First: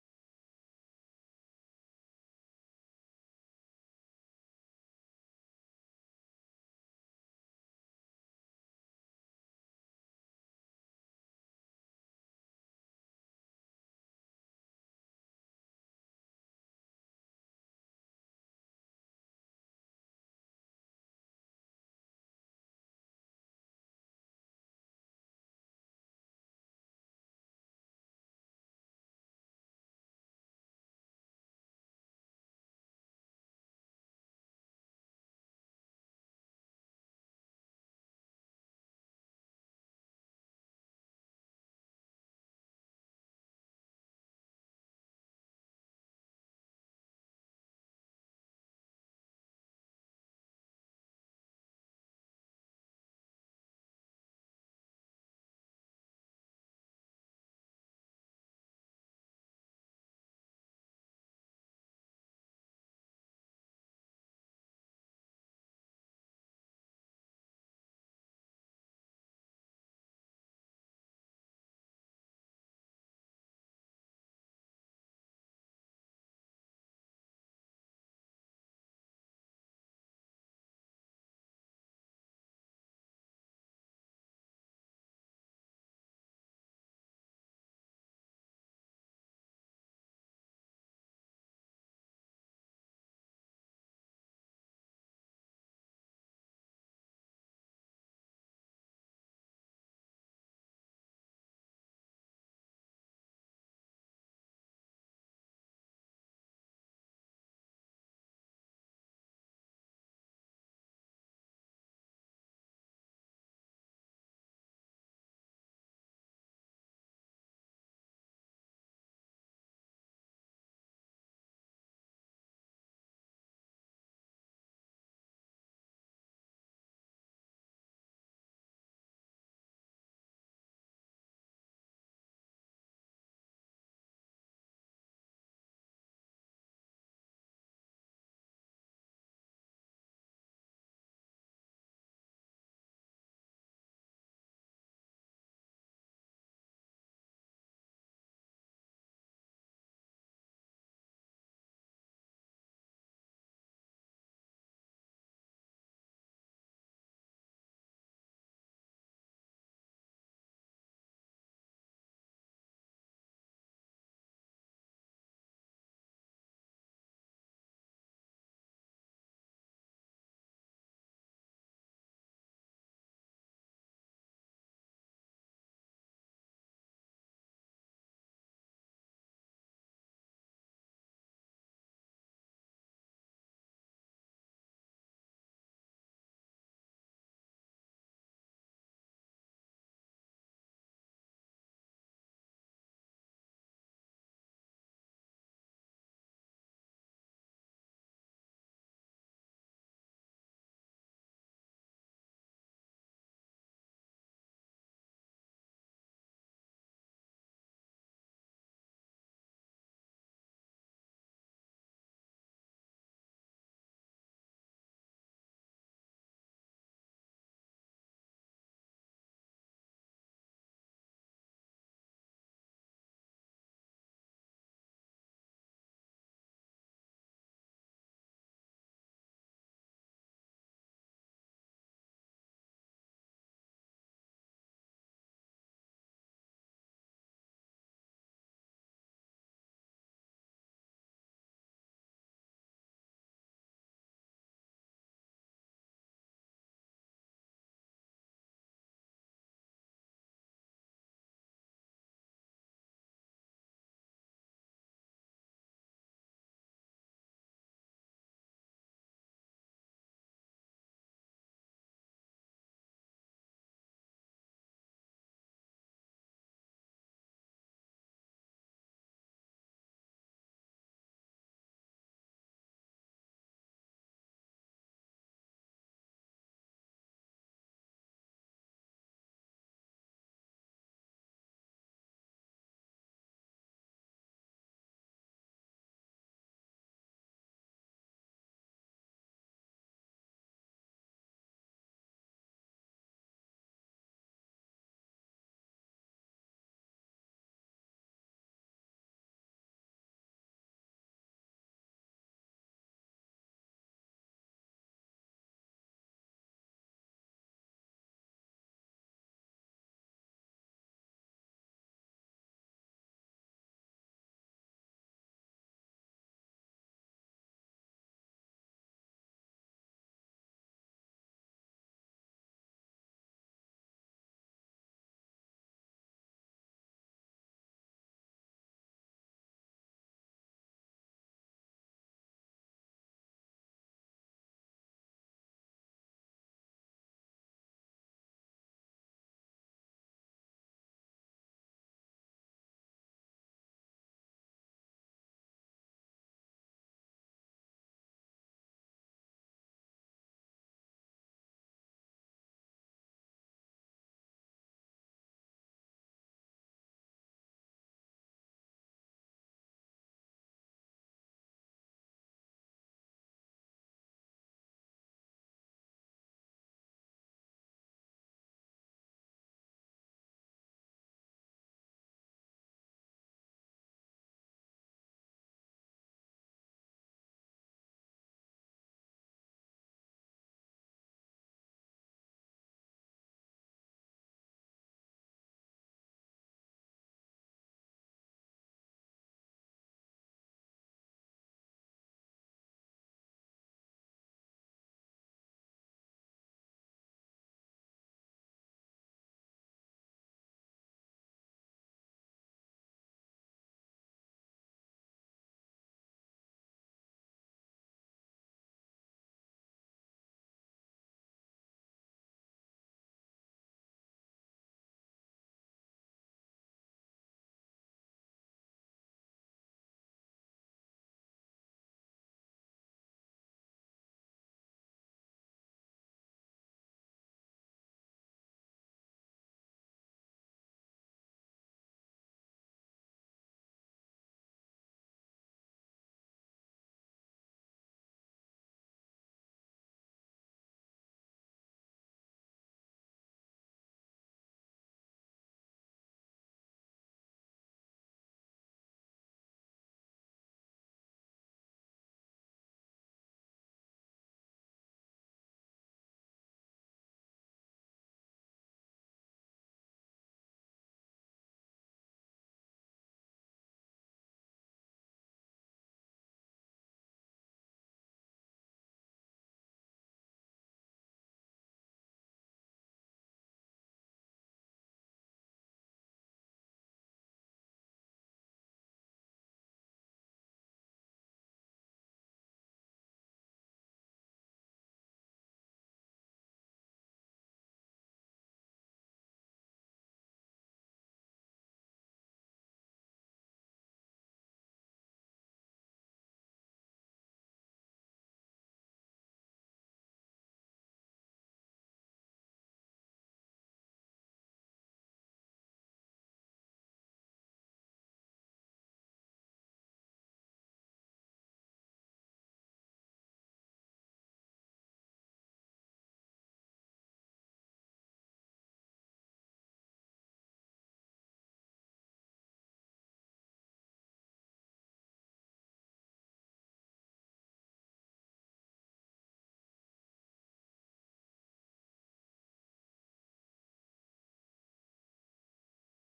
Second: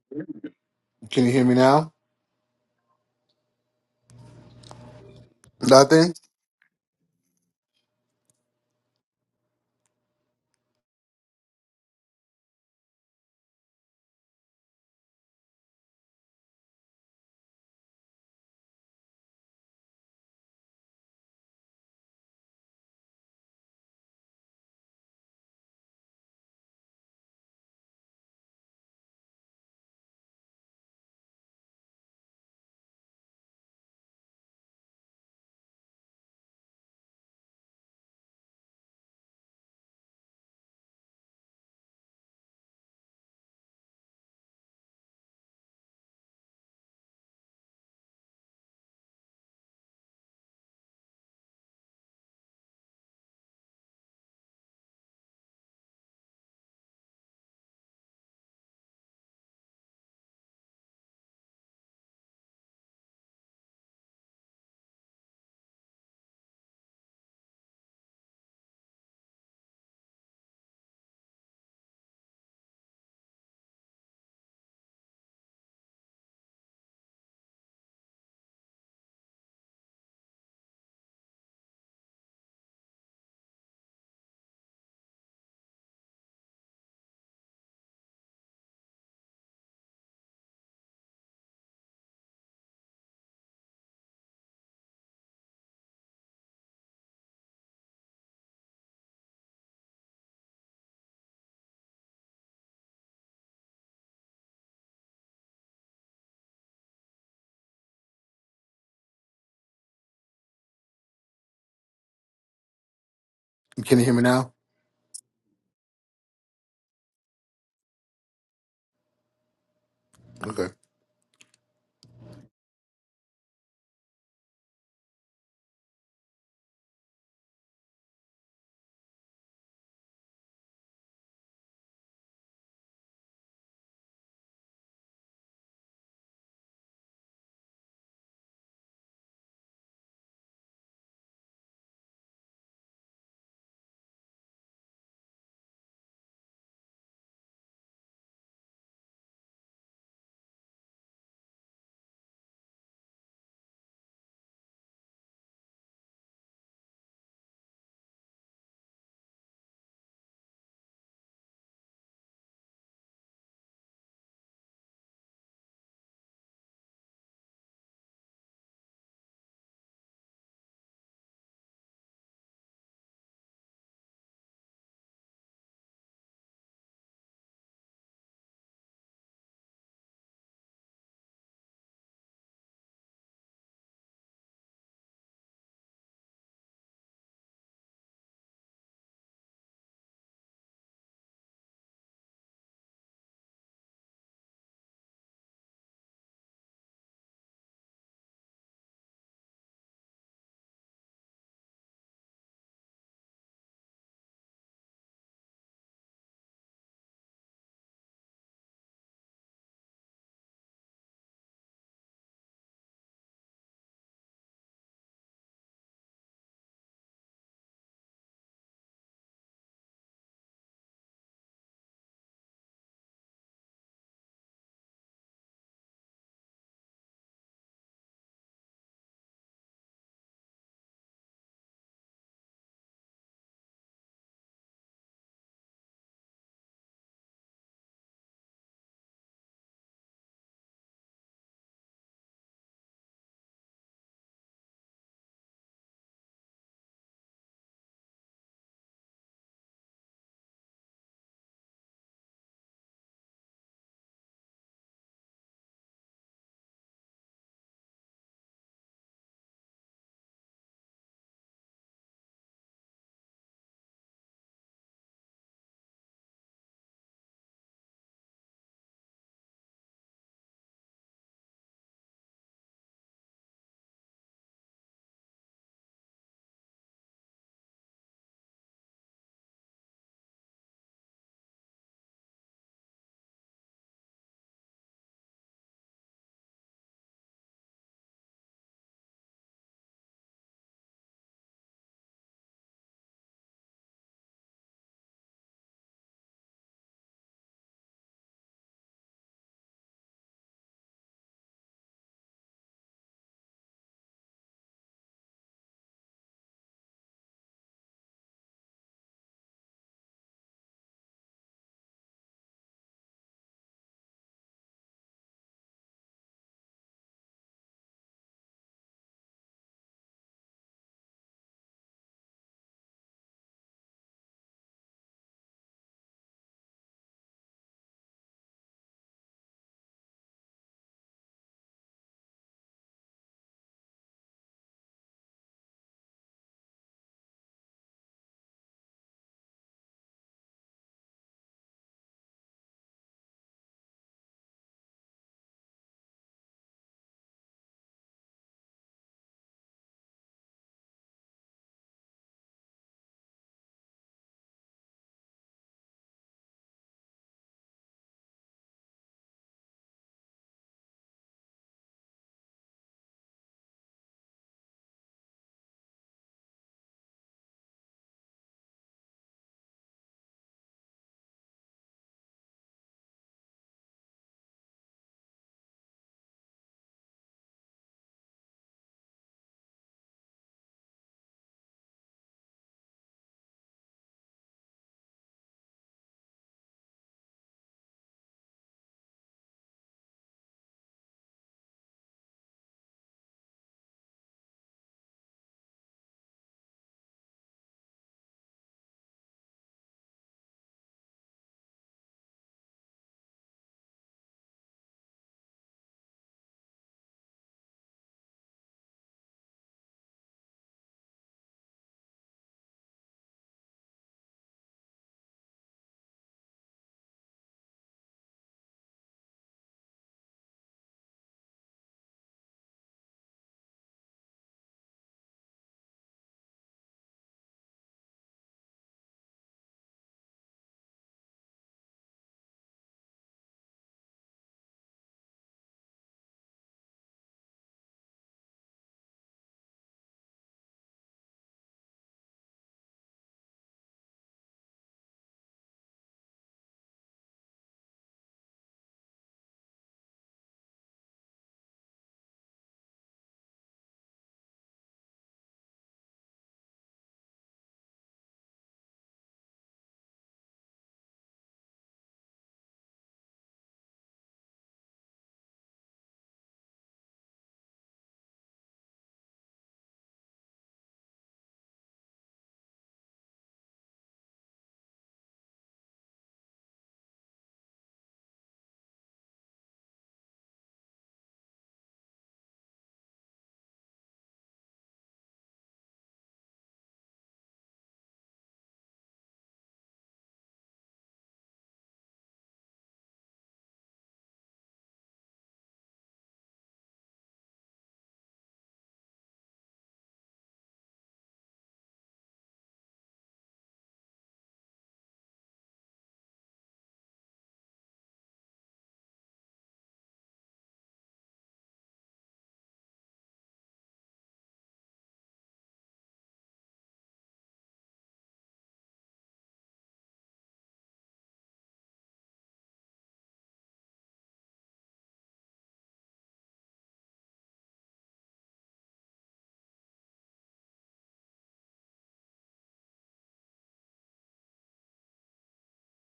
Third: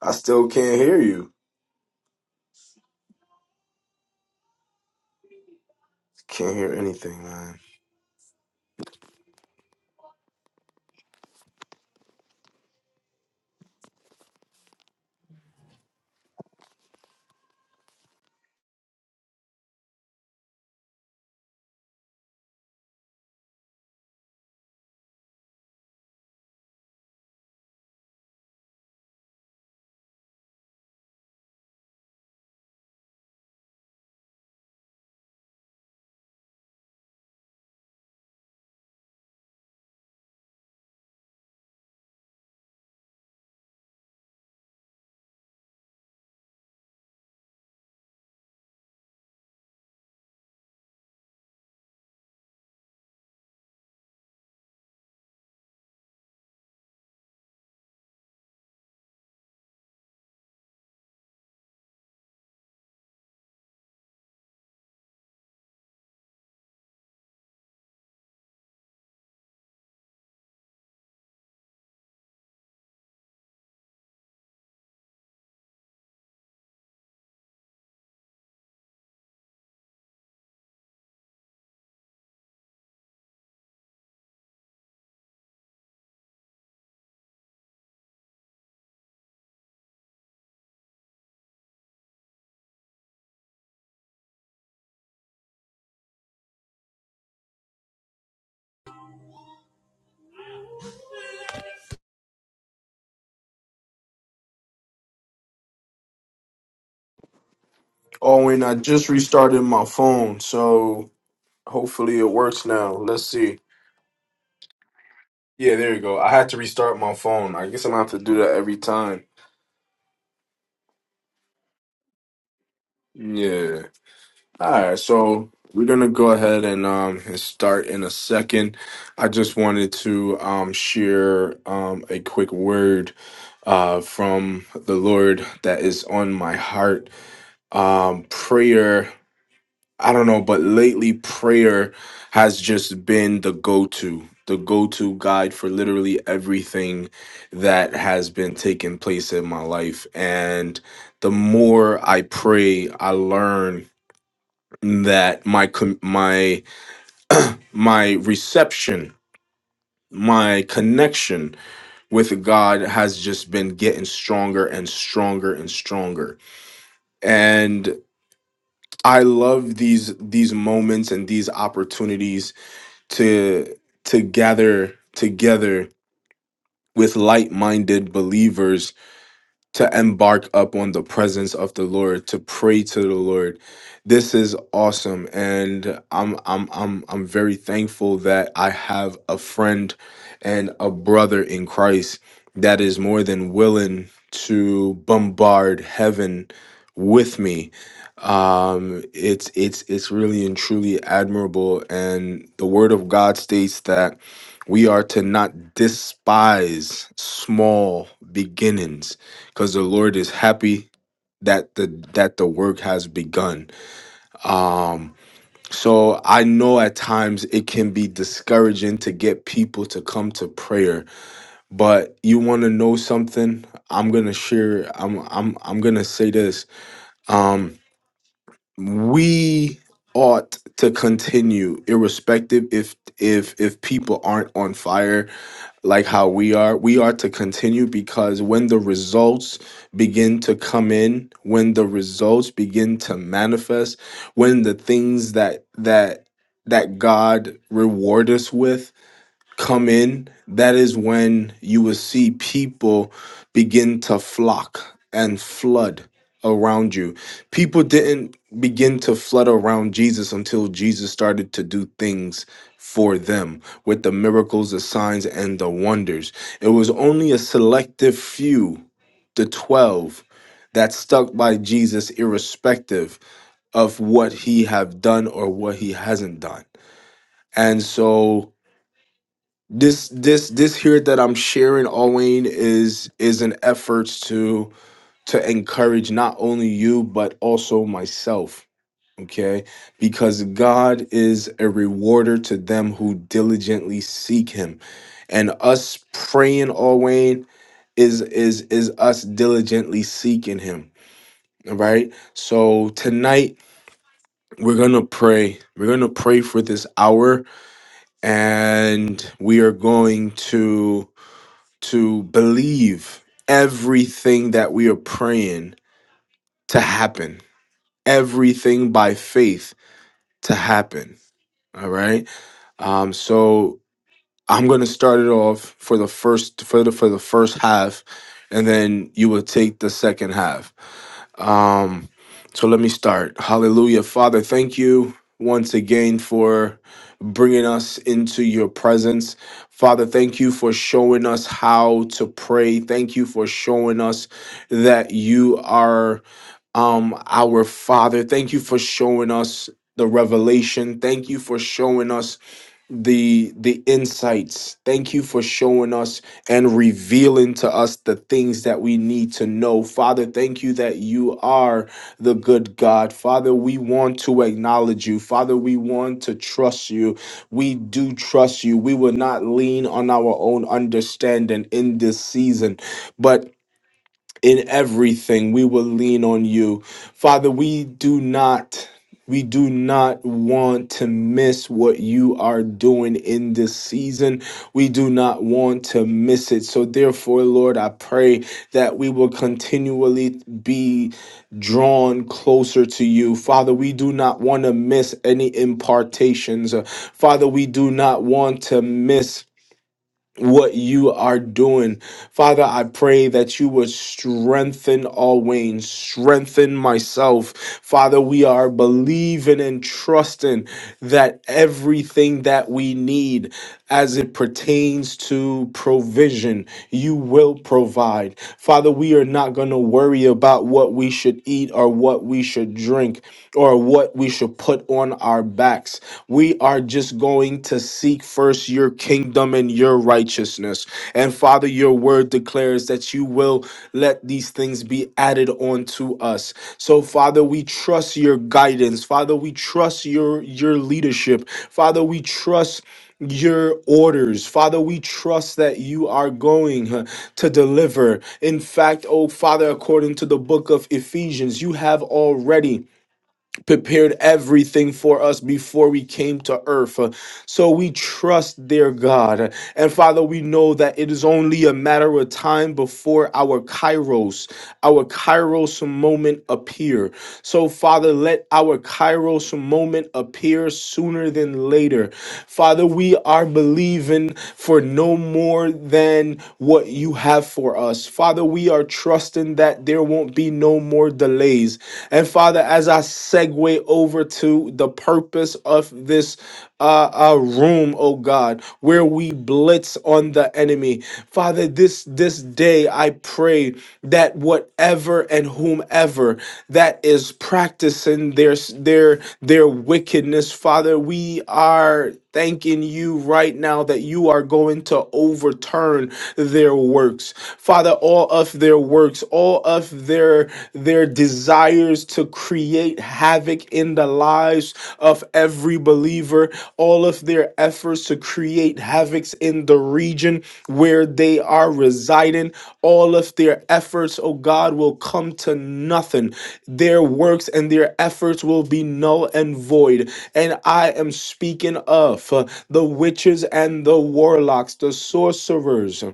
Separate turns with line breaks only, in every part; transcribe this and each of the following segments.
I still can't hear
Can you
you.
hear me now? Nothing?
Can't hear anything, man. Oh, and I just restarted my phone, so hopefully it works now. Let's see.
Can you hear me now?
Yeah, there you go. I had to restart my phone. I guess I'm gonna have to do that every time.
Okay.
Yeah. Alright, so we're gonna go ahead and um and start in a second. I just wanted to um share um a quick word uh from the Lord that is on my heart. Um prayer I don't know, but lately prayer has just been the go to, the go to guide for literally everything that has been taking place in my life. And the more I pray, I learn that my com- my my reception, my connection with God has just been getting stronger and stronger and stronger. And I love these these moments and these opportunities to to gather together with like-minded believers to embark up on the presence of the Lord, to pray to the Lord. This is awesome, and I'm I'm I'm I'm very thankful that I have a friend and a brother in Christ that is more than willing to bombard heaven with me. Um, it's it's it's really and truly admirable, and the Word of God states that we are to not despise small beginnings because the Lord is happy that the that the work has begun. Um so I know at times it can be discouraging to get people to come to prayer, but you want to know something? I'm going to share I'm I'm I'm going to say this. Um we ought to continue irrespective if if if people aren't on fire like how we are we are to continue because when the results begin to come in when the results begin to manifest when the things that that that god reward us with come in, that is when you will see people begin to flock and flood around you. People didn't begin to flood around Jesus until Jesus started to do things for them with the miracles, the signs, and the wonders. It was only a selective few, the 12, that stuck by Jesus irrespective of what he have done or what he hasn't done. And so this this this here that i'm sharing owen is is an effort to to encourage not only you but also myself okay because god is a rewarder to them who diligently seek him and us praying owen is is is us diligently seeking him all right so tonight we're gonna pray we're gonna pray for this hour and we are going to to believe everything that we are praying to happen, everything by faith to happen. All right. Um, so I'm going to start it off for the first for the for the first half, and then you will take the second half. Um, so let me start. Hallelujah. Father, thank you once again for bringing us into your presence. Father, thank you for showing us how to pray. Thank you for showing us that you are um, our Father. Thank you for showing us the revelation. Thank you for showing us the the insights thank you for showing us and revealing to us the things that we need to know father thank you that you are the good god father we want to acknowledge you father we want to trust you we do trust you we will not lean on our own understanding in this season but in everything we will lean on you father we do not we do not want to miss what you are doing in this season. We do not want to miss it. So, therefore, Lord, I pray that we will continually be drawn closer to you. Father, we do not want to miss any impartations. Uh, Father, we do not want to miss what you are doing. Father, I pray that you would strengthen all wings, strengthen myself. Father, we are believing and trusting that everything that we need as it pertains to provision, you will provide. Father, we are not going to worry about what we should eat or what we should drink or what we should put on our backs. We we are just going to seek first your kingdom and your righteousness. And Father, your word declares that you will let these things be added onto us. So Father, we trust your guidance. Father, we trust your your leadership. Father, we trust your orders. Father, we trust that you are going huh, to deliver. In fact, oh Father, according to the book of Ephesians, you have already prepared everything for us before we came to earth. Uh, So we trust, dear God. And Father, we know that it is only a matter of time before our Kairos, our Kairos moment appear. So Father, let our Kairos moment appear sooner than later. Father, we are believing for no more than what you have for us. Father, we are trusting that there won't be no more or delays. And Father, as I segue over to the purpose of this uh, uh, room, oh God, where we blitz on the enemy, Father, this this day I pray that whatever and whomever that is practicing their their their wickedness, Father, we are thanking you right now that you are going to overturn their works. Father, all of the their works, all of their their desires to create havoc in the lives of every believer, all of their efforts to create havocs in the region where they are residing, all of their efforts, oh God, will come to nothing. Their works and their efforts will be null and void. And I am speaking of uh, the witches and the warlocks, the sorcerers,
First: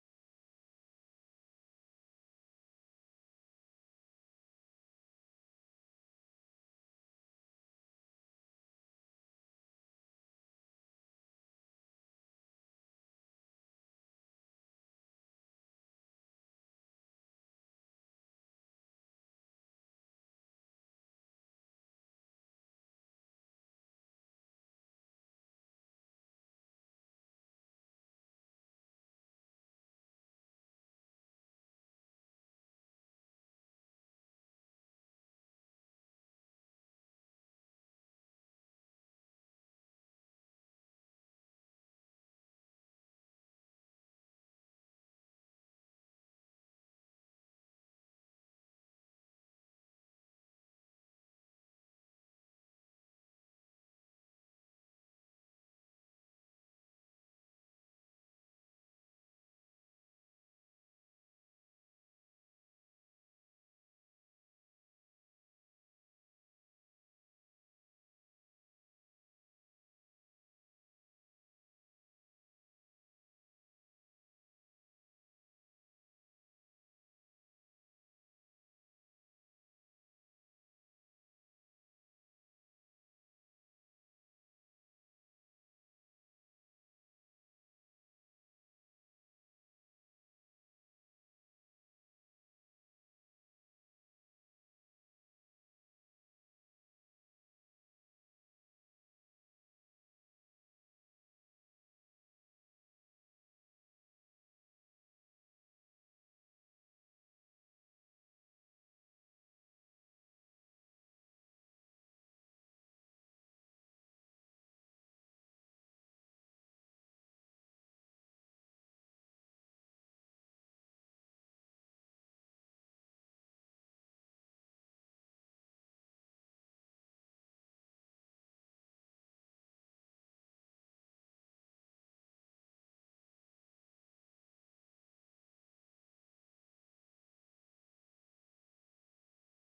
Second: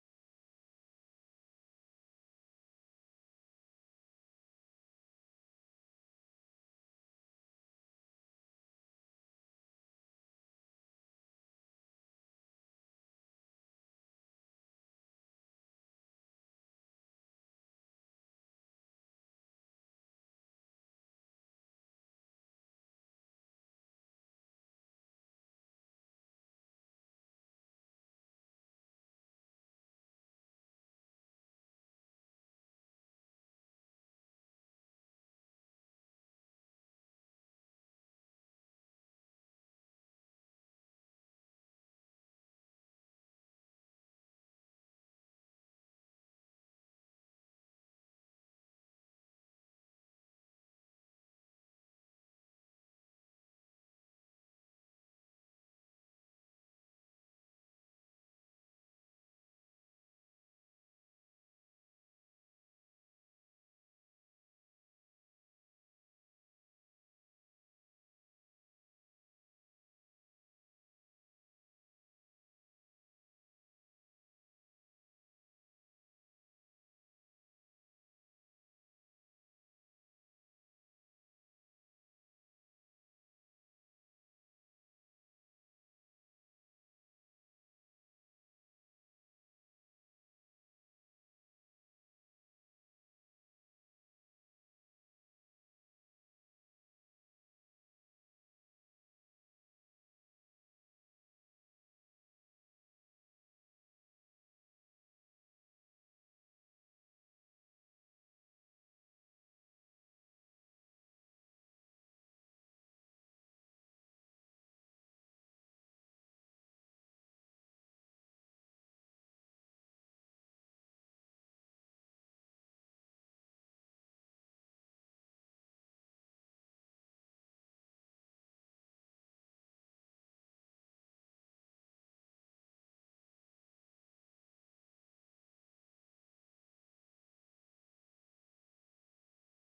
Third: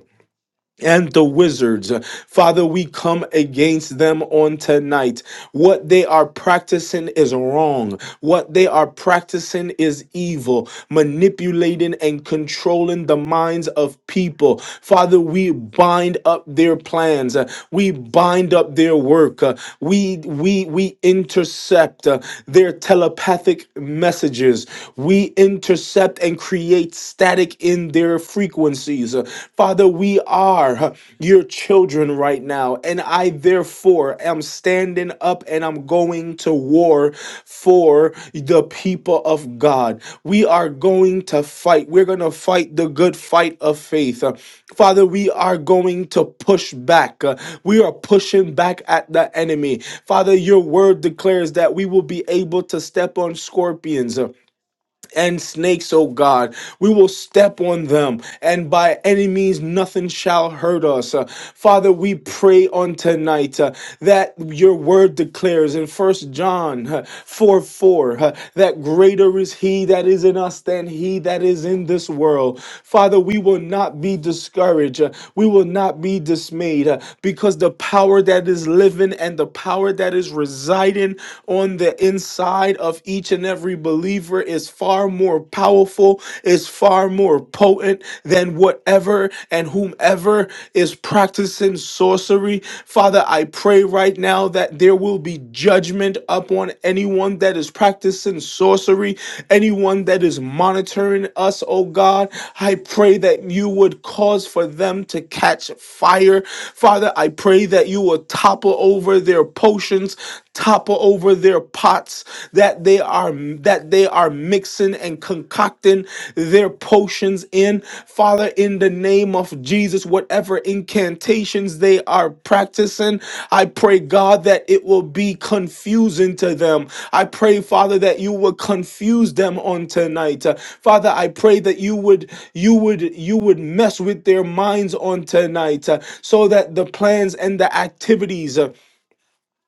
and the wizards. Father, we come against them on tonight. What they are practicing is wrong. What they are practicing is evil, manipulating and controlling the minds of people. Father, we bind up their plans. Uh, We bind up their work. Uh, We we we intercept uh, their telepathic messages. We intercept and create static music in their frequencies. Uh, Father, we are uh, your children right now, and I therefore am standing up and I'm going to war for the people of God. We are going to fight. We're going to fight the good fight of faith. Uh, Father, we are going to push back. Uh, We are pushing back at the enemy. Father, your word declares that we will be able to step on scorpions and snakes, O God. We will step on them, and by any means, nothing shall hurt us. Uh, Father, we pray on tonight uh, that your word declares in First John uh, 4 4 uh, that greater is he that is in us than he that is in this world. Father, we will not be discouraged. uh, We will not be dismayed uh, because the power that is living and the power that is residing on the inside of of each and every believer is far more powerful, is far more potent than whatever and whomever is practicing sorcery. Father, I pray right now that there will be judgment upon anyone that is practicing sorcery, anyone that is monitoring us, oh God. I pray that you would cause for them to catch fire. Father, I pray that you will topple over their potions, topple over their pots that they are that they are mixing and concocting their potions in father in the name of jesus whatever incantations they are practicing i pray god that it will be confusing to them i pray father that you will confuse them on tonight Uh, father i pray that you would you would you would mess with their minds on tonight uh, so that the plans and the activities uh,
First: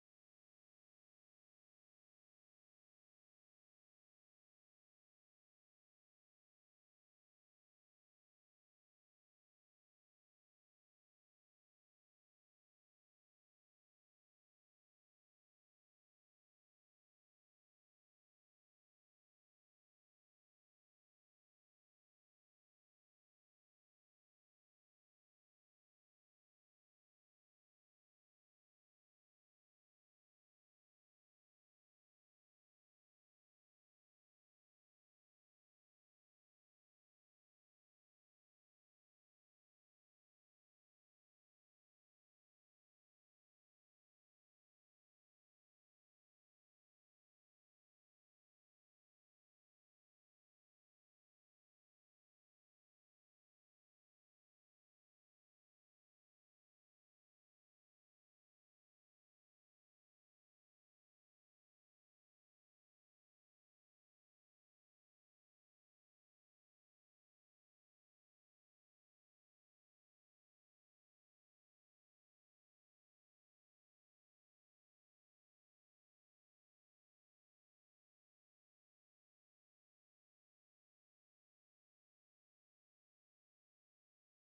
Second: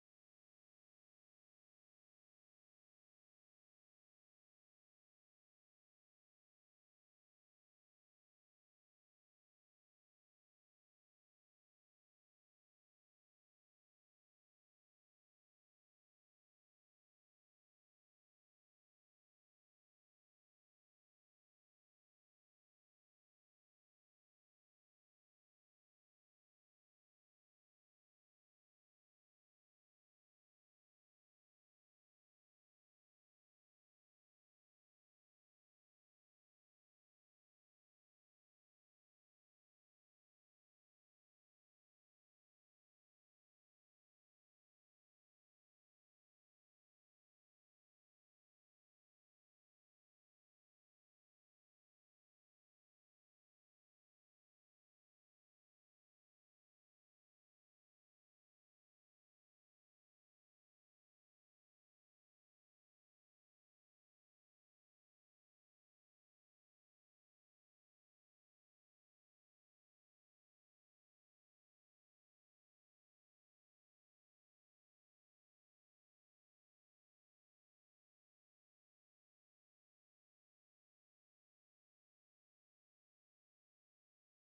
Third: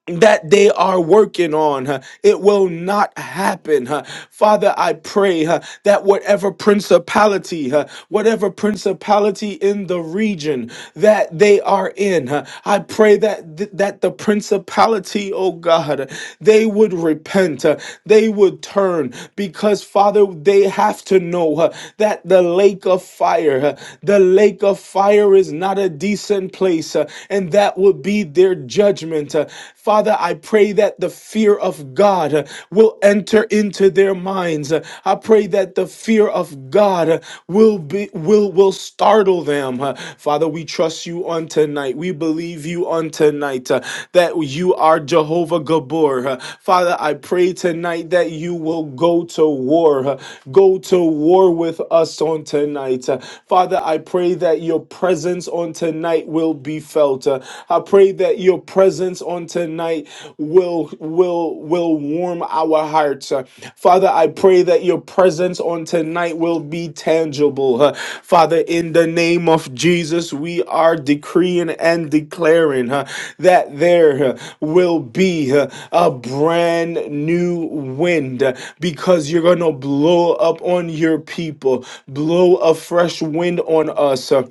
that they are working on. huh, It will not happen. huh. Father, I pray huh, that whatever principality, huh, whatever principality in the region that they are in, huh, I pray that th- that the principality, oh God, they would repent, huh, they would turn because Father, they have to know huh, that the lake of fire, huh, the lake of fire is not a decent place, huh, and that would be be their judgment. Uh, Father, I pray that the fear of God uh, will enter into their minds. Uh, I pray that the fear of God uh, will be will will startle them. Uh, Father, we trust you on tonight. We believe you on tonight uh, that you are Jehovah Gabor. Uh, Father, I pray tonight that you will go to war. uh, Go to war with us on tonight. Uh, Father, I pray that your presence on tonight will will be felt. Uh, I pray that your presence on tonight will will will warm our hearts. Uh, Father, I pray that your presence on tonight will be tangible. Uh, Father, in the name of Jesus, we are decreeing and declaring uh, that there uh, will be uh, a brand new wind uh, because you're going to blow up on your people, blow a fresh wind on us. uh,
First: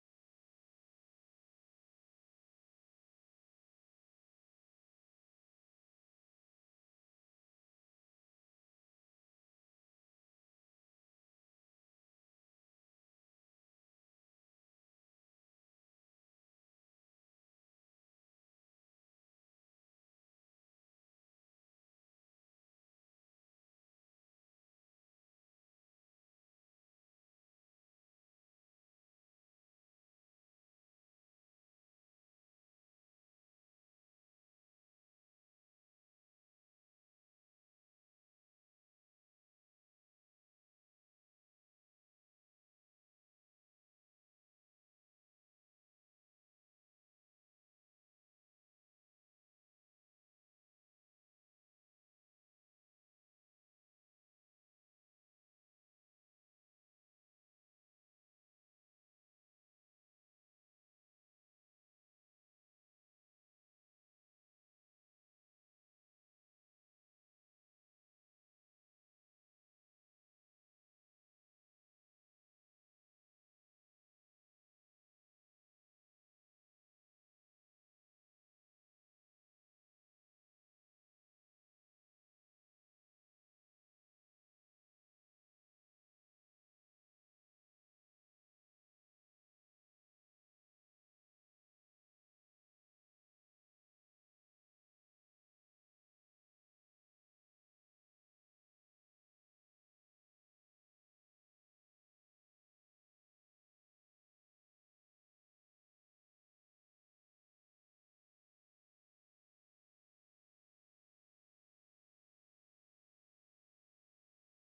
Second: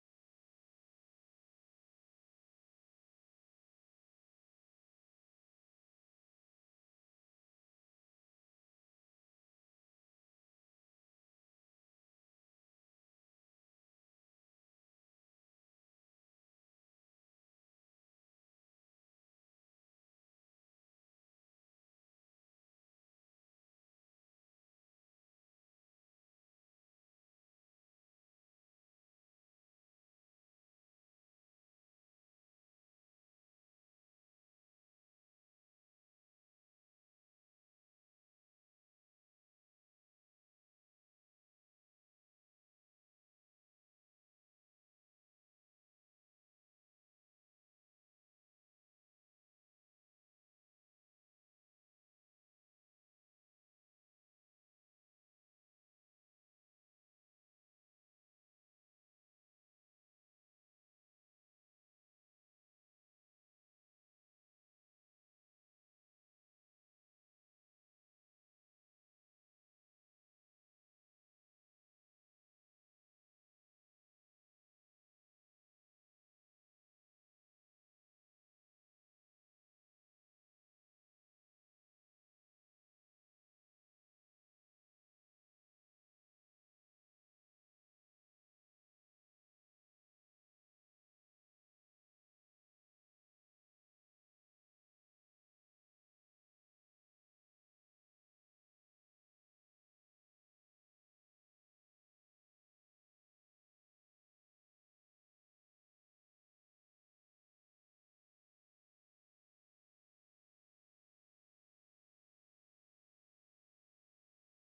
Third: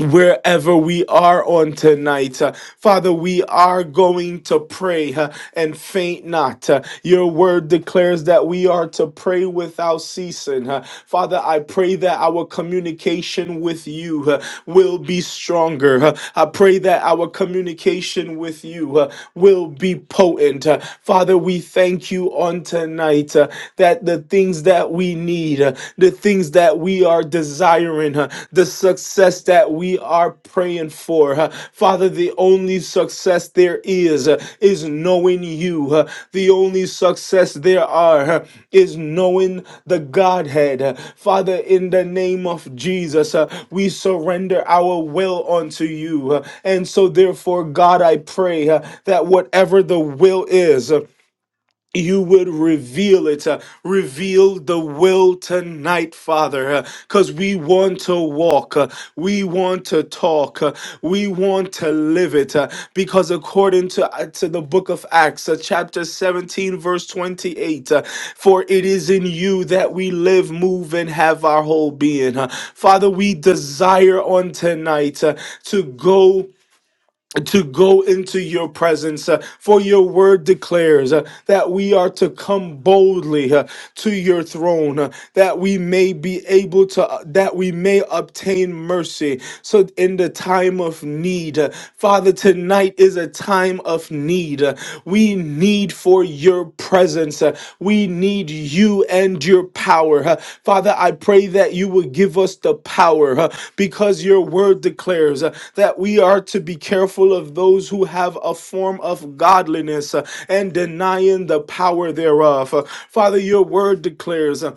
wherever we are on tonight. Uh, Father, we are going to pray uh, and faint not. Uh, Your word declares that we are to pray without ceasing. Uh, Father, I pray that our communication with you uh, will be stronger. Uh, I pray that our communication with you uh, will be potent. Uh, Father, we thank you on tonight uh, that the things that we need, need, uh, the things that we are desiring, uh, the success that we are praying for. uh. Father, the only success there is uh, is knowing you. uh. The only success there are uh, is knowing the Godhead. uh. Father, in the name of Jesus, uh, we surrender our will unto you. uh, And so, therefore, God, I pray uh, that whatever the will is, uh, you would reveal it. uh, reveal the will tonight, Father, because we want to walk. uh, we want to talk. uh, we want to live it. uh, because according to, uh, to the book of Acts, uh, chapter 17, verse 28, uh, for it is in you that we live, move, and have our whole being. uh. Father, we desire on tonight uh, to go to go into your presence, uh, for your word declares uh, that we are to come boldly uh, to your throne, uh, that we may be able to, uh, that we may obtain mercy. So, in the time of need, uh, Father, tonight is a time of need. Uh, we need for for your presence. Uh, We need you and your power. Uh, Father, I pray that you would give us the power uh, because your word declares uh, that we are to be careful of those who have a form of godliness uh, and denying the power thereof. Uh, Father, your word declares. uh,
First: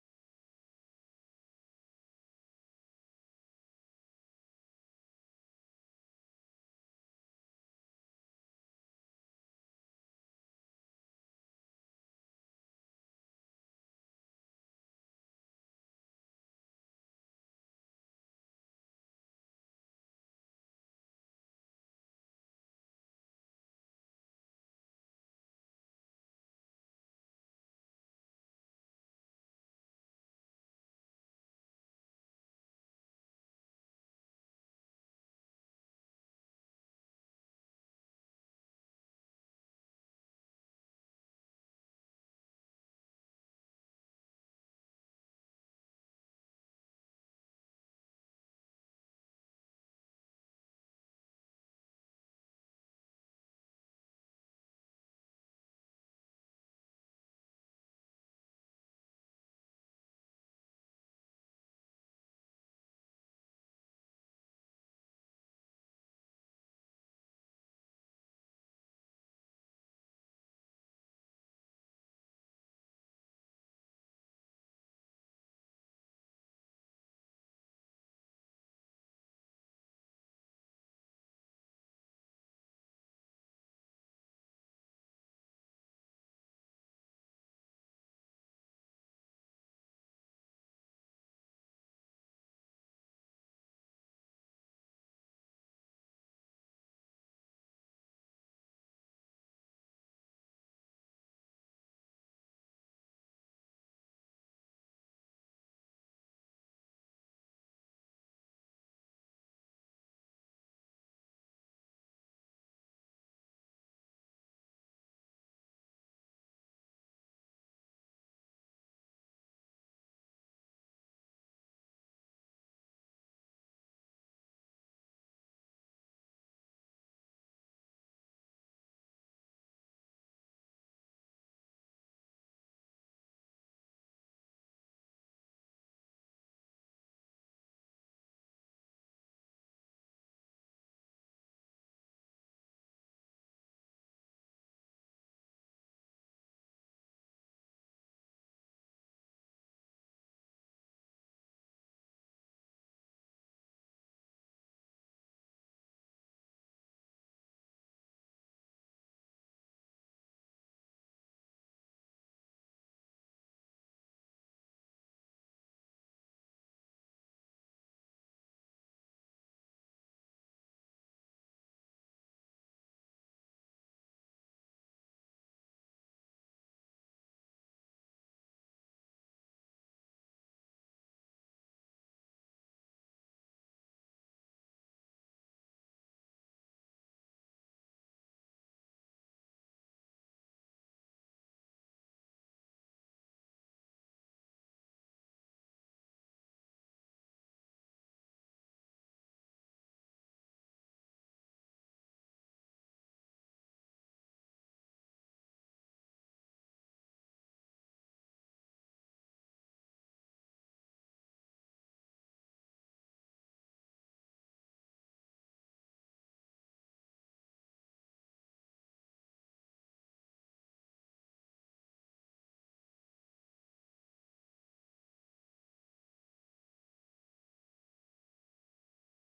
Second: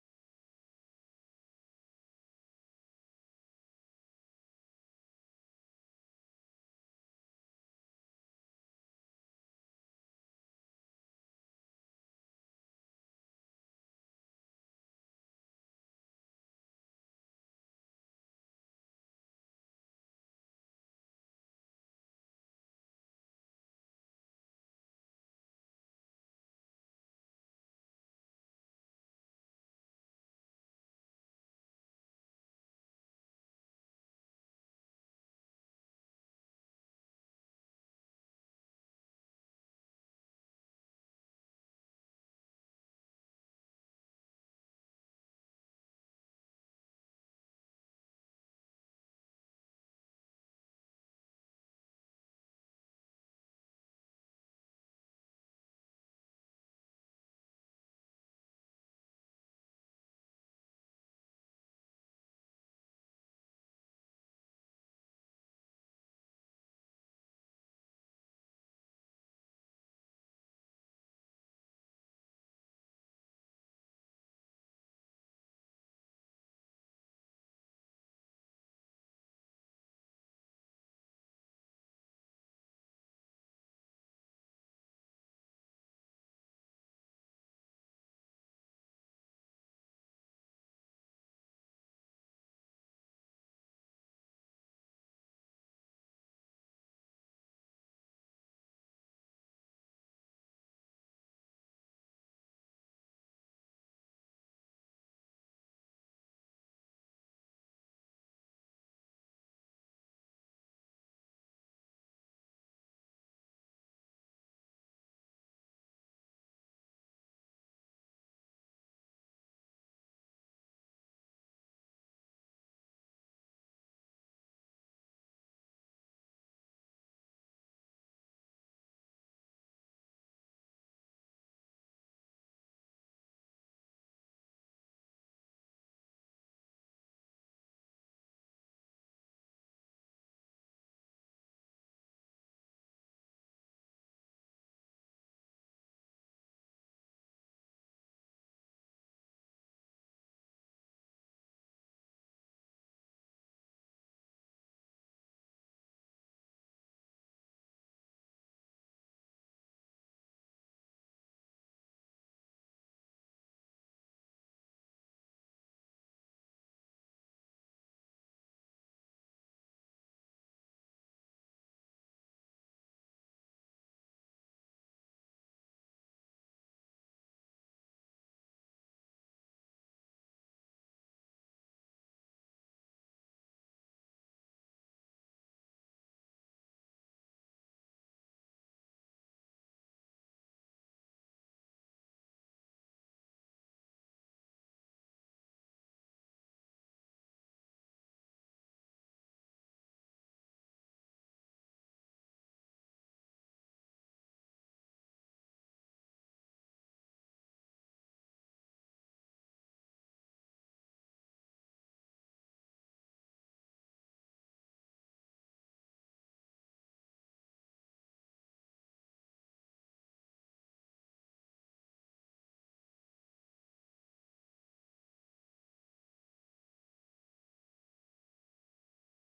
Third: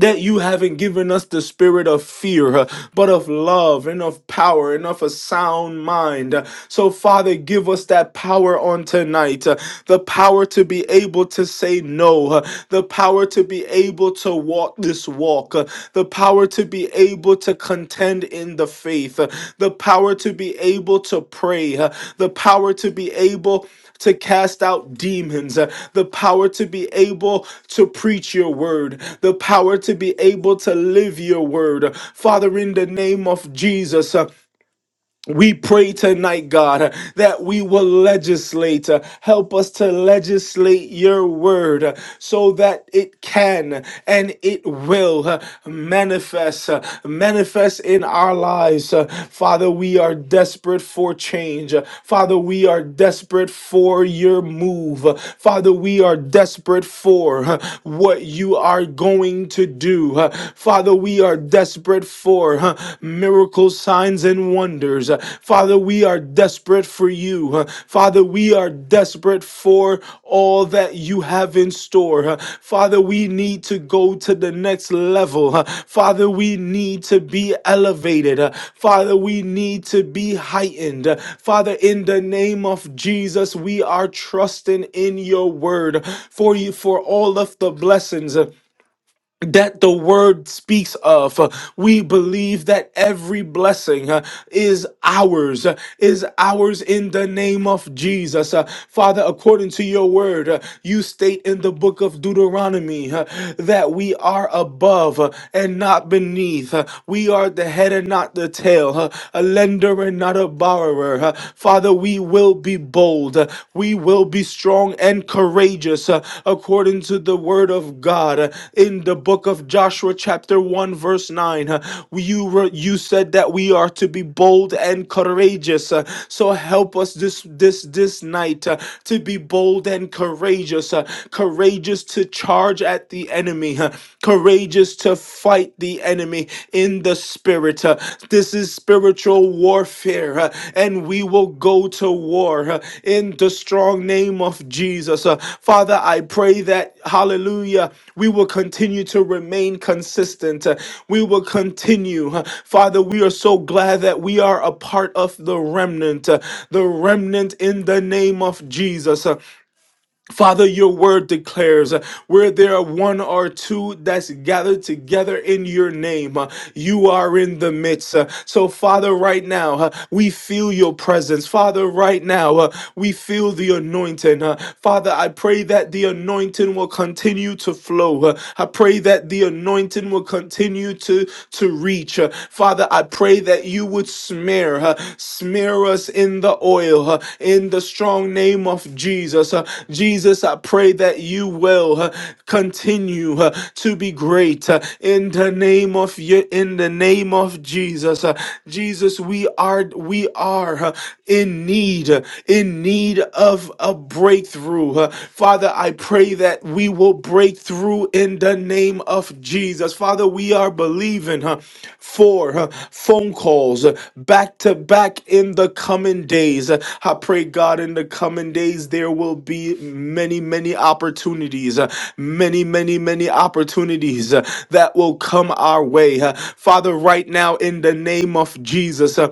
that you haven't given us the spirit of fear, uh, but of love and of power and of a sound mind. Uh, So, Father, give us that power on tonight uh, the power to be able to say no, uh, the power to be able to walk this walk, uh, the power to be able able to contend in the faith, uh, the power to be able to pray, uh, the power to be able to cast out demons, uh, the power to be able to preach your word, the power to be able to live your word. Father, in the name of Jesus, uh, we pray tonight, God, that we will legislate. Help us to legislate your word so that it can and it will manifest, manifest in our lives. Father, we are desperate for change. Father, we are desperate for your move. Father, we are desperate for what you are going to do. Father, we are desperate desperate for huh, miracles, signs, and wonders. Uh, Father, we are desperate for you. huh. Father, we are desperate for all that you have in store. huh. Father, we need to go to the next level. huh. Father, we need to be elevated. uh, Father, we need to be heightened. uh, Father, in the name of Jesus, we are trusting in your word for you for all of the blessings. huh that the word speaks of. Uh, We believe that every blessing uh, is ours, uh, is ours in the name of Jesus. Uh, Father, according to your word, uh, you state in the book of Deuteronomy uh, that we are above uh, and not beneath. Uh, We are the head and not the tail, uh, a lender and not a borrower. Uh, Father, we will be be bold. Uh, We will be strong and courageous uh, according to the word of God. Uh, In the book of Joshua, chapter 1, verse 9, uh, you, were, you said that we are to be bold and courageous. Uh, So help us this, this, this night uh, to be bold and courageous, uh, courageous to charge at the enemy, uh, courageous to fight the enemy enemy in the spirit. Uh, This is spiritual warfare, uh, and we will go to war uh, in the strong name of Jesus. Uh, Father, I pray that, hallelujah, we will continue to remain consistent. Uh, We will continue. uh, Father, we are so glad that we are a part of the remnant, uh, the remnant in the name of Jesus. Uh, Father, your word declares uh, where there are one or two that's gathered together in your name, uh, you are in the midst. Uh, So, Father, right now, uh, we feel your presence. Father, right now, uh, we feel the anointing. Uh, Father, I pray that the anointing will continue to flow. Uh, I pray that the anointing will continue to, to reach. Uh, Father, I pray pray that you would smear, uh, smear us in the oil, uh, in the strong name of Jesus. uh, Jesus, I pray that you will uh, continue uh, to be great uh, in the name of you, in the name of Jesus. uh, Jesus, we are, we are uh, in need, uh, in need of a breakthrough. uh, Father, I pray pray that we will break through in the name of Jesus. Father, we are believing huh, for huh, phone calls uh, back to back in the coming days. Uh, I pray, God, in the coming days, there will be many, many opportunities, uh, many, many, many opportunities uh, that will come our way. Uh, Father, right now, in the name of Jesus, uh,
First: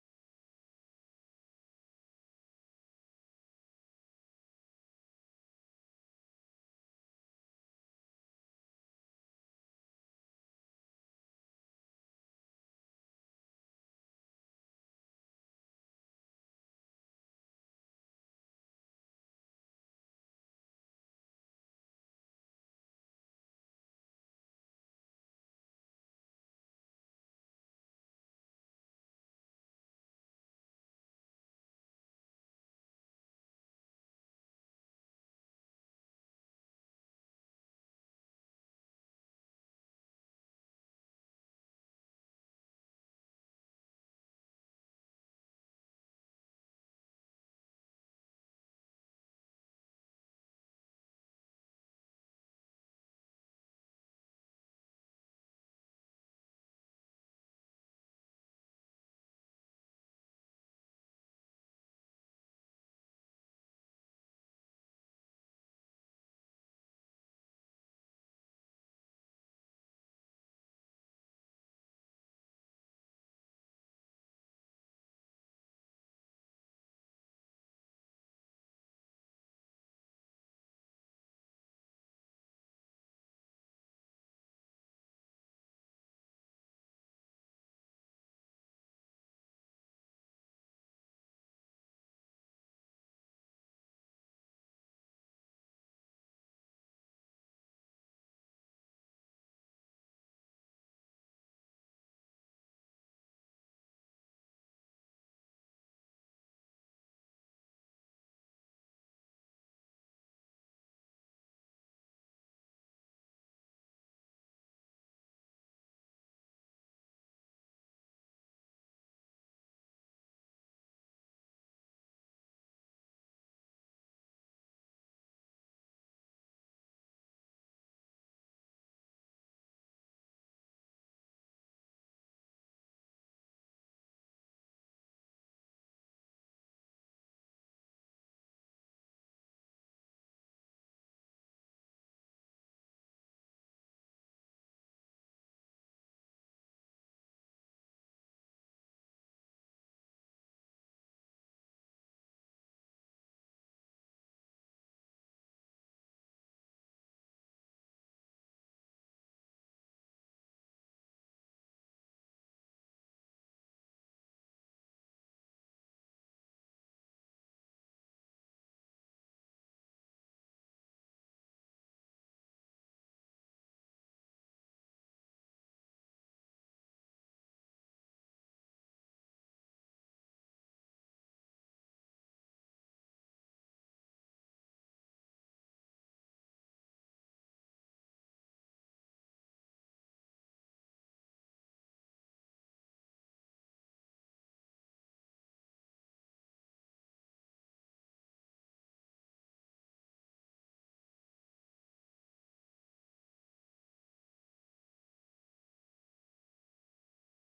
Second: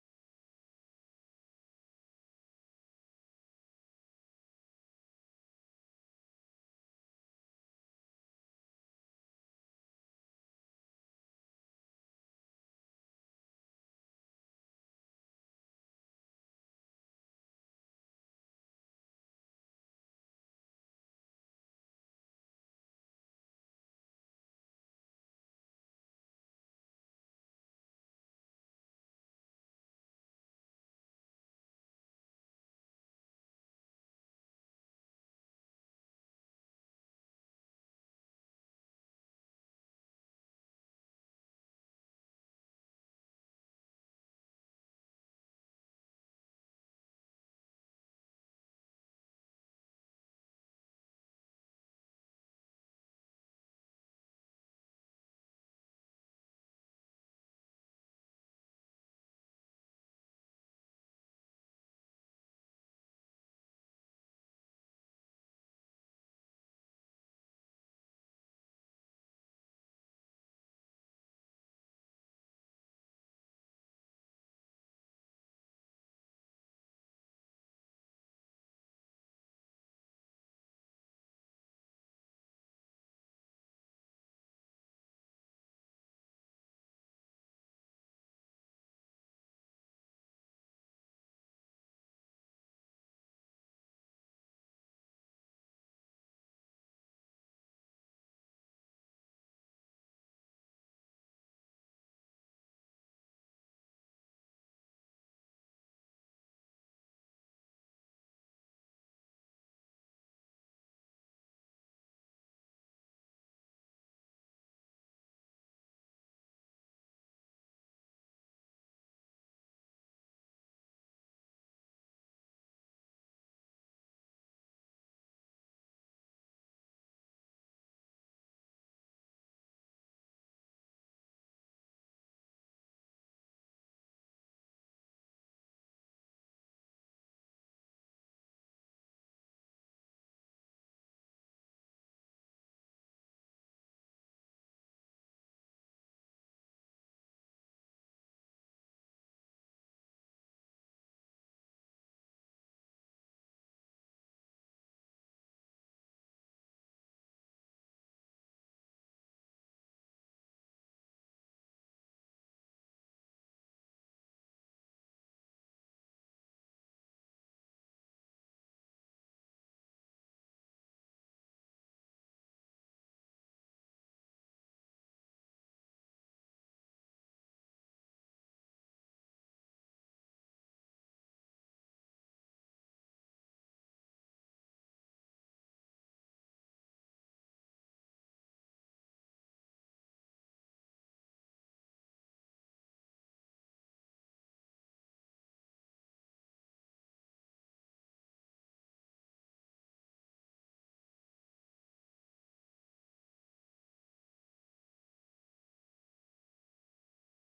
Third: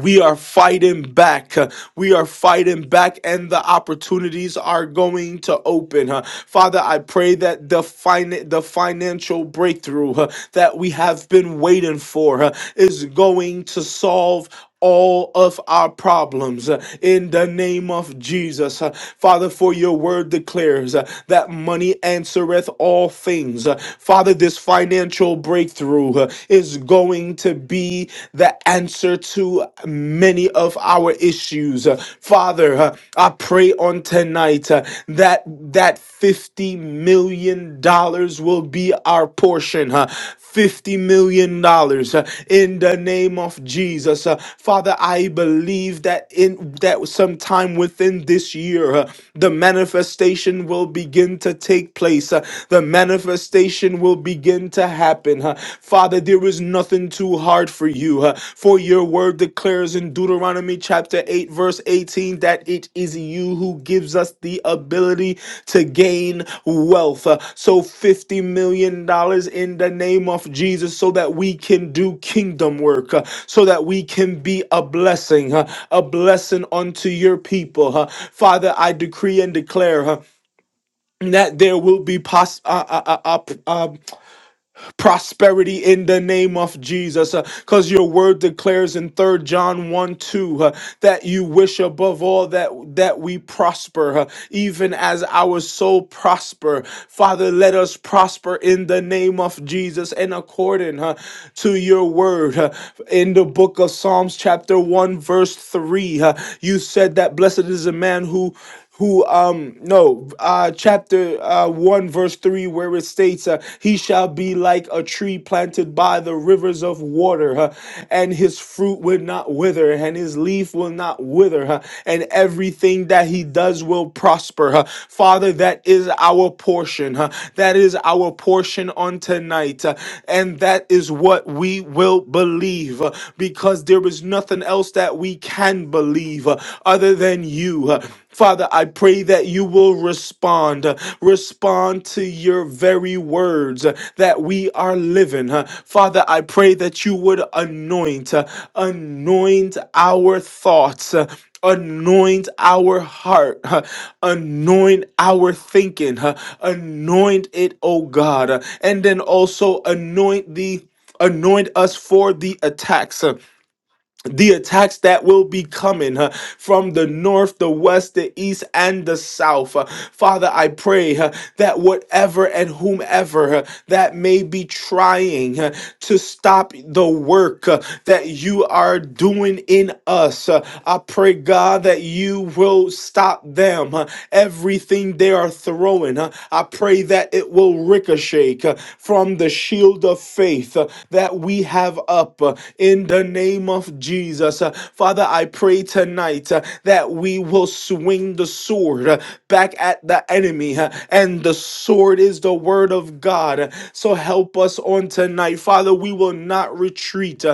we are fighting back. uh, We are fighting back, and the opportunities are going to open. uh. Father, I pray that the fin- the financial breakthrough uh, that we have been waiting for uh, is going to solve. All of our problems uh, in the name of Jesus. Uh, Father, for your word declares uh, that money answereth all things. Uh, Father, this financial breakthrough uh, is is going to be the answer to many of our issues. Uh, Father, uh, I pray on tonight uh, that that 50 million dollars will be our portion. uh, 50 million dollars in the name of Jesus. Uh, Father, I believe that in that sometime within this year uh, the manifestation will begin to take place. Uh, The manifestation manifestation will begin to happen. huh? Father, there is nothing too hard for you, huh? for your word declares in Deuteronomy chapter 8, verse 18, that it is you who gives us the ability to gain wealth. huh? So, $50 million dollars in the name of Jesus, so that we can do kingdom work, huh? so that we can be a blessing, huh? a blessing unto your people. huh? Father, I decree and declare. huh, that there will be pos- uh, uh, uh, uh, p- uh, prosperity in the name of Jesus. Because your word declares in Third John 1 2 uh, that you wish above all that, that we prosper, uh, even as our soul prosper. Father, let us prosper in the name of Jesus and according uh, to your word. uh, in the book of Psalms, chapter 1, verse 3, uh, you said that blessed is a man who who um no uh chapter uh 1 verse 3 where it states uh, he shall be like a tree planted by the rivers of water huh, and his fruit will not wither and his leaf will not wither huh, and everything that he does will prosper huh. father that is our portion huh, that is our portion on tonight uh, and that is what we will believe uh, because there is nothing else that we can believe uh, other than you uh, Father, I pray that you will respond, uh, respond to your very words uh, that we are living. uh. Father, I pray that you would anoint, uh, anoint our thoughts. uh, Anoint our heart, uh, anoint our thinking, uh, anoint it, oh God, uh, and then also anoint the anoint us for the attacks. uh, the attacks that will be coming uh, from the north, the west, the east, and the south. Uh, Father, I pray uh, that whatever and whomever uh, that may be trying uh, to stop the work uh, that you are doing in us, uh, I pray, God, that you will stop them. uh, everything they are throwing going, uh, I pray that it will ricochet uh, from the shield of faith uh, that we have up uh, in the name of Jesus. Uh, Father, I pray tonight uh, that we will swing the sword uh, back at the enemy, uh, and the sword is the word of God. So help us on tonight. Father, we will not retreat. Uh,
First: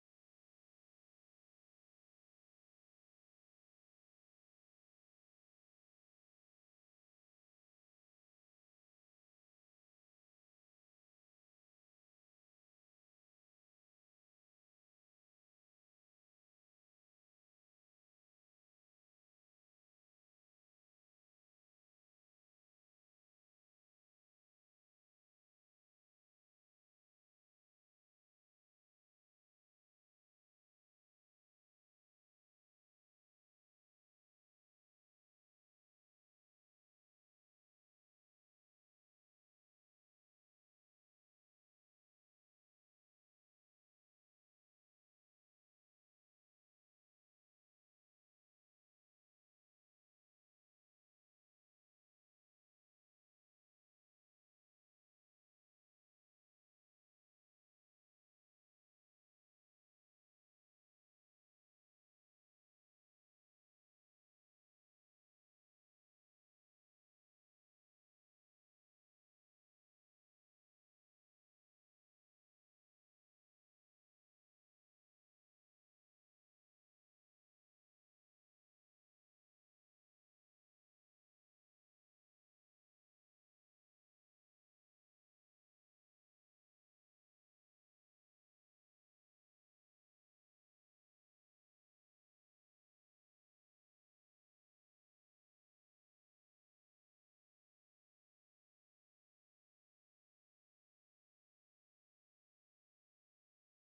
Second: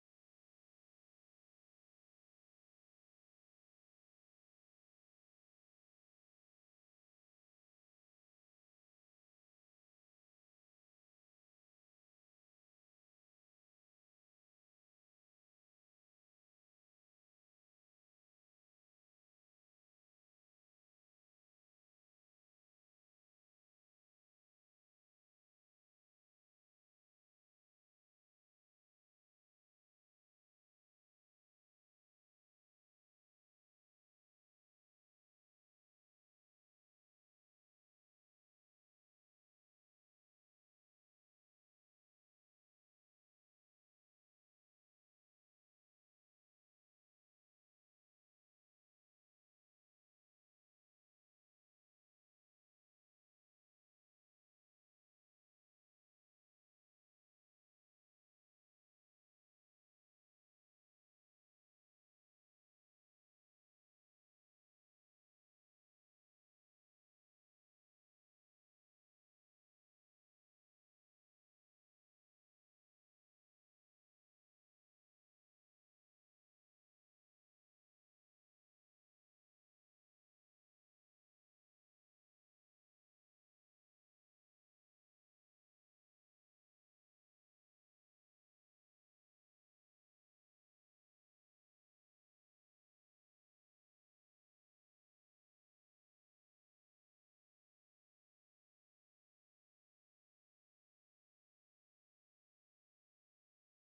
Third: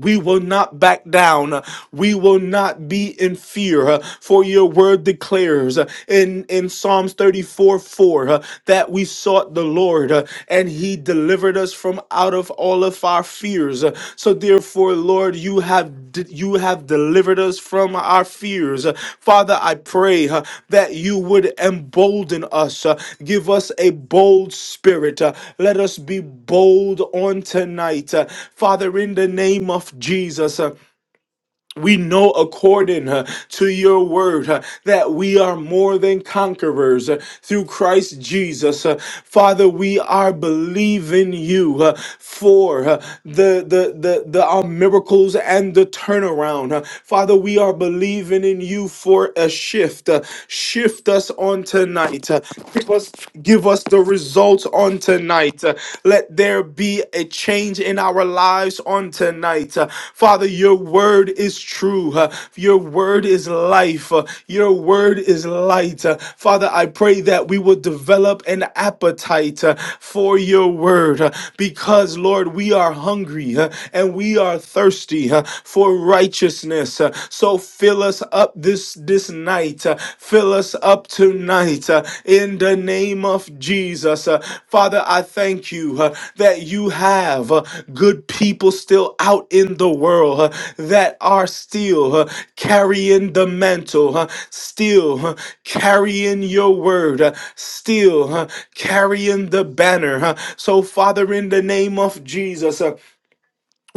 we will not back down. We will not be in fear. huh, For your word declares uh, in, in Psalms 34 4 uh, that we sought the Lord uh, and he delivered us from out of all of our fears. Uh, So, therefore, Lord, Lord, you have you have delivered us from our fears. Uh, Father, I pray uh, that you would embolden us, uh, give us a bold spirit. uh, Let us be bold on tonight. Uh, Father, in the name of Jesus, uh, we know according uh, to your word uh, that we are more than conquerors uh, through Christ Jesus. Uh, Father, we are believing you uh, for uh, the, the, the, the our miracles and the turnaround. Uh, Father, we are believing in you for a shift. Uh, shift us on tonight. Uh, give, us, give us the results on tonight tonight. Uh, Let there be a change in our lives on tonight. Uh, Father, your word is true. Uh, Your word is life. Uh, Your word is light. Uh, Father, I pray that we will develop an appetite uh, for your word uh, because, Lord, we are hungry uh, and we are thirsty uh, for righteousness. Uh, So fill us up this this this night. Uh, Fill us up tonight uh, in the name of Jesus. Uh, Father, I thank you uh, that you have uh, good people still out in the world uh, that are still uh, carrying the mantle, uh, still uh, carrying your word, uh, still uh, carrying the banner. uh. So, Father, in the name of Jesus, uh,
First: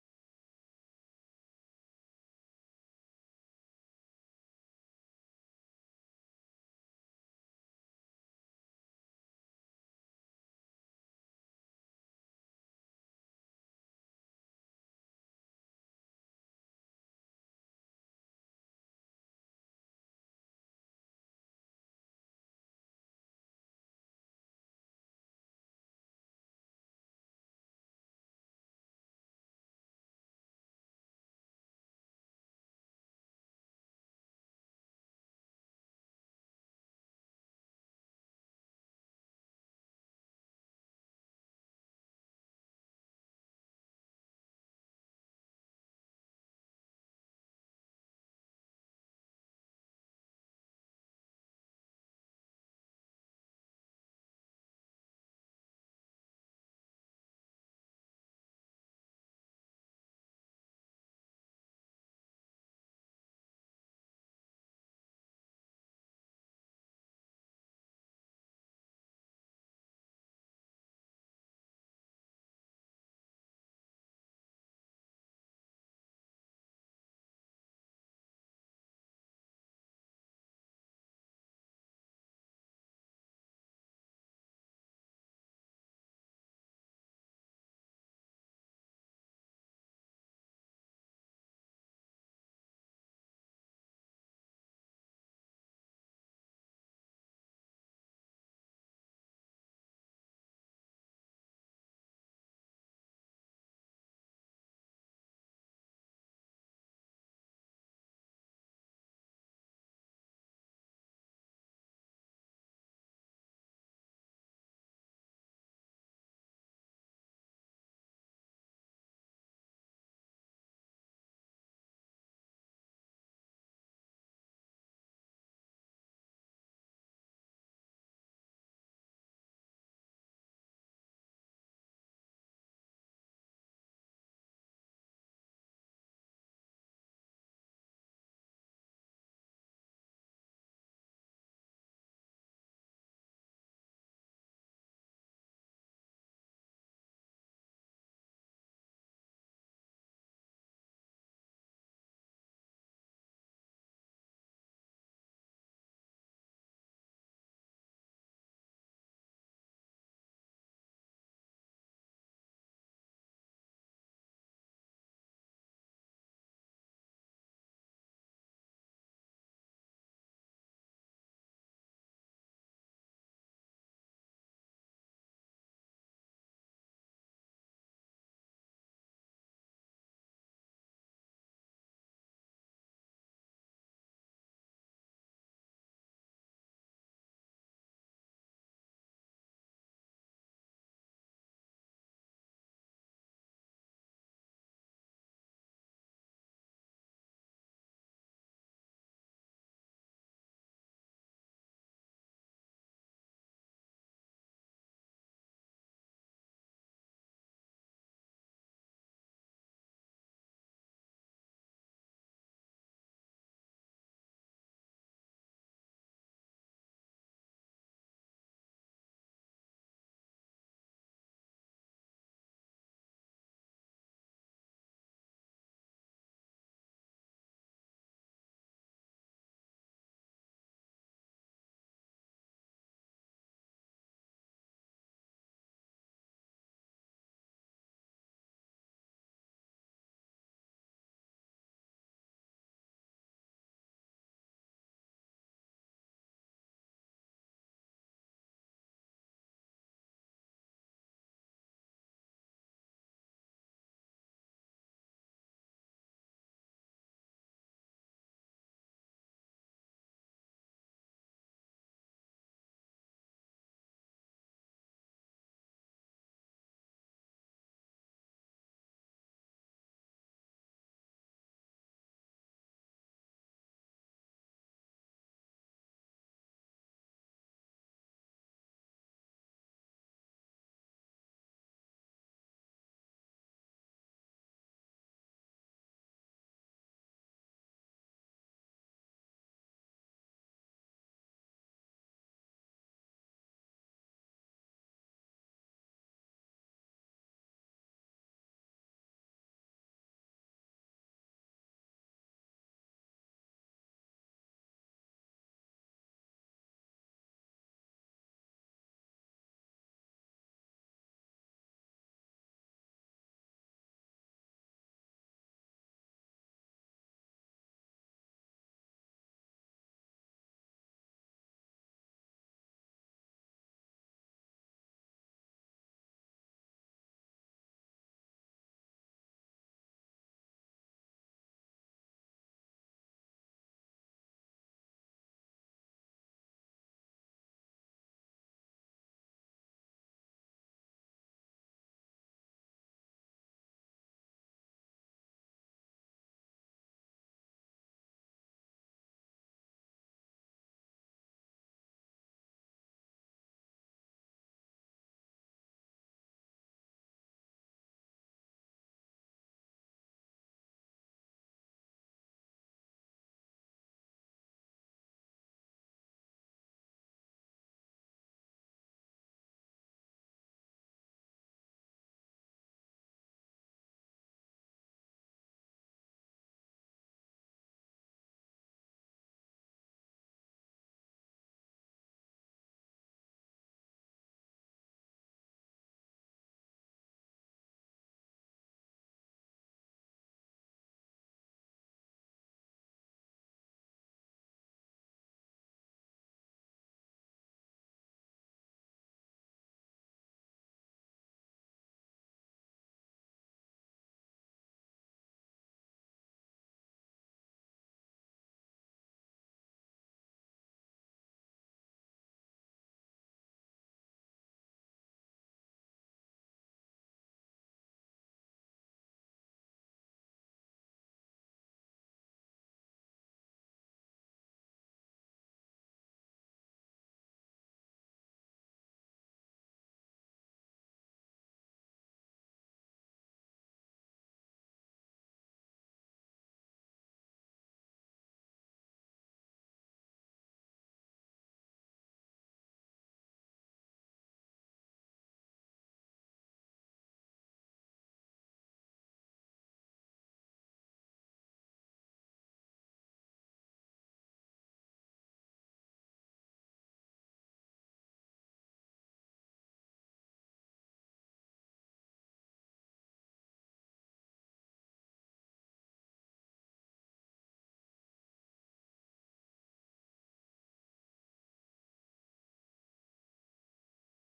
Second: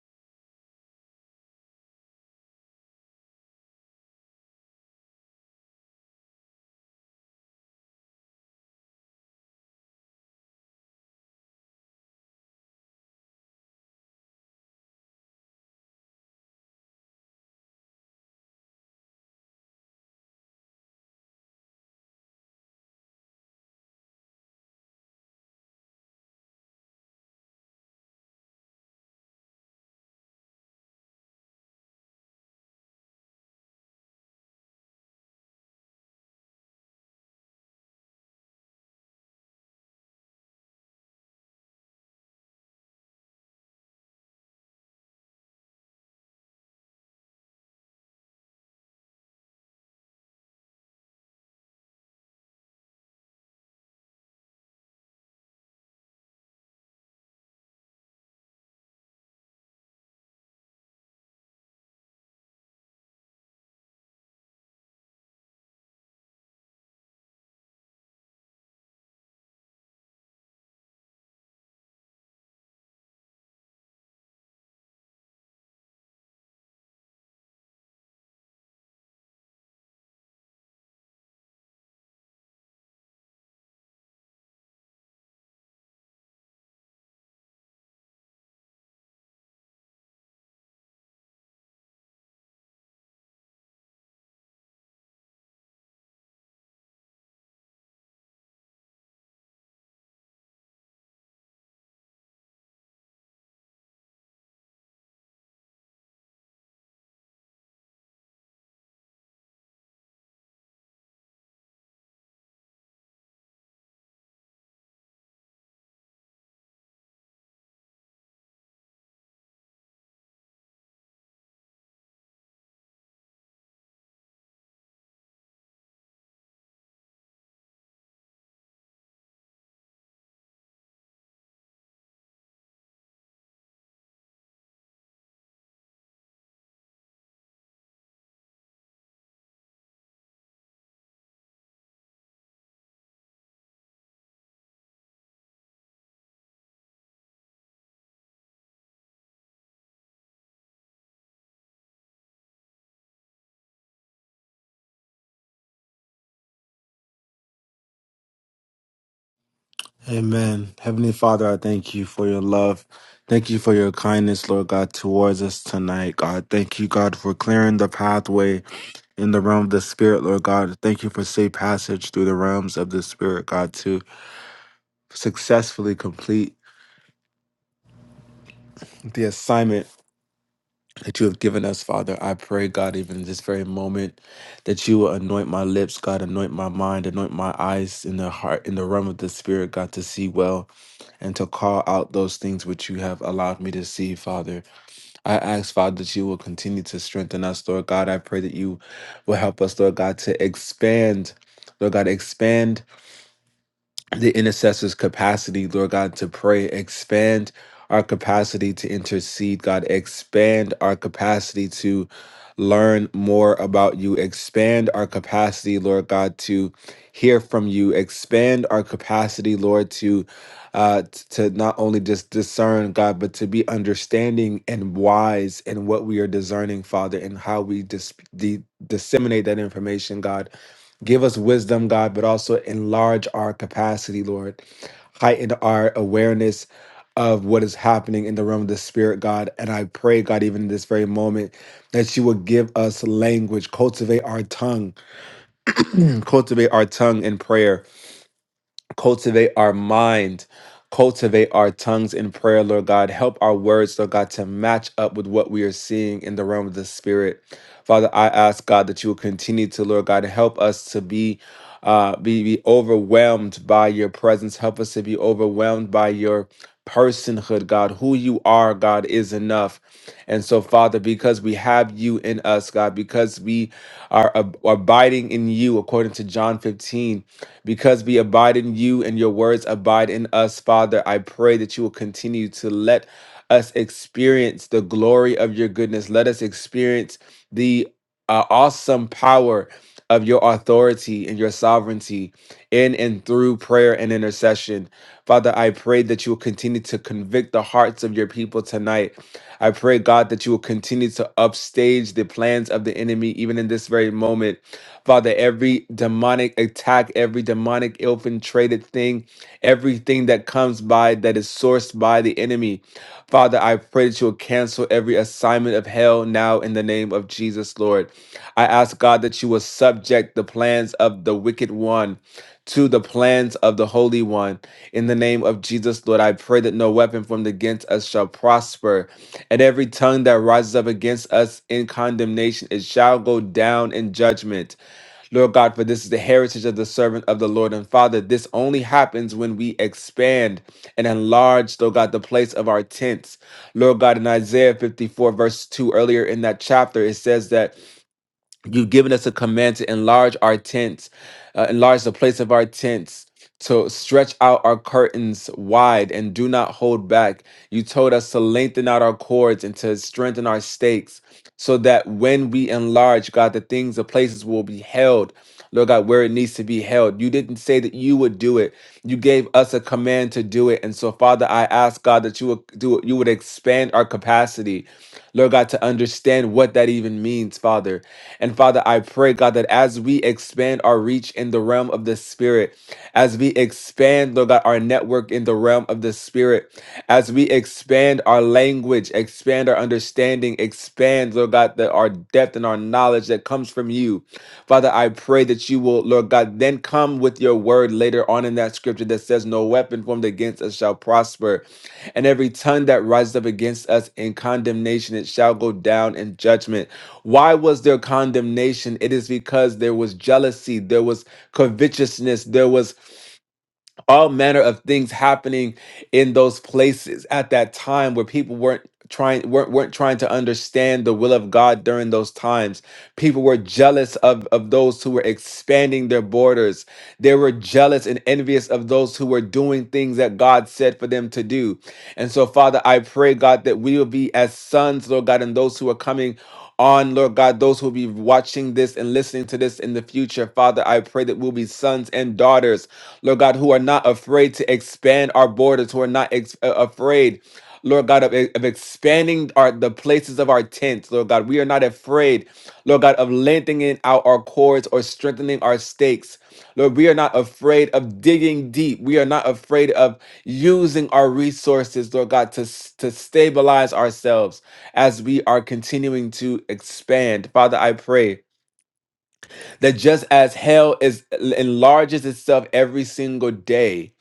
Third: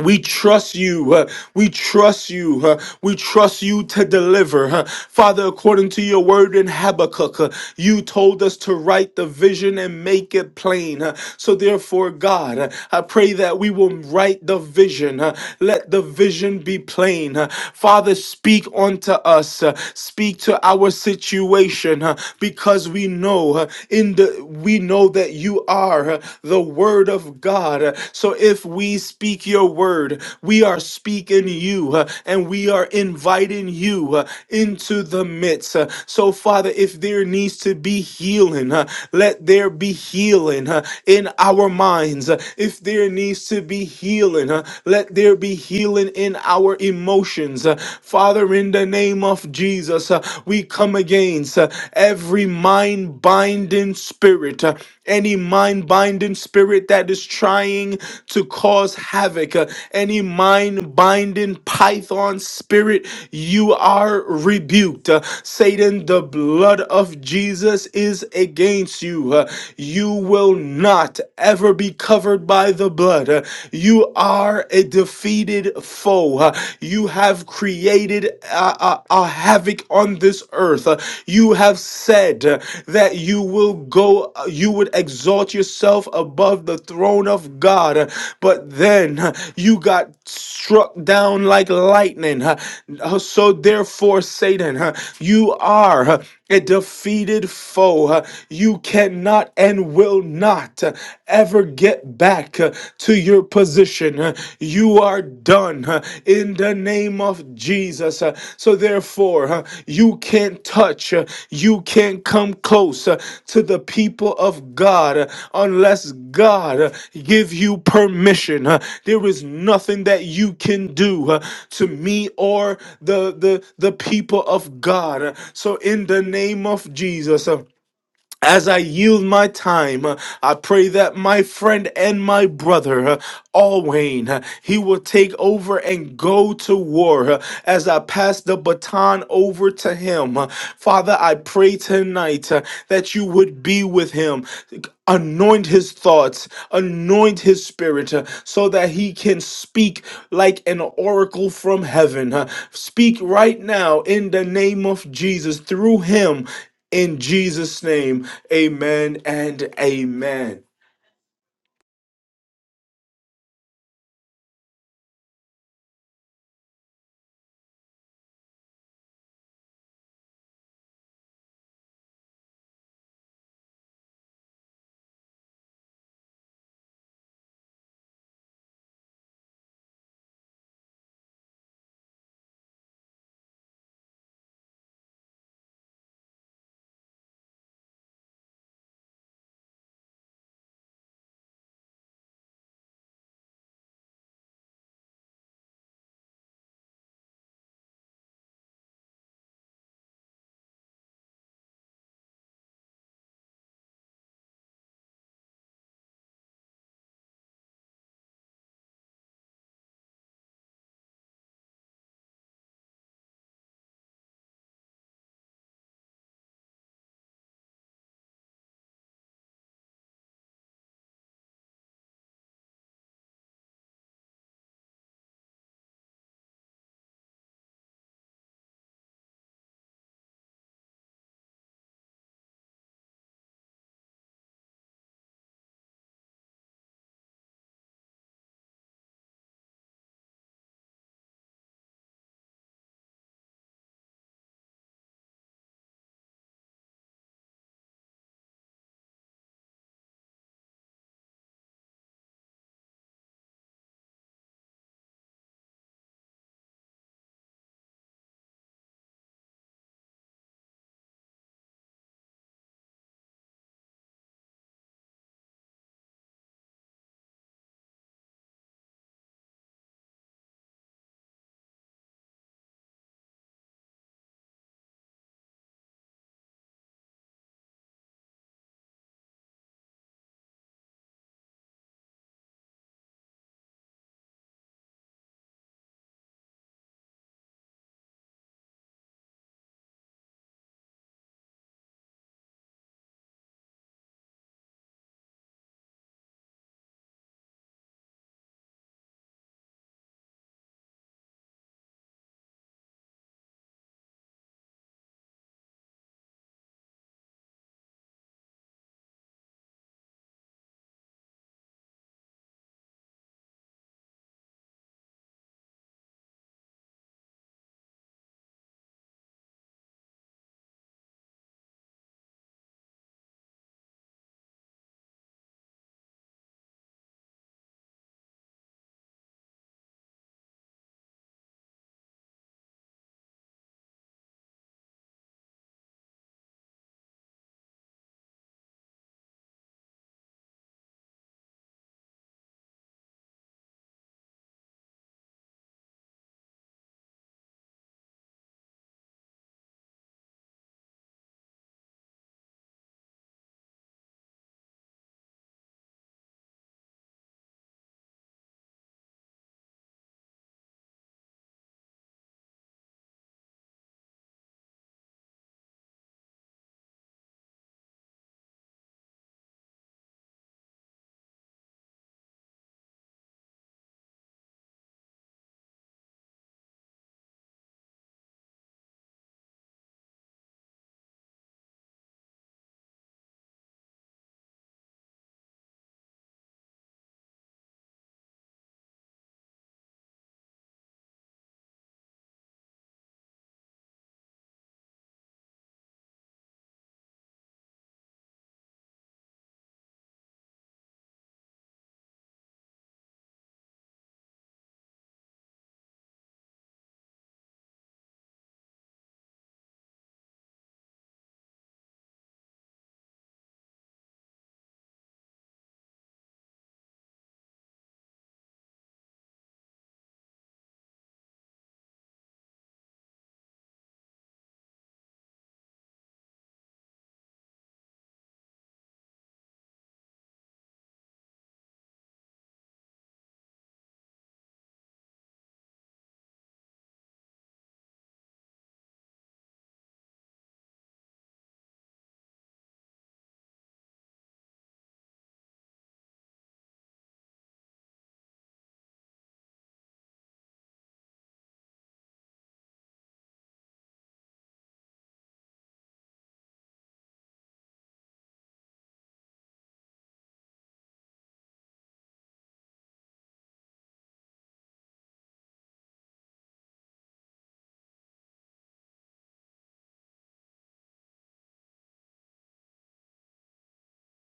we trust you. uh, we trust you. uh, we trust you to deliver. uh. Father, according to your word in Habakkuk, uh, you told us to write the vision and make it plain. uh. so, therefore, God, uh, I pray that we will write the vision. uh. let the vision be plain. uh. Father, speak unto us. uh, speak to our situation uh, because we know uh, in the we know that you you are the Word of God. So if we speak your word, we are speaking you uh, and we are inviting you uh, into the midst. Uh, So, Father, if there needs to be healing, uh, let there be healing uh, in our minds. Uh, If there needs to be healing, uh, let there be healing in our emotions. Uh, Father, in the name of Jesus, uh, we come against uh, every mind binding spirit, uh, any mind binding spirit that is trying to cause havoc, uh, any mind binding python spirit, you are rebuked. Uh, Satan, the blood of Jesus is against you. Uh, You will not ever be covered by the blood. Uh, You are a defeated foe. Uh, uh, you have created uh, uh, uh, havoc on this earth. Uh, you have said uh, that you will go, uh, you would exalt yourself above the throne of God. Uh, but then uh, you got struck down like lightning. Uh, uh, so therefore, Satan, uh, you are. uh, a defeated foe. Uh, You cannot and will not uh, ever get back uh, to your position. Uh, You are done uh, in the name of Jesus. Uh, So therefore, uh, you can't touch, uh, you can't can't come close uh, to the people of God uh, unless God uh, give you permission. uh, There is nothing that you can do uh, to me or the the the people of God. Uh, So in the name of Jesus. uh, as I yield my time, uh, I pray that my friend and my brother, uh, Alwayne, uh, he will take over and go to war uh, as I pass the baton over to him. Uh, Father, I pray tonight uh, that you would be with him. Anoint his thoughts, anoint his spirit uh, so that he can speak like an oracle from heaven. uh, Speak right now in the name of Jesus through him in Jesus' name, amen and amen.
Amen. Heavenly Father, I thank you for your love. Thank you for your kindness, Lord God, towards us tonight, God. Thank you, God, for clearing the pathway in the realm of the Spirit, Lord God. Thank you for safe passage through the realms of the Spirit, God, to successfully complete the assignment that you have given us, Father. I pray, God, even in this very moment, that you will anoint my lips, God, anoint my mind, anoint my eyes in the heart, in the realm of the spirit, God, to see well and to call out those things which you have allowed me to see, Father. I ask, Father, that you will continue to strengthen us, Lord God. I pray that you will help us, Lord God, to expand, Lord God, expand the intercessor's capacity, Lord God, to pray, expand our capacity to intercede, God, expand our capacity to learn more about you, expand our capacity, Lord God, to hear from you, expand our capacity, Lord, to uh, t- to not only just discern God, but to be understanding and wise in what we are discerning, Father, and how we dis- de- disseminate that information, God Give us wisdom, God, but also enlarge our capacity, Lord. Heighten our awareness of what is happening in the realm of the spirit, God. And I pray, God, even in this very moment, that you will give us language, cultivate our tongue, cultivate our tongue in prayer cultivate our mind, cultivate our tongues in prayer, Lord God. Help our words, Lord God, to match up with what we are seeing in the realm of the Spirit. Father, I ask God that you will continue to, Lord God, help us to be. Uh, be, be overwhelmed by your presence. Help us to be overwhelmed by your personhood, God. Who you are, God, is enough. And so, Father, because we have you in us, God, because we are ab- abiding in you, according to John 15, because we abide in you and your words abide in us, Father, I pray that you will continue to let us experience the glory of your goodness. Let us experience the uh, awesome power of your authority and your sovereignty in and through prayer and intercession. Father, I pray that you will continue to convict the hearts of your people tonight. I pray, God, that you will continue to upstage the plans of the enemy, even in this very moment. Father, every demonic attack, every demonic infiltrated thing, everything that comes by that is sourced by the enemy. Father, I pray that you will cancel every assignment of hell now in the name of Jesus, Lord. I ask God that you will subject the plans of the wicked one to the plans of the Holy One. In the name of Jesus, Lord, I pray that no weapon formed against us shall prosper, and every tongue that rises up against us in condemnation, it shall go down in judgment. Lord God, for this is the heritage of the servant of the Lord and Father. This only happens when we expand and enlarge, Lord God, the place of our tents. Lord God, in Isaiah 54, verse 2, earlier in that chapter, it says that You've given us a command to enlarge our tents, uh, enlarge the place of our tents, to stretch out our curtains wide and do not hold back. You told us to lengthen out our cords and to strengthen our stakes so that when we enlarge, God, the things, the places will be held, Lord God, where it needs to be held. You didn't say that you would do it. You gave us a command to do it. And so, Father, I ask God that you would do it, you would expand our capacity, Lord God, to understand what that even means, Father. And Father, I pray, God, that as we expand our reach in the realm of the Spirit, as we expand, Lord God, our network in the realm of the Spirit, as we expand our language, expand our understanding, expand, Lord God, the, our depth and our knowledge that comes from you. Father, I pray that you will, Lord God, then come with your word later on in that scripture that says, No weapon formed against us shall prosper, and every tongue that rises up against us in condemnation, it shall go down in judgment. Why was there condemnation? It is because there was jealousy, there was covetousness, there was all manner of things happening in those places at that time where people weren't trying weren't, weren't trying to understand the will of God during those times. People were jealous of, of those who were expanding their borders. They were jealous and envious of those who were doing things that God said for them to do. And so Father, I pray God that we will be as sons, Lord God, and those who are coming on, Lord God, those who will be watching this and listening to this in the future. Father, I pray that we'll be sons and daughters Lord God, who are not afraid to expand our borders, who are not ex- uh, afraid, Lord God, of, of expanding our the places of our tents, Lord God. We are not afraid, Lord God, of lengthening out our cords or strengthening our stakes. Lord, we are not afraid of digging deep. We are not afraid of using our resources, Lord God, to, s- to stabilize ourselves as we are continuing to expand. Father, I pray that just as hell is enlarges itself every single day,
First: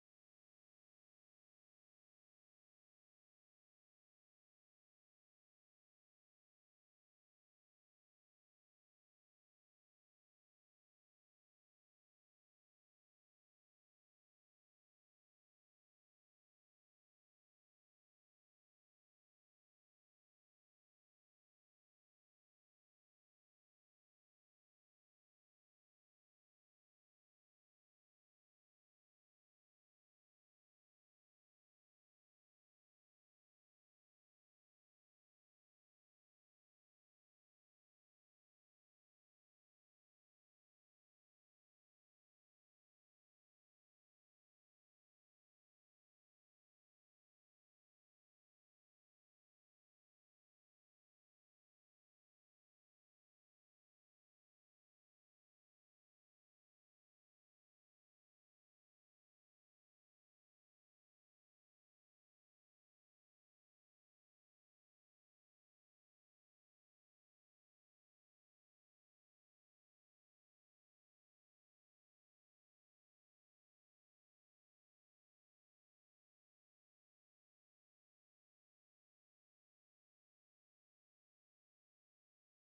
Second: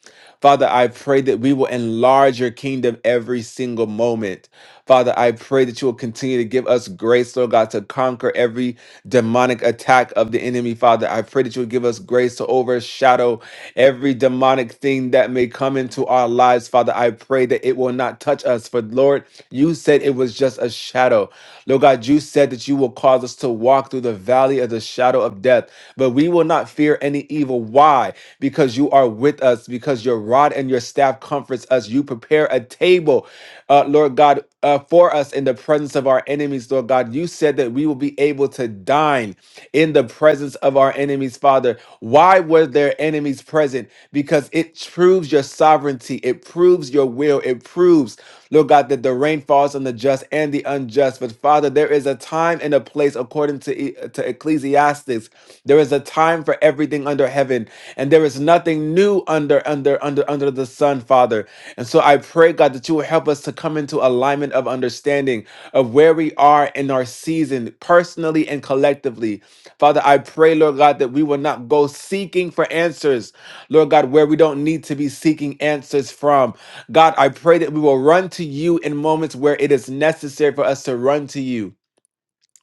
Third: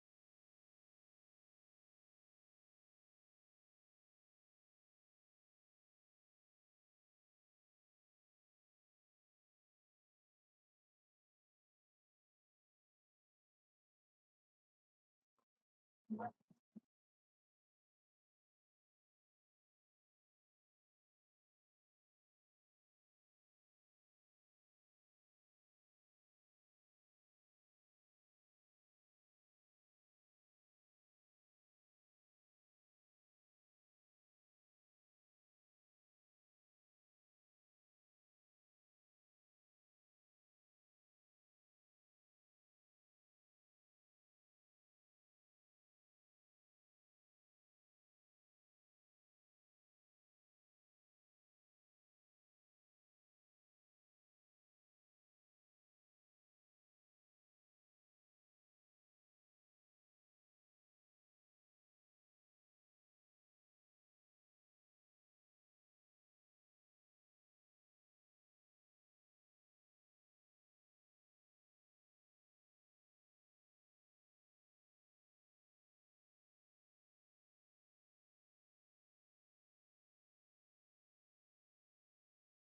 Father, I pray that we will enlarge your kingdom every single moment. Father, I pray that you will continue to give us grace, Lord God, to conquer every demonic attack of the enemy. Father, I pray that you will give us grace to overshadow every demonic thing that may come into our lives. Father, I pray that it will not touch us. For Lord, you said it was just a shadow. Lord God, you said that you will cause us to walk through the valley of the shadow of death, but we will not fear any evil. Why? Because you are with us, because your rod and your staff comforts us. You prepare a table, uh, Lord God, uh, for us in the presence of our enemies, Lord God. You said that we will be able to dine in the presence of our enemies, Father. Why were their enemies present? Because it proves your sovereignty, it proves your will, it proves, Lord God, that the rain falls on the just and the unjust. But Father, there is a time and a place according to, E- to Ecclesiastes. There is a time for everything under heaven, and there is nothing new under under under under the sun, Father. And so I pray, God, that you will help us to come into alignment of understanding of where we are in our season, personally and collectively. Father, I pray, Lord God, that we will not go seeking for answers, Lord God, where we don't need to be seeking answers from. God, I pray that we will run to you in moments where it is necessary for us to run to you.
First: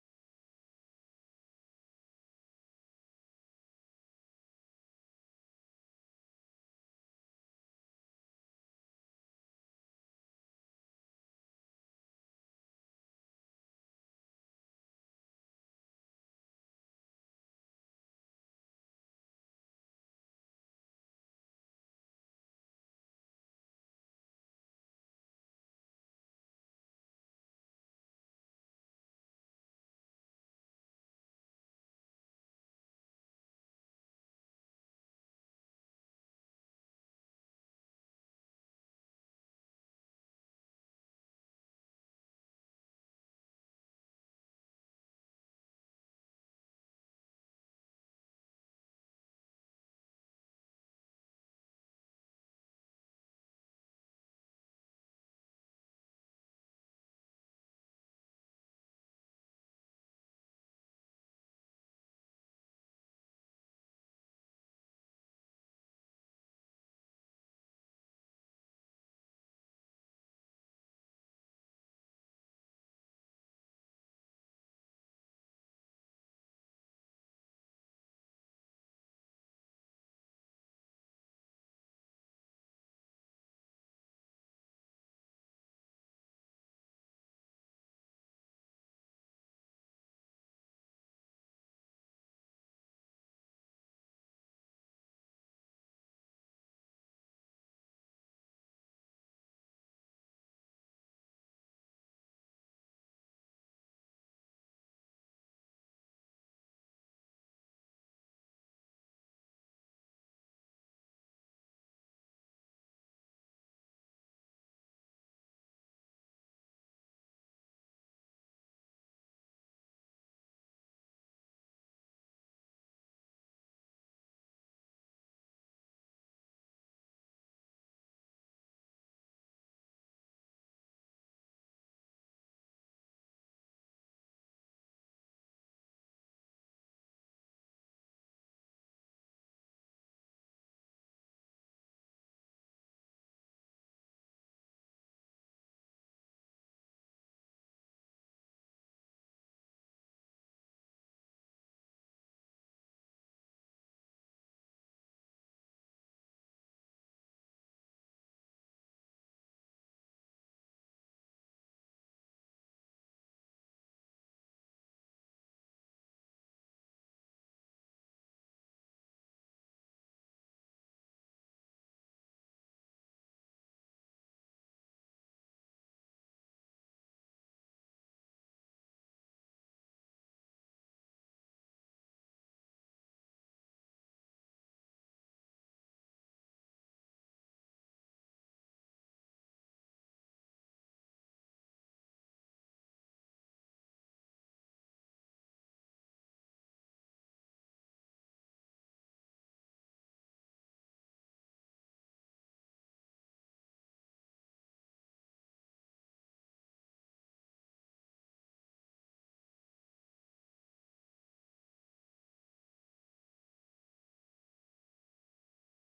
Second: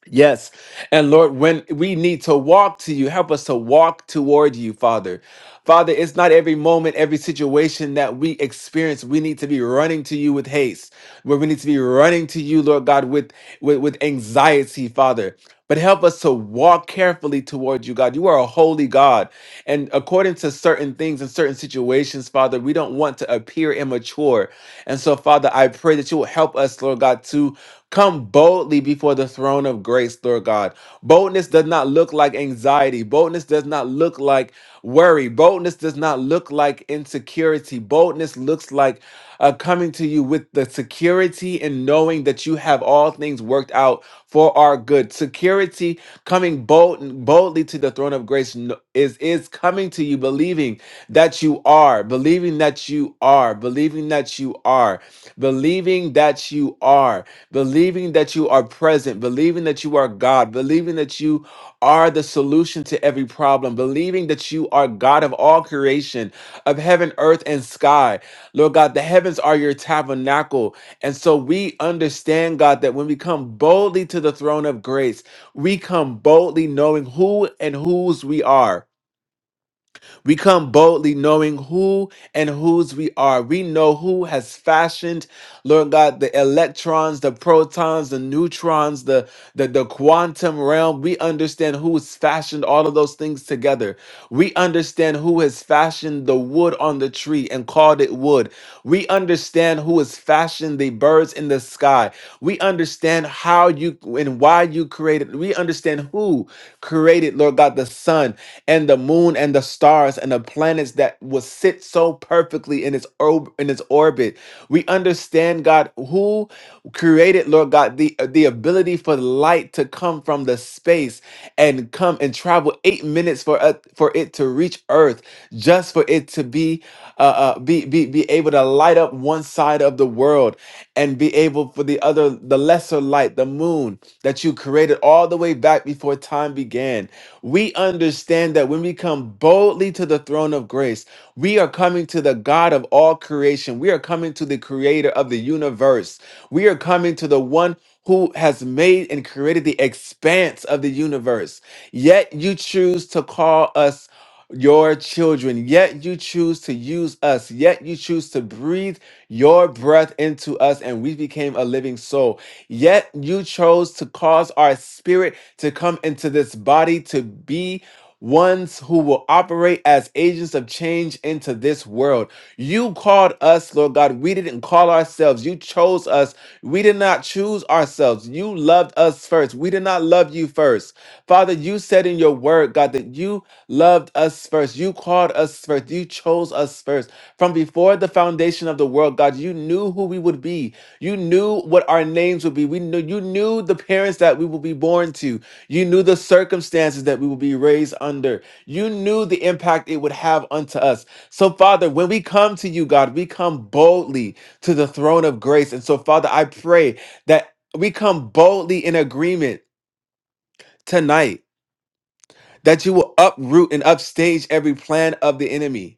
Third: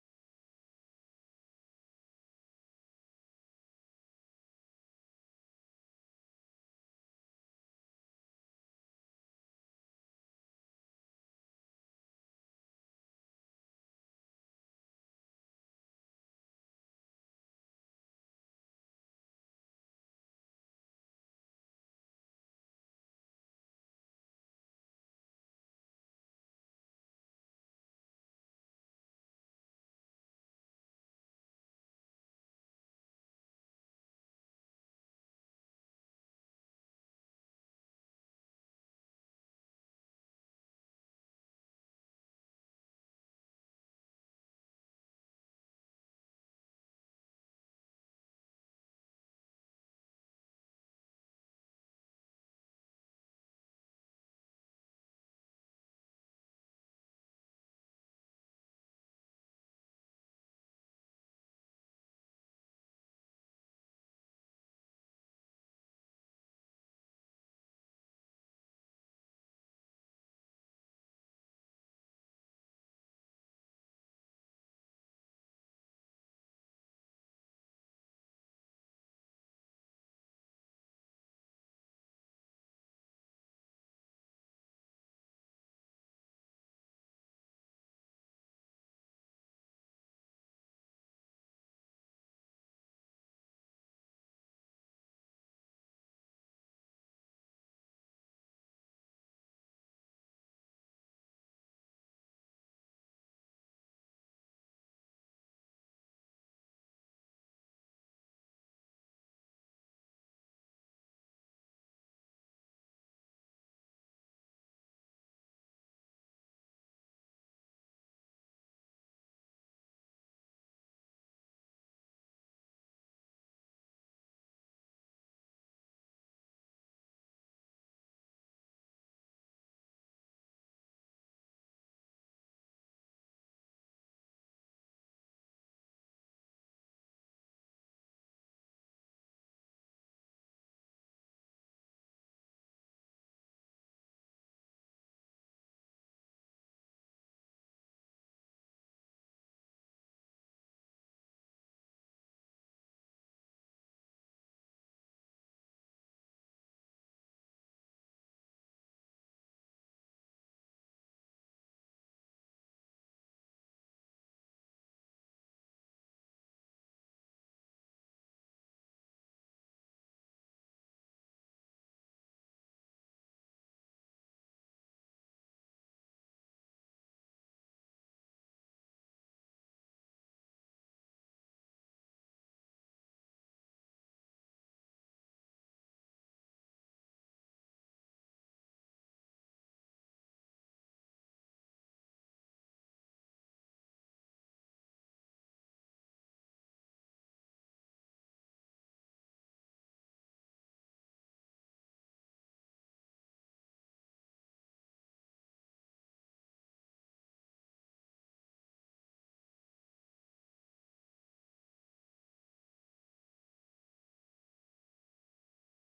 Yes. And Lord, when we need to walk to you, help us to walk toward you, Father. Father, it's not every moment, every situation that we experience. We need to be running to you with haste, where we need to be running to you, Lord God, with, with, with anxiety, Father. But help us to walk carefully toward you, God. You are a holy God. And according to certain things and certain situations, Father, we don't want to appear immature. And so, Father, I pray that you will help us, Lord God, to Come boldly before the throne of grace, Lord God. Boldness does not look like anxiety. Boldness does not look like worry. Boldness does not look like insecurity. Boldness looks like uh, coming to you with the security and knowing that you have all things worked out for our good. Security coming bold, boldly to the throne of grace kn- is is coming to you believing that you are, believing that you are, believing that you are, believing that you are believing that you are present, believing that you are God, believing that you are the solution to every problem, believing that you are God of all creation, of heaven, earth, and sky. Lord God, the heavens are your tabernacle. And so we understand, God, that when we come boldly to the throne of grace, we come boldly knowing who and whose we are. We come boldly knowing who and whose we are. We know who has fashioned, Lord God, the electrons, the protons, the neutrons, the, the, the quantum realm. We understand who has fashioned all of those things together. We understand who has fashioned the wood on the tree and called it wood. We understand who has fashioned the birds in the sky. We understand how you and why you created. We understand who created, Lord God, the sun and the moon and the stars and the planets that will sit so perfectly in its orb in its orbit. We understand God who created Lord God the the ability for light to come from the space and come and travel 8 minutes for uh, for it to reach earth just for it to be uh, uh be, be be able to light up one side of the world and be able for the other the lesser light the moon that you created all the way back before time began we understand that when we come boldly to the throne of grace, we are coming to the God of all creation. We are coming to the creator of the universe. We are coming to the one who has made and created the expanse of the universe. Yet you choose to call us your children. Yet you choose to use us. Yet you choose to breathe your breath into us and we became a living soul. Yet you chose to cause our spirit to come into this body to be ones who will operate as agents of change into this world. You called us, Lord God. We didn't call ourselves. You chose us. We did not choose ourselves. You loved us first. We did not love you first. Father, you said in your word, God, that you loved us first. You called us first. You chose us first. From before the foundation nation of the world, God, you knew who we would be. You knew what our names would be. We knew you knew the parents that we will be born to. You knew the circumstances that we will be raised under. You knew the impact it would have unto us. So, Father, when we come to you, God, we come boldly to the throne of grace. And so, Father, I pray that we come boldly in agreement tonight that you will uproot and upstage every plan of the enemy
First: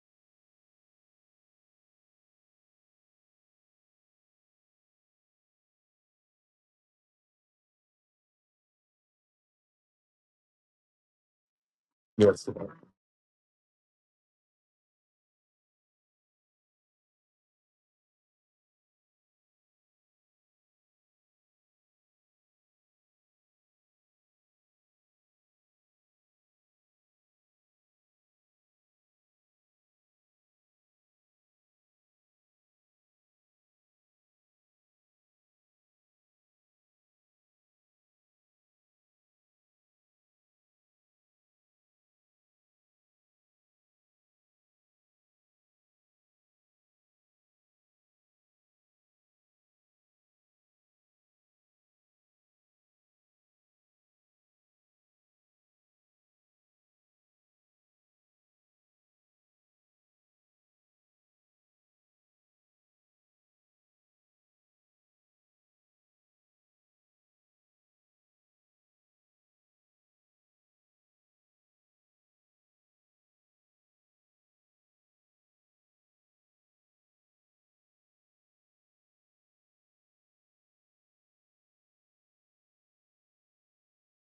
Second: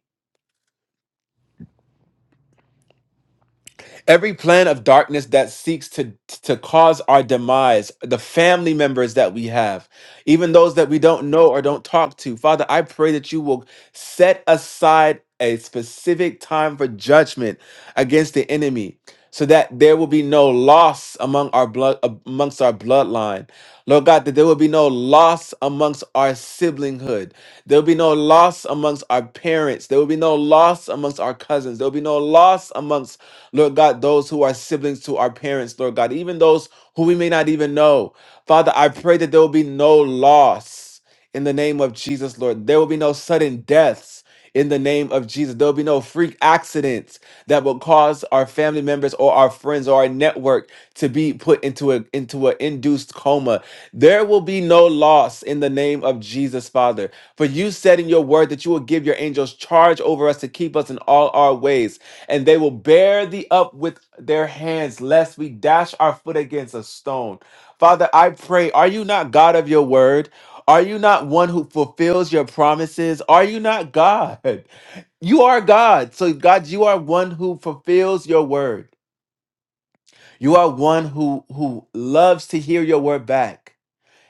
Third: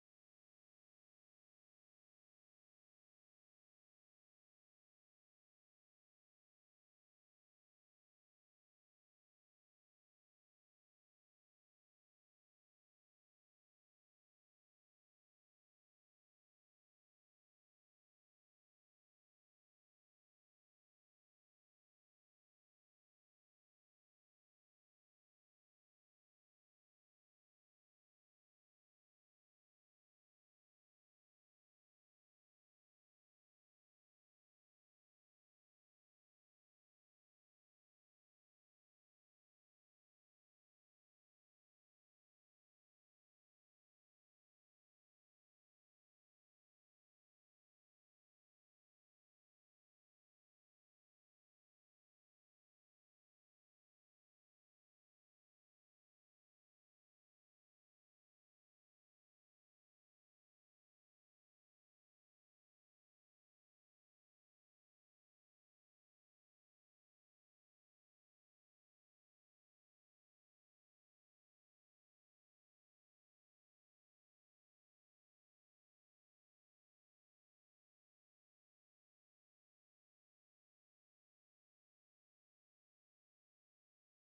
Every plan of darkness that seeks to, to cause our demise, the family members that we have, even those that we don't know or don't talk to,
Yes, sir.
Father, I pray that you will set aside a specific time for judgment against the enemy so that there will be no loss among our blood amongst our bloodline lord god that there will be no loss amongst our siblinghood there will be no loss amongst our parents there will be no loss amongst our cousins there will be no loss amongst Lord God, those who are siblings to our parents, Lord God, even those who we may not even know. Father, I pray that there will be no loss in the name of Jesus, Lord. There will be no sudden deaths in the name of Jesus. There will be no freak accidents that will cause our family members or our friends or our network to be put into a into an induced coma. There will be no loss in the name of Jesus, Father. For you said in your word that you will give your angels charge over us to keep us in all our ways and they will bear thee up with their hands, lest we dash our foot against a stone. Father, I pray, are you not God of your word? Are you not one who fulfills your promises? Are you not God? You are God. So, God, you are one who fulfills your word. You are one who, who loves to hear your word back.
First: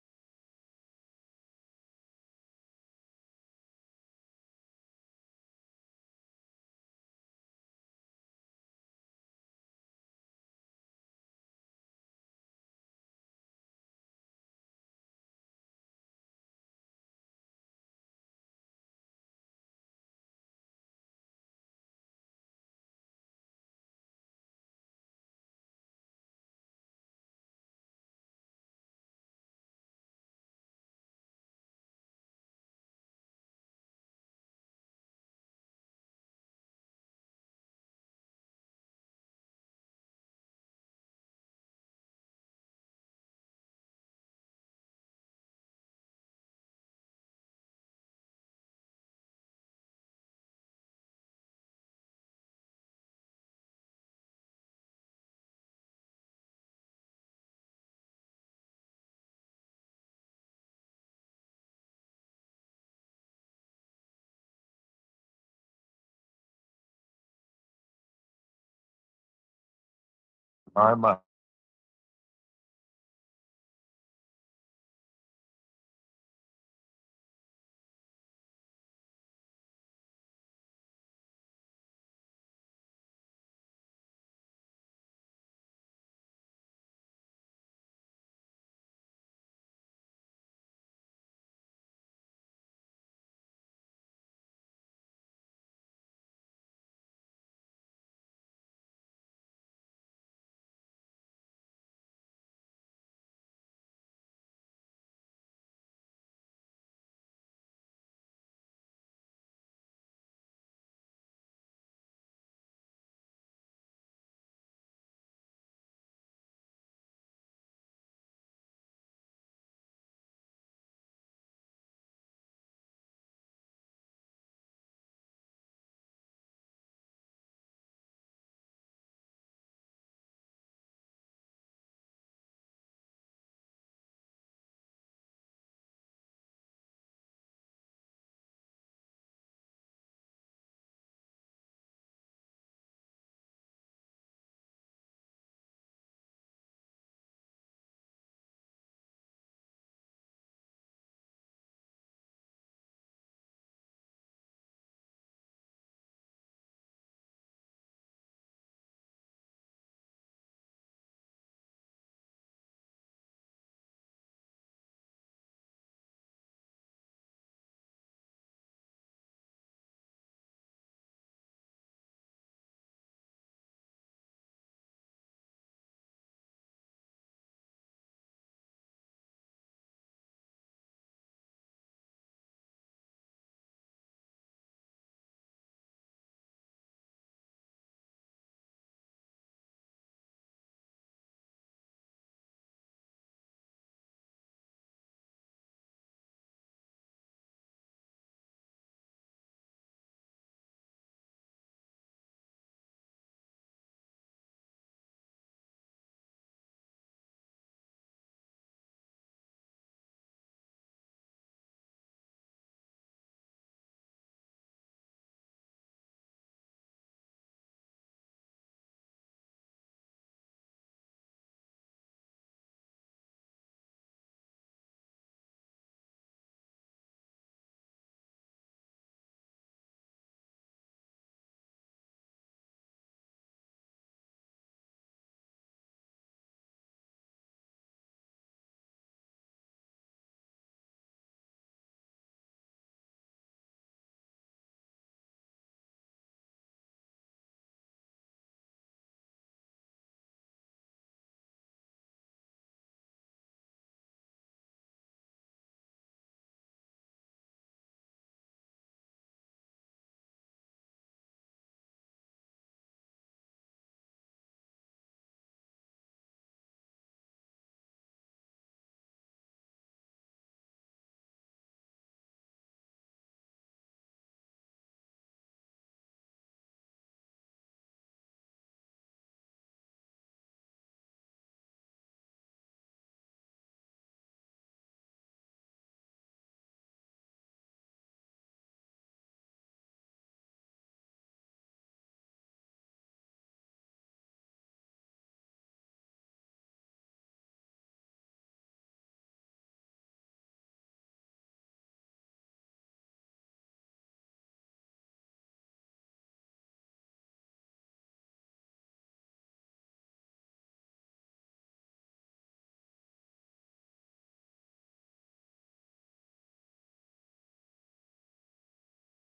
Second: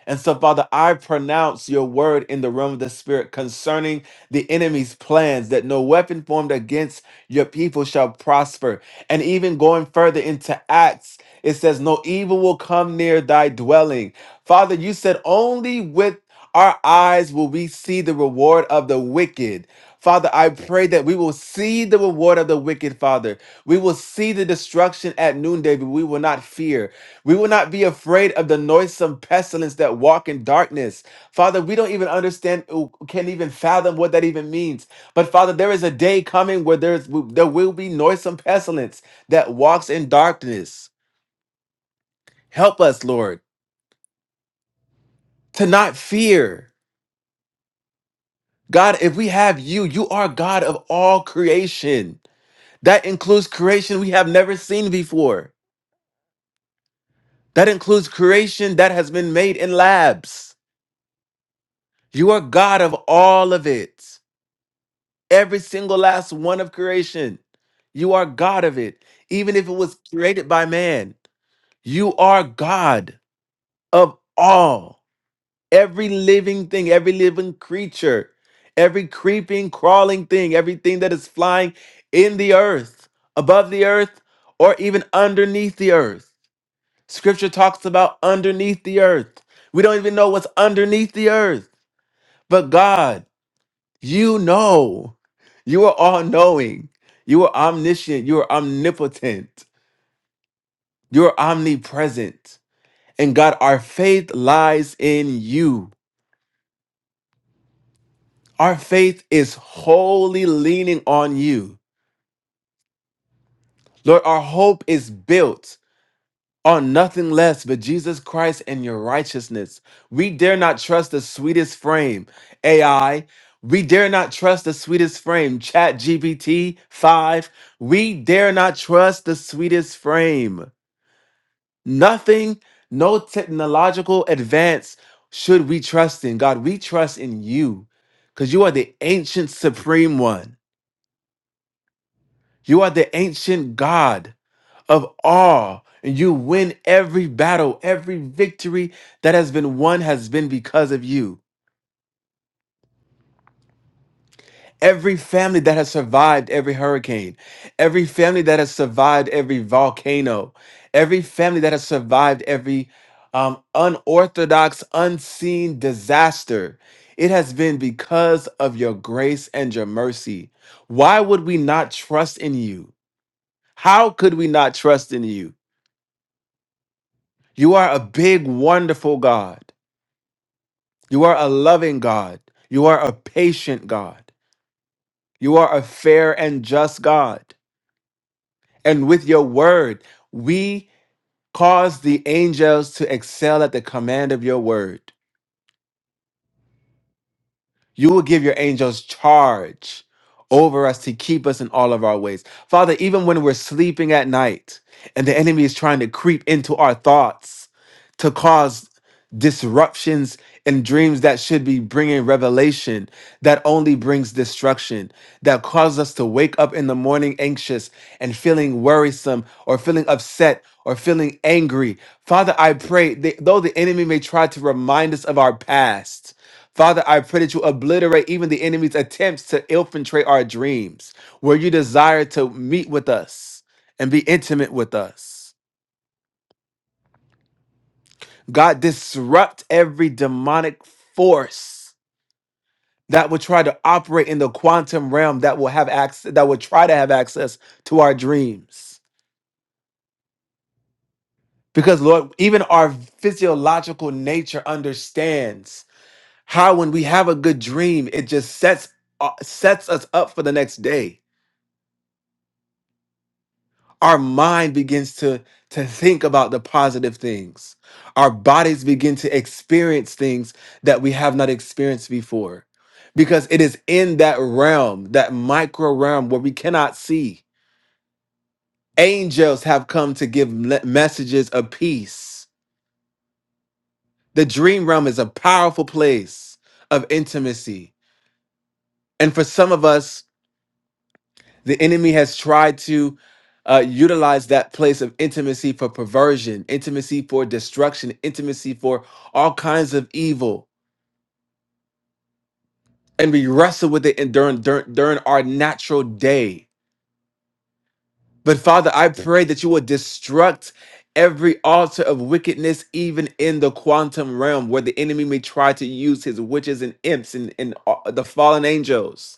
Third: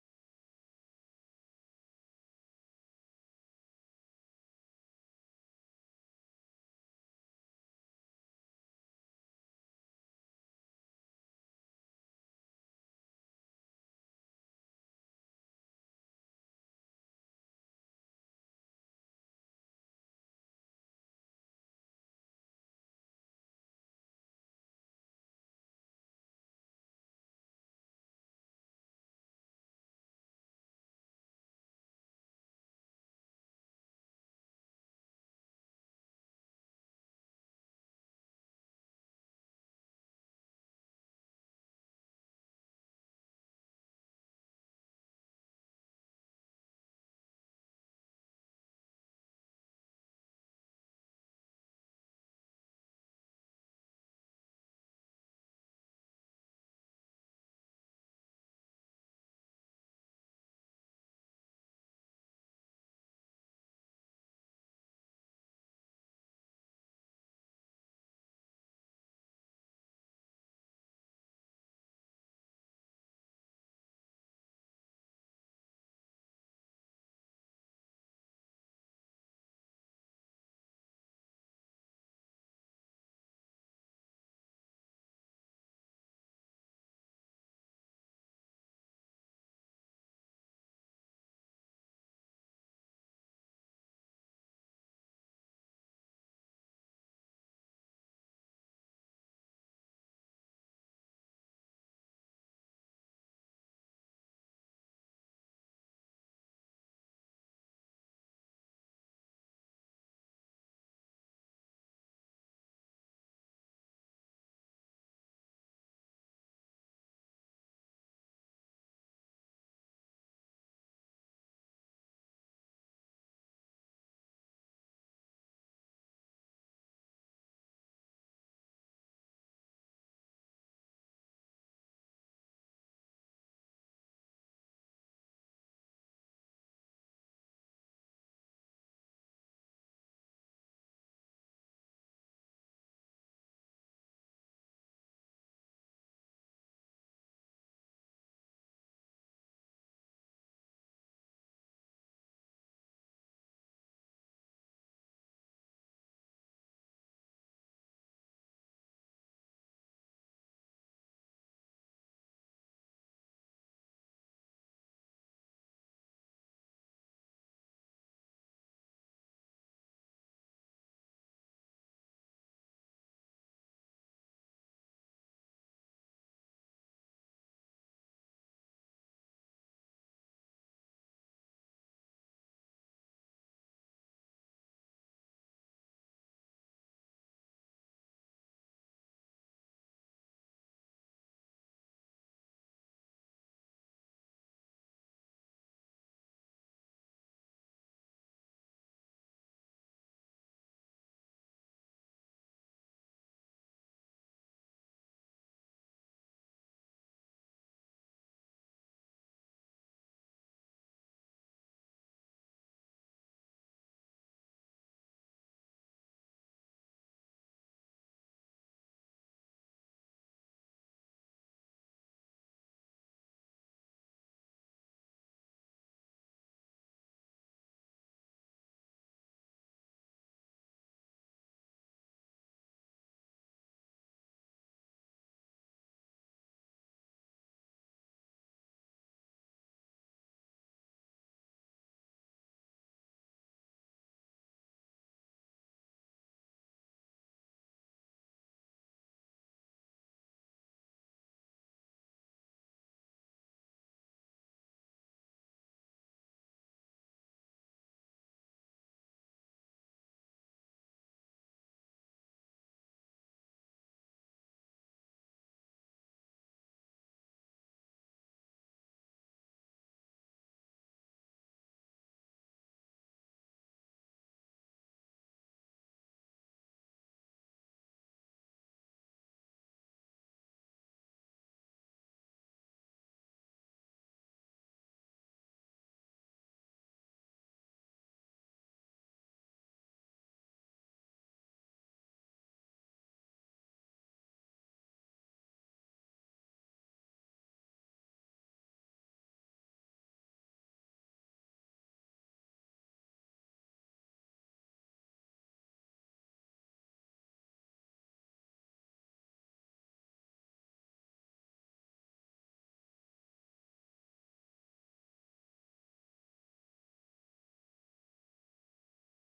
And so, Father, I pronounce your word in the realm of the Spirit concerning the enemy's plans that no weapon formed against your people shall prosper. And even going further into Acts, it says, No evil will come near thy dwelling. Father, you said, Only with our eyes will we see the reward of the wicked. Father, I pray that we will see the reward of the wicked, Father. We will see the destruction at noonday, but we will not fear. We will not be afraid of the noisome pestilence that walk in darkness. Father, we don't even understand, oh, can't even fathom what that even means. But Father, there is a day coming where there's there will be noisome pestilence that walks in darkness. Help us, Lord, to not fear. God, if we have you, you are God of all creation. That includes creation we have never seen before. That includes creation that has been made in labs. You are God of all of it. Every single last one of creation. You are God of it. Even if it was created by
My,
man,
my.
you are God of all. Every living thing, every living creature, every creeping, crawling thing, everything that is flying in the earth, above the earth, or even underneath the earth. Scripture talks about underneath the earth. We don't even know what's underneath the earth, but God. You know. You are all knowing. You are omniscient. You are omnipotent. You are omnipresent. And God, our faith lies in you. Our faith is wholly leaning on you. Lord, our hope is built. on nothing less but Jesus Christ and your righteousness. We dare not trust the sweetest frame, AI. We dare not trust the sweetest frame, Chat GPT 5. We dare not trust the sweetest frame. Nothing, no technological advance should we trust in. God, we trust in you because you are the ancient supreme one. You are the ancient God. of awe. And you win every battle, every victory that has been won has been because of you. Every family that has survived every hurricane, every family that has survived every volcano, every family that has survived every um, unorthodox, unseen disaster, it has been because of your grace and your mercy. Why would we not trust in you? How could we not trust in you? You are a big, wonderful God. You are a loving God. You are a patient God. You are a fair and just God. And with your word, we cause the angels to excel at the command of your word. You will give your angels charge over us to keep us in all of our ways. Father, even when we're sleeping at night and the enemy is trying to creep into our thoughts to cause disruptions in dreams that should be bringing revelation that only brings destruction that cause us to wake up in the morning anxious and feeling worrisome or feeling upset or feeling angry father i pray that though the enemy may try to remind us of our past Father, I pray that you obliterate even the enemy's attempts to infiltrate our dreams, where you desire to meet with us and be intimate with us. God, disrupt every demonic force that would try to operate in the quantum realm that will have access, that will try to have access to our dreams. Because Lord, even our physiological nature understands how when we have a good dream, it just sets uh, sets us up for the next day our mind begins to to think about the positive things our bodies begin to experience things that we have not experienced before because it is in that realm that micro realm where we cannot see angels have come to give le- messages of peace the dream realm is a powerful place of intimacy and for some of us The enemy has tried to uh, utilize that place of intimacy for perversion, intimacy for destruction, intimacy for all kinds of evil. And we wrestle with it in, during, during, during our natural day. But Father, I pray that you will destruct every altar of wickedness, even in the quantum realm, where the enemy may try to use his witches and imps and, and uh, the fallen angels.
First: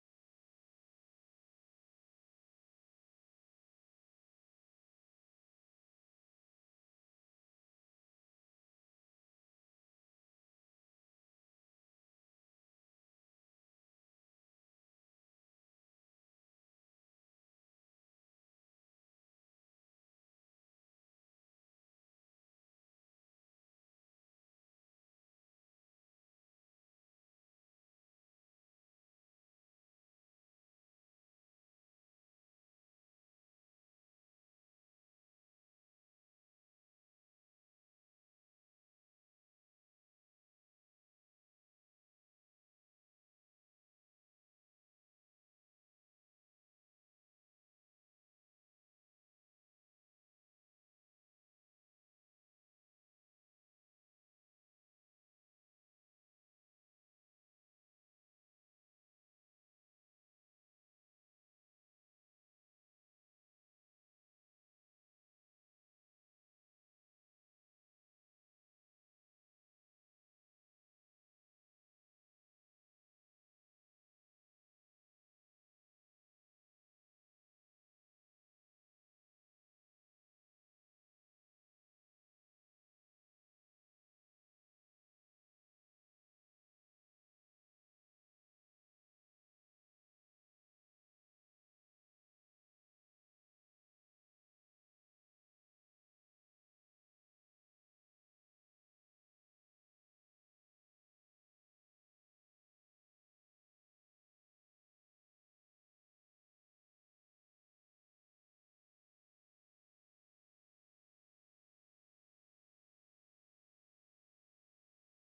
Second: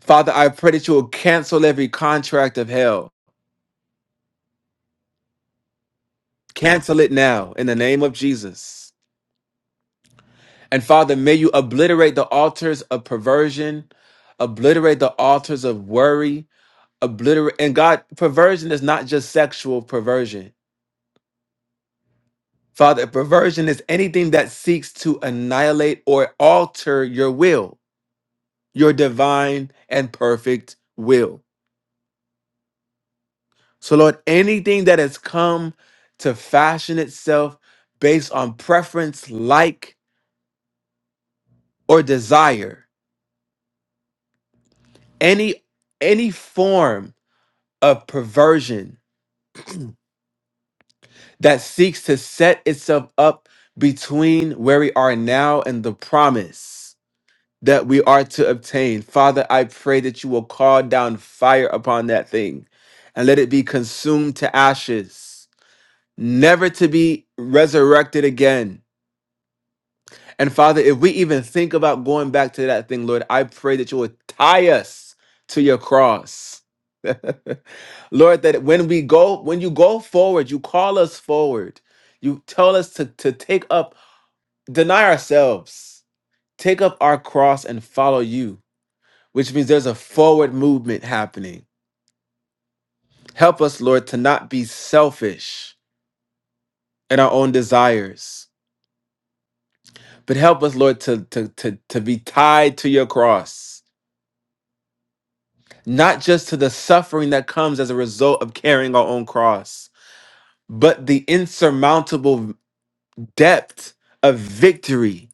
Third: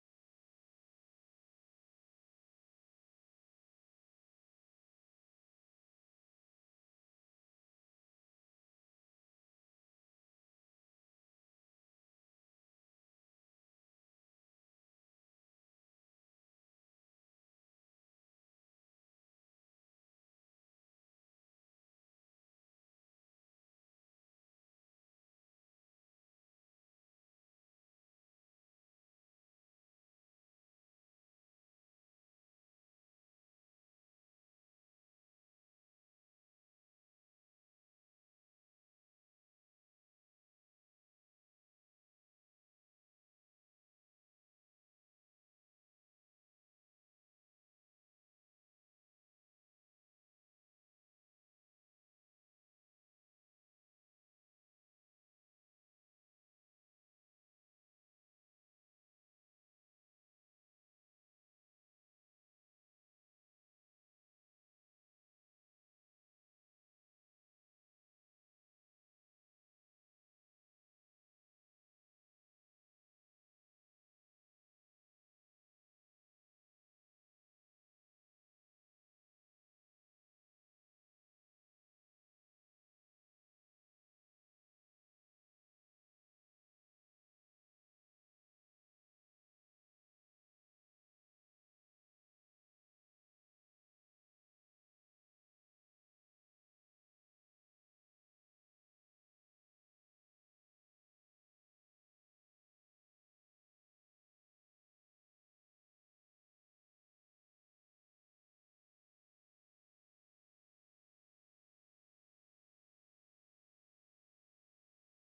Father, I pray that you will cancel every contract of hell. Cancel it now in the name of Jesus. And Father, may you obliterate the altars of perversion, obliterate the altars of worry, obliterate. And God, perversion is not just sexual perversion. Father, perversion is anything that seeks to annihilate or alter your will, your divine and perfect will. So, Lord, anything that has come to fashion itself based on preference, like, or desire. any any form of perversion that seeks to set itself up between where we are now and the promise that we are to obtain father i pray that you will call down fire upon that thing and let it be consumed to ashes never to be resurrected again And Father, if we even think about going back to that thing, Lord, I pray that you would tie us to your cross. Lord, that when we go, when you go forward, you call us forward. You tell us to, to take up, deny ourselves, take up our cross and follow you, which means there's a forward movement happening. Help us, Lord, to not be selfish in our own desires, but help us, Lord, to, to, to, to be tied to your cross not just to the suffering that comes as a result of carrying our own cross, but the insurmountable depth of victory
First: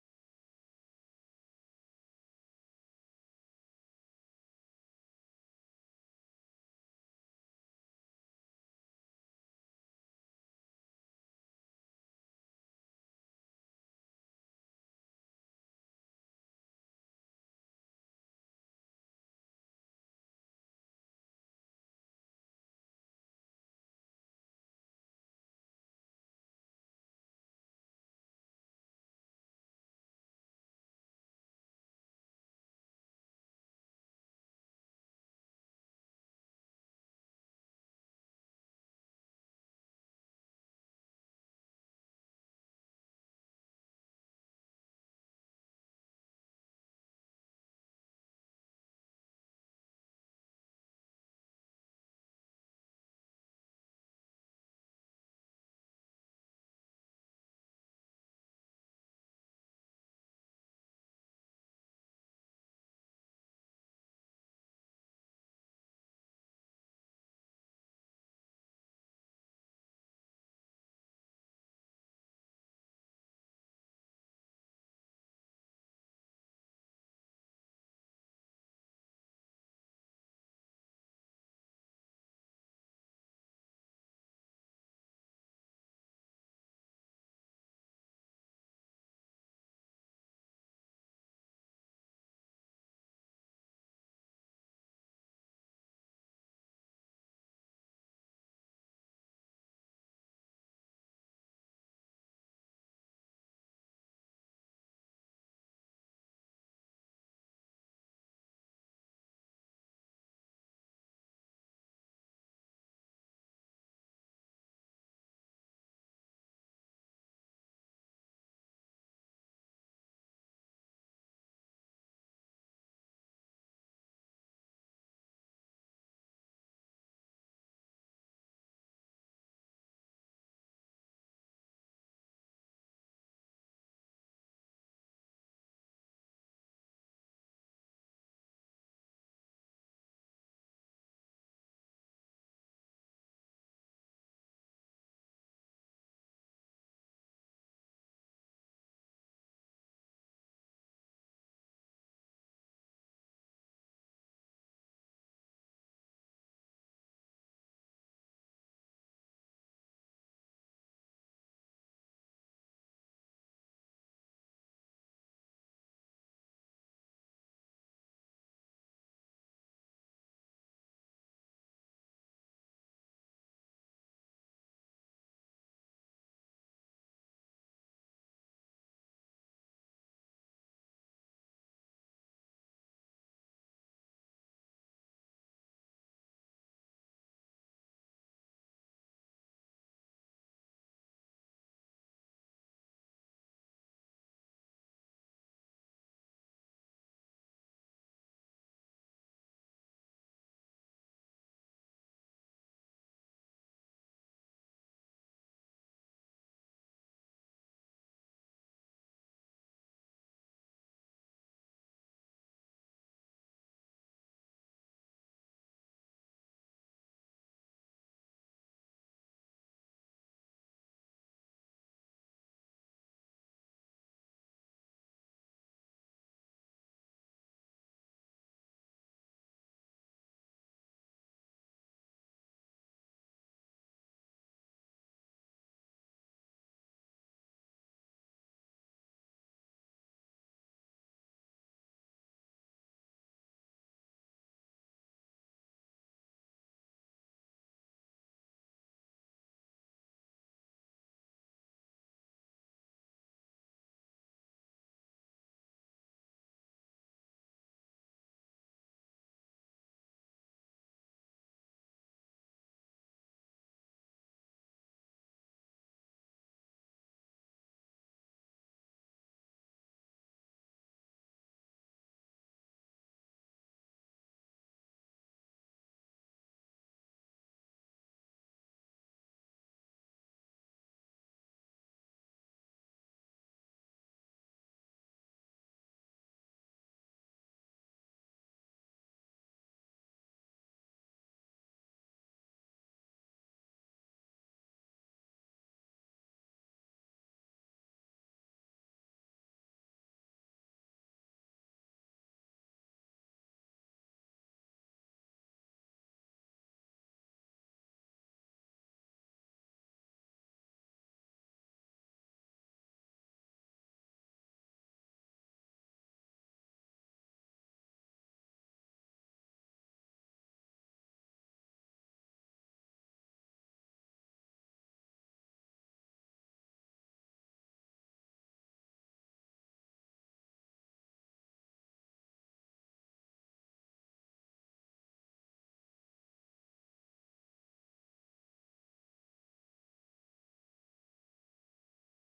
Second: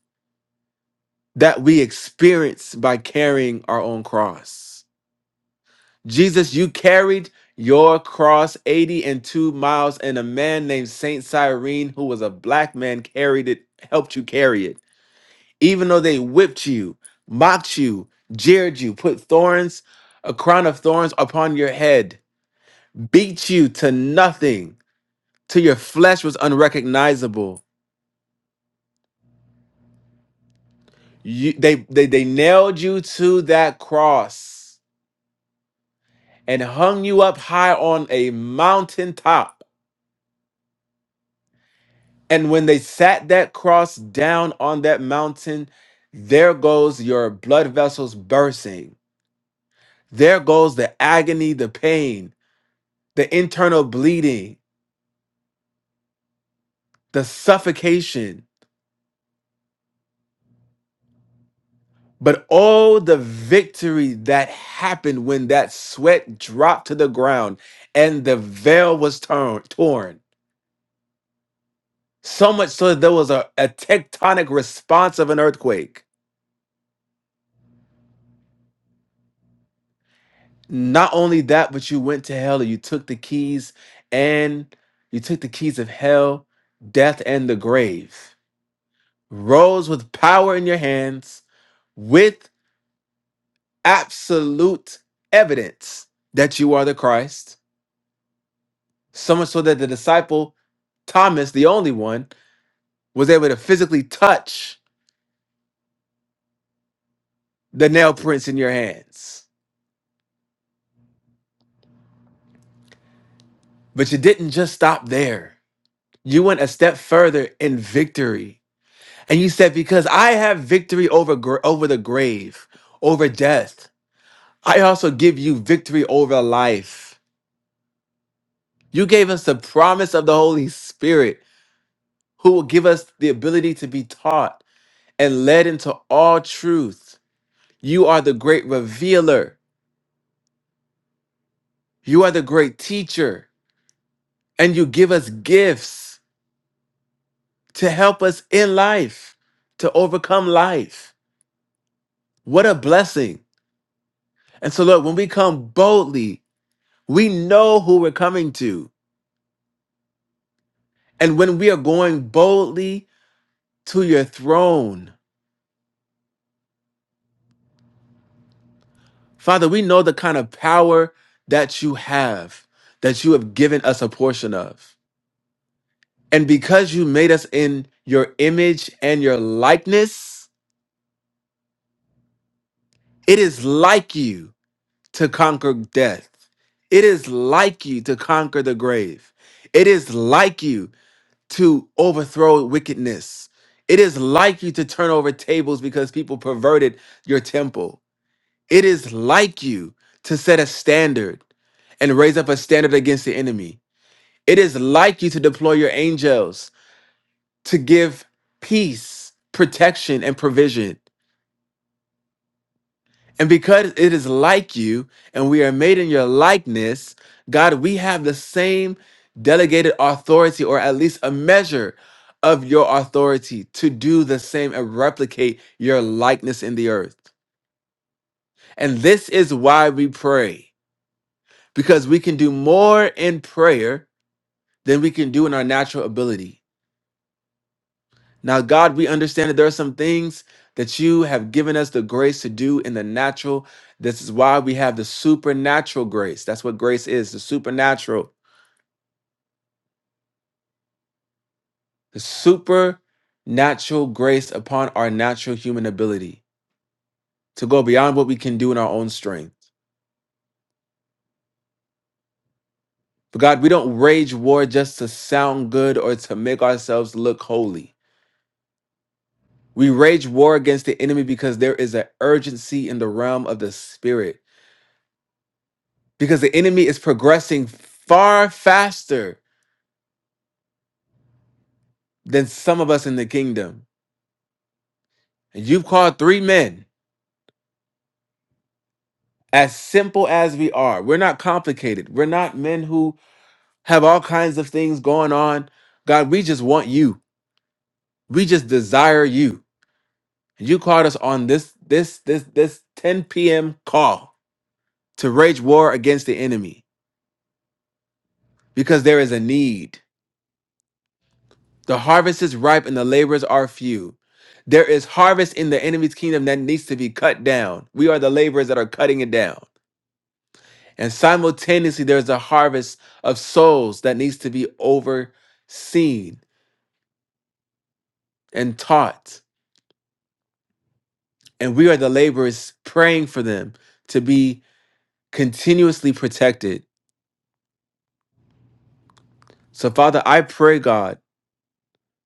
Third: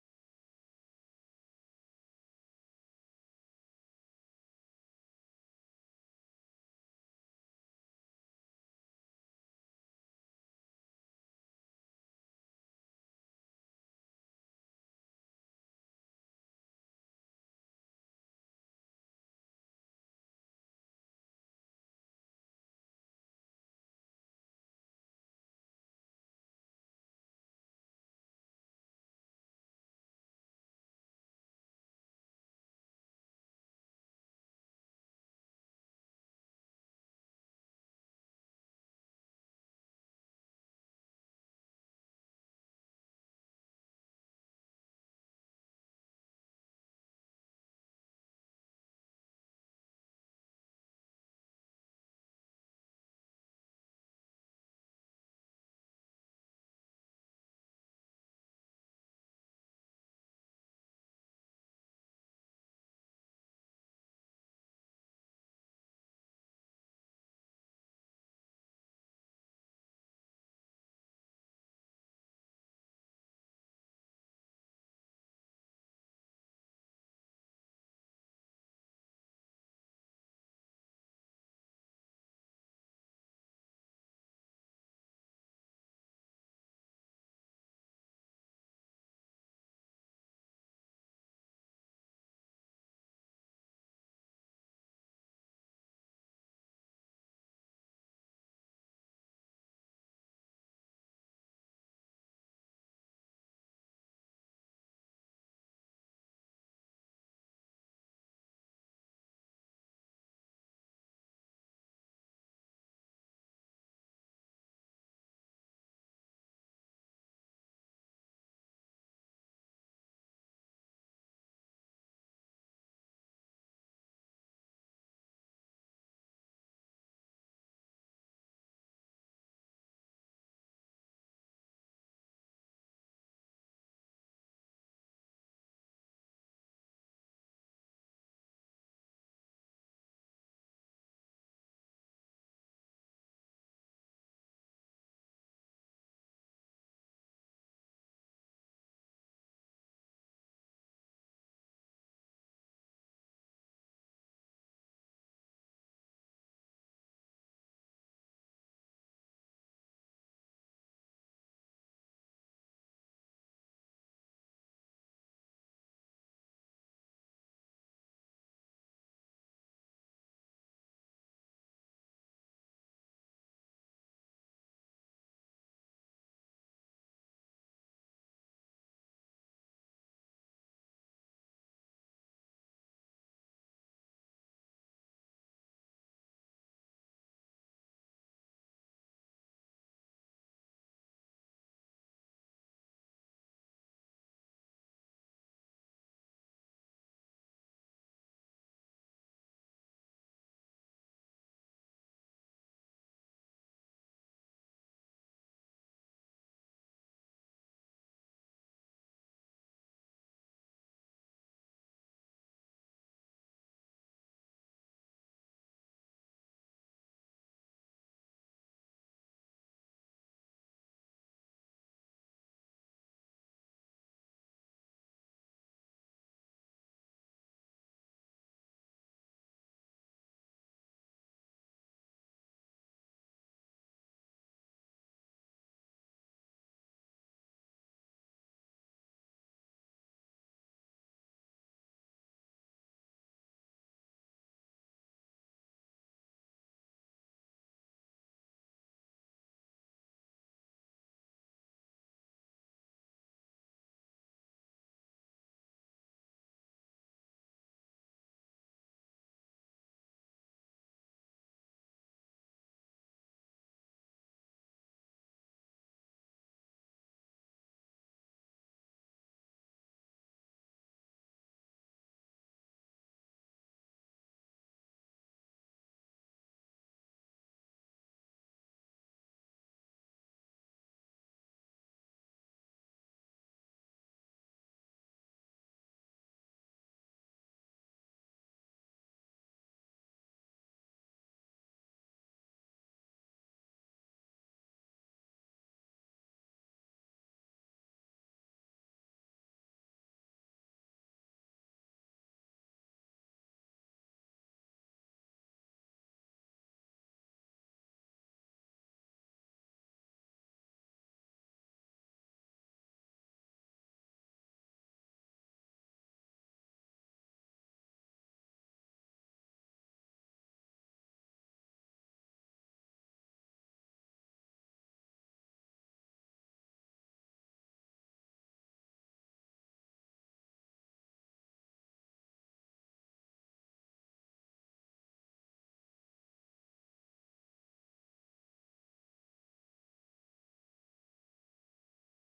that we experience by carrying our own cross. Jesus, you carried your cross 80 and 2 miles, and a man named Saint Cyrene, who was a black man, carried it, helped you carry it. Even though they whipped you, mocked you, jeered you, put thorns, a crown of thorns upon your head beat you to nothing till your flesh was unrecognizable. You, they, they, they nailed you to that cross and hung you up high on a mountaintop. And when they sat that cross down on that mountain, there goes your blood vessels bursting. There goes the agony, the pain, the internal bleeding, the suffocation But oh, the victory that happened when that sweat dropped to the ground and the veil was torn. torn. So much so that there was a, a tectonic response of an earthquake. Not only that, but you went to hell and you took the keys and you took the keys of hell, death, and the grave. Rose with power in your hands, with absolute evidence that you are the Christ So much so that the disciple, Thomas, the only one, was able to physically touch the nail prints in your hands. But you didn't just stop there. You went a step further in victory. And you said, Because I have victory over, gr- over the grave, over death, I also give you victory over life. You gave us the promise of the Holy Spirit, who will give us the ability to be taught and led into all truth. You are the great revealer. You are the great teacher, and you give us gifts to help us in life, to overcome life. What a blessing. And so, Lord, when we come boldly, we know who we're coming to. And when we are going boldly to your throne, Father, we know the kind of power that you have, that you have given us a portion of. And because you made us in your image and your likeness, it is like you. to conquer death. It is like you to conquer the grave. It is like you to overthrow wickedness. It is like you to turn over tables because people perverted your temple. It is like you to set a standard and raise up a standard against the enemy. It is like you to deploy your angels to give peace, protection, and provision. And because it is like you and we are made in your likeness, God, we have the same delegated authority or at least a measure of your authority to do the same and replicate your likeness in the earth. And this is why we pray because we can do more in prayer than we can do in our natural ability. Now, God, we understand that there are some things that you have given us the grace to do in the natural. This is why we have the supernatural grace. That's what grace is the supernatural, the supernatural grace upon our natural human ability to go beyond what we can do in our own strength. But God, we don't rage war just to sound good or to make ourselves look holy. We rage war against the enemy because there is an urgency in the realm of the spirit. because the enemy is progressing far faster than some of us in the kingdom. And you've called three men as simple as we are. We're not complicated. We're not men who have all kinds of things going on. God, we just want you. We just desire you. And you called us on this this this this 10 p.m. call to wage war against the enemy because there is a need. The harvest is ripe and the laborers are few. There is harvest in the enemy's kingdom that needs to be cut down. We are the laborers that are cutting it down. And simultaneously, there's a harvest of souls that needs to be overseen and taught. And we are the laborers praying for them to be continuously protected. So, Father, I pray, God,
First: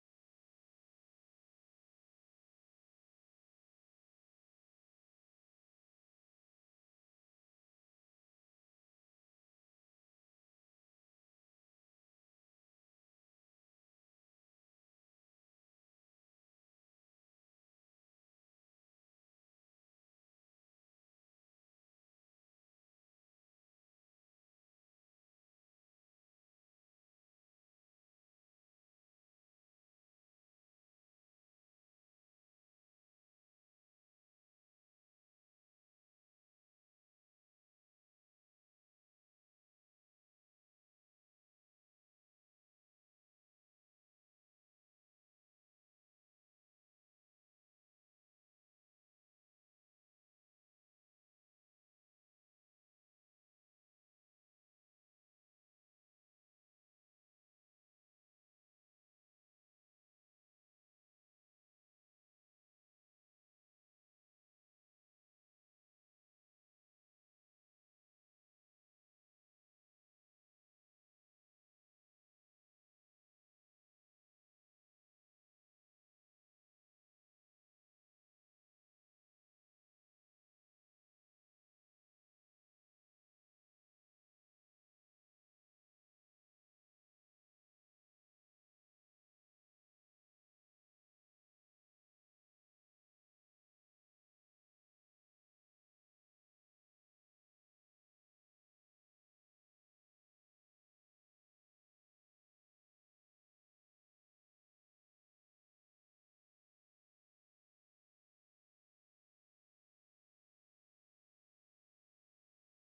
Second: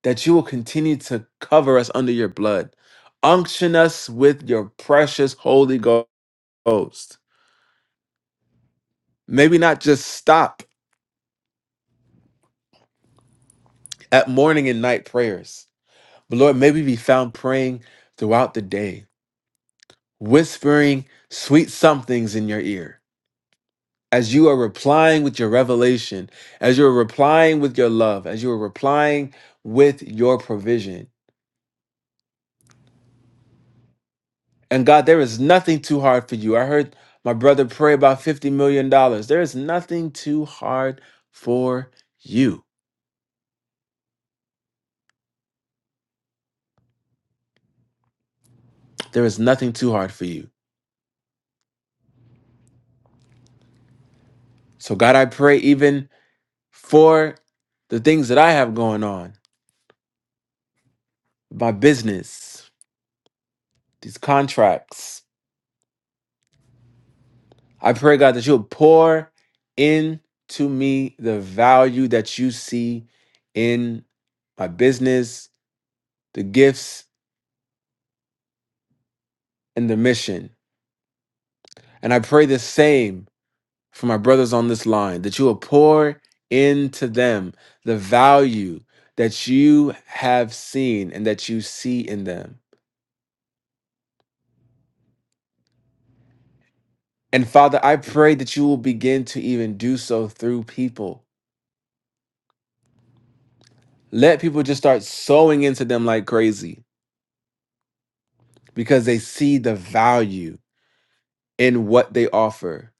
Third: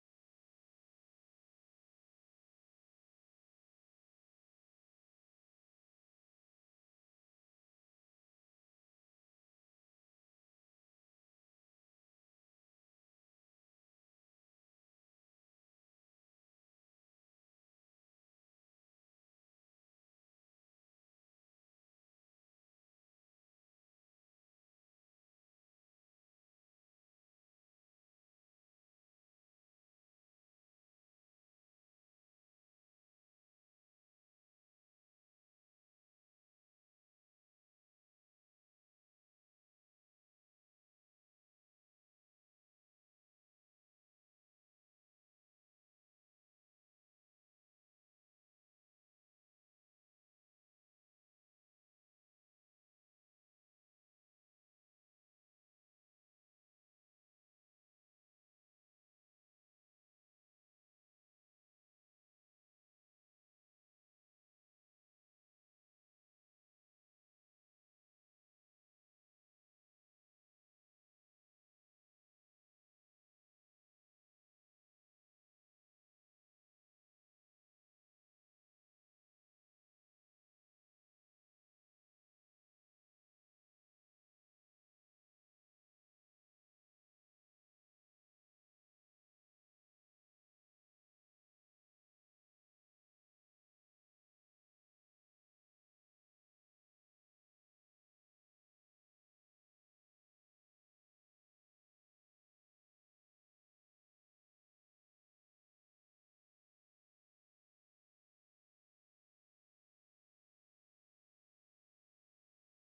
that you will continue to cover us under your blood. Unction us with your precious Holy Ghost Maybe not just stop at morning and night prayers, but Lord, maybe be found praying throughout the day, whispering sweet somethings in your ear. As you are replying with your revelation, as you're replying with your love, as you're replying with your provision. And God, there is nothing too hard for you. I heard my brother pray about $50 million. dollars. There is nothing too hard for you. There is nothing too hard for you. So, God, I pray even for the things that I have going on, my business, these contracts. I pray, God, that you'll pour into me the value that you see in my business, the gifts, and the mission. And I pray the same for my brothers on this line, that you will pour into them the value that you have seen and that you see in them. And Father, I pray that you will begin to even do so through people. Let people just start sowing into them like crazy because they see the value in what they offer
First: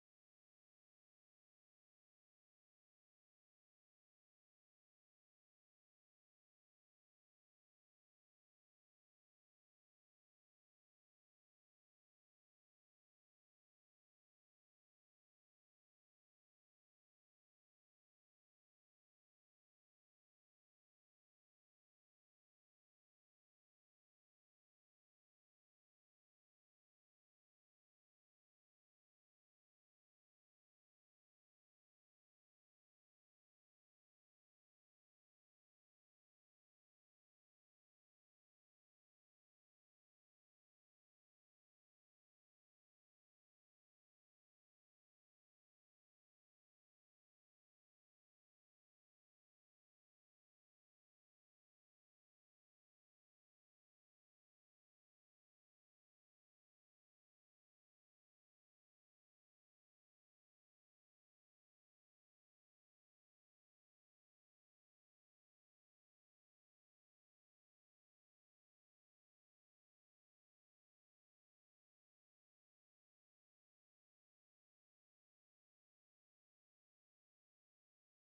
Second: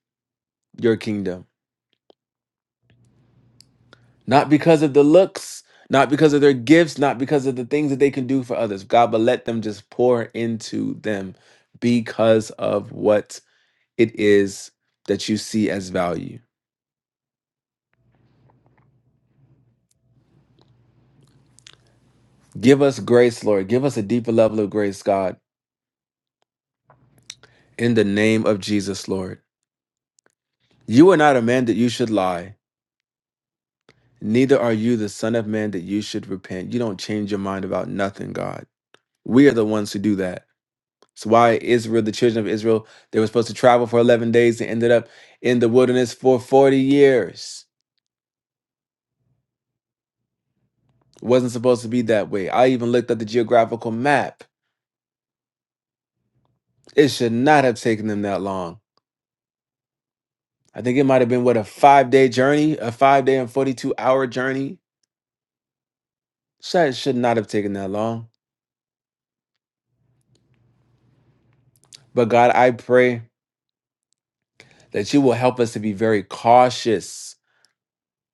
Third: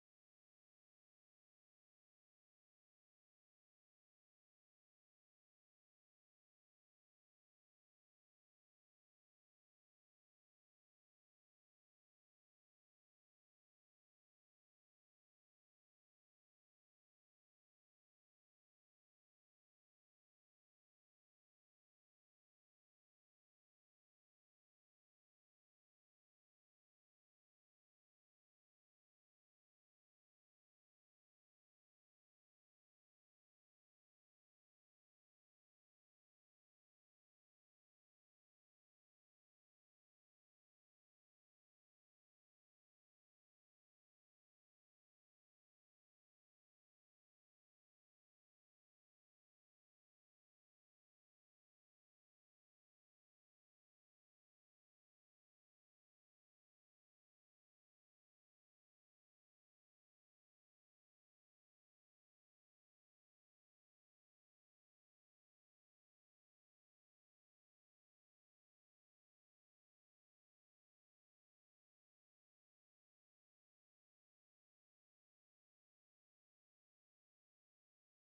your kingdom. Not because of the looks, not because of their gifts, not because of the things that they can do for others, God, but let them just pour into them because of what it is that you see as value. Give us grace, Lord. Give us a deeper level of grace, God, in the name of Jesus, Lord. You are not a man that you should lie, neither are you the son of man that you should repent. You don't change your mind about nothing, God. We are the ones who do that. It's why Israel, the children of Israel, they were supposed to travel for 11 days and ended up in the wilderness for 40 years. It Wasn't supposed to be that way. I even looked at the geographical map. It should not have taken them that long. I think it might have been, what, a five day journey, a five day and 42 hour journey? Should should not have taken that long. But God, I pray that you will help us to be very cautious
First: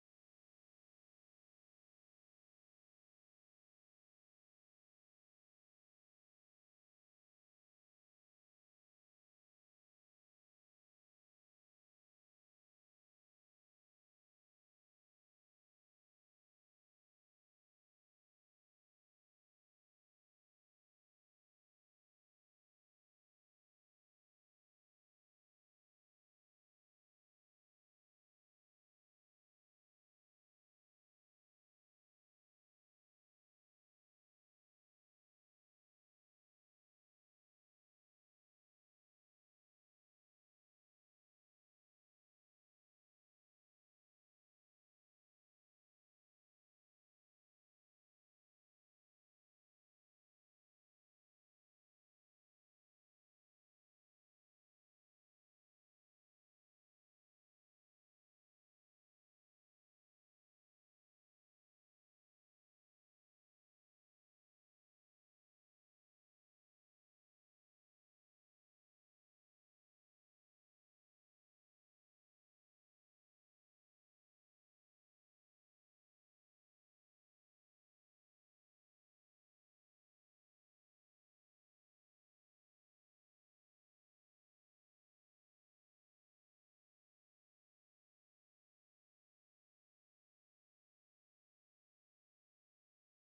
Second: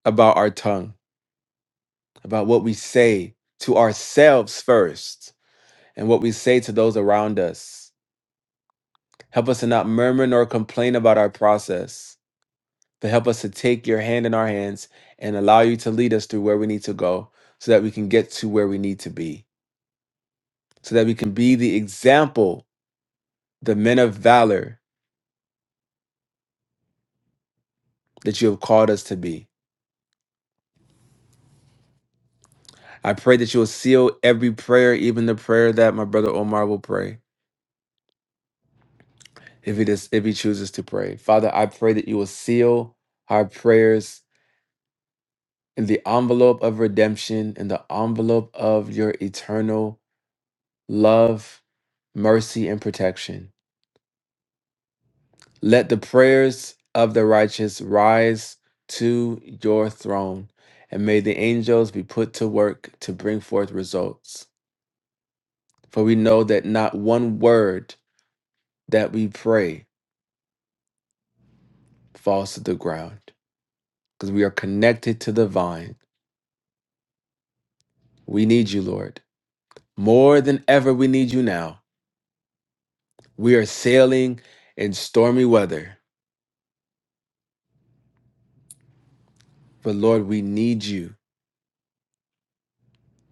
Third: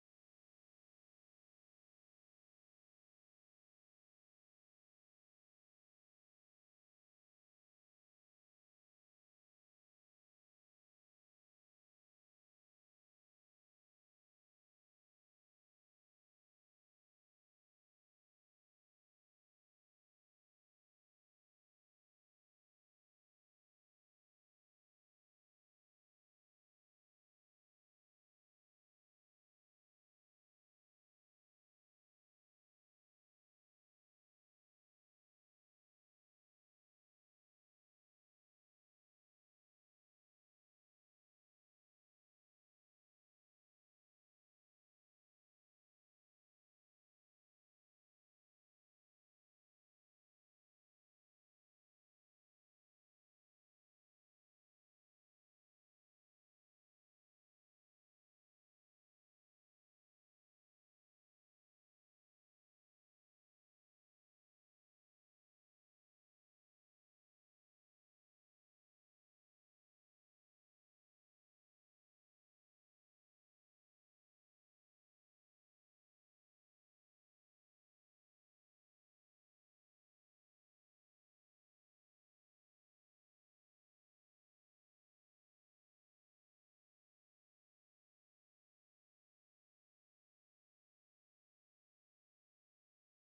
about our tongue, about what we say to ourselves first, and what we say to those around us. Help us to not murmur nor complain about our process, but help us to take your hand in our hands and allow you to lead us through where we need to go so that we can get to where we need to be, so that we can be the example, the men of valor that you have called us to be. I pray that you will seal every prayer, even the prayer that my brother Omar will pray if he does if he chooses to pray. Father, I pray that you will seal our prayers in the envelope of redemption, in the envelope of your eternal love, mercy, and protection. Let the prayers of the righteous rise to your throne, and may the angels be put to work to bring forth results. For we know that not one word that we pray falls to the ground, because we are connected to the vine. We need you, Lord. More than ever, we need you now. We are sailing in stormy weather, but Lord, we need you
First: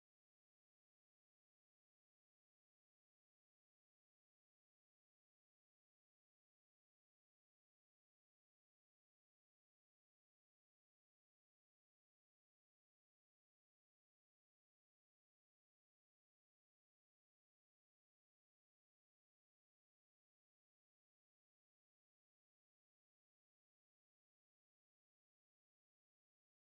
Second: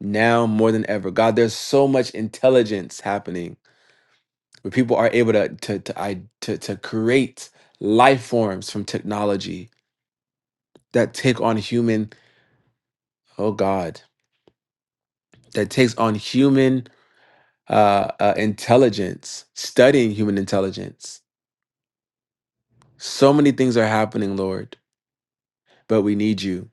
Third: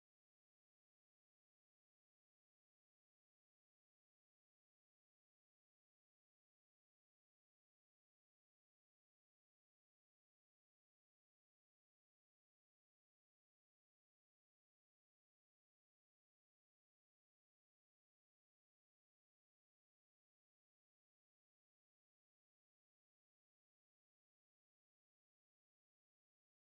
now more than ever. God, there's so much intelligence happening where people are able to, to, to, I- to, to create life forms from technology that take on human, oh God, that takes on human uh, uh, intelligence, studying human intelligence. So many things are happening, Lord, but we need you.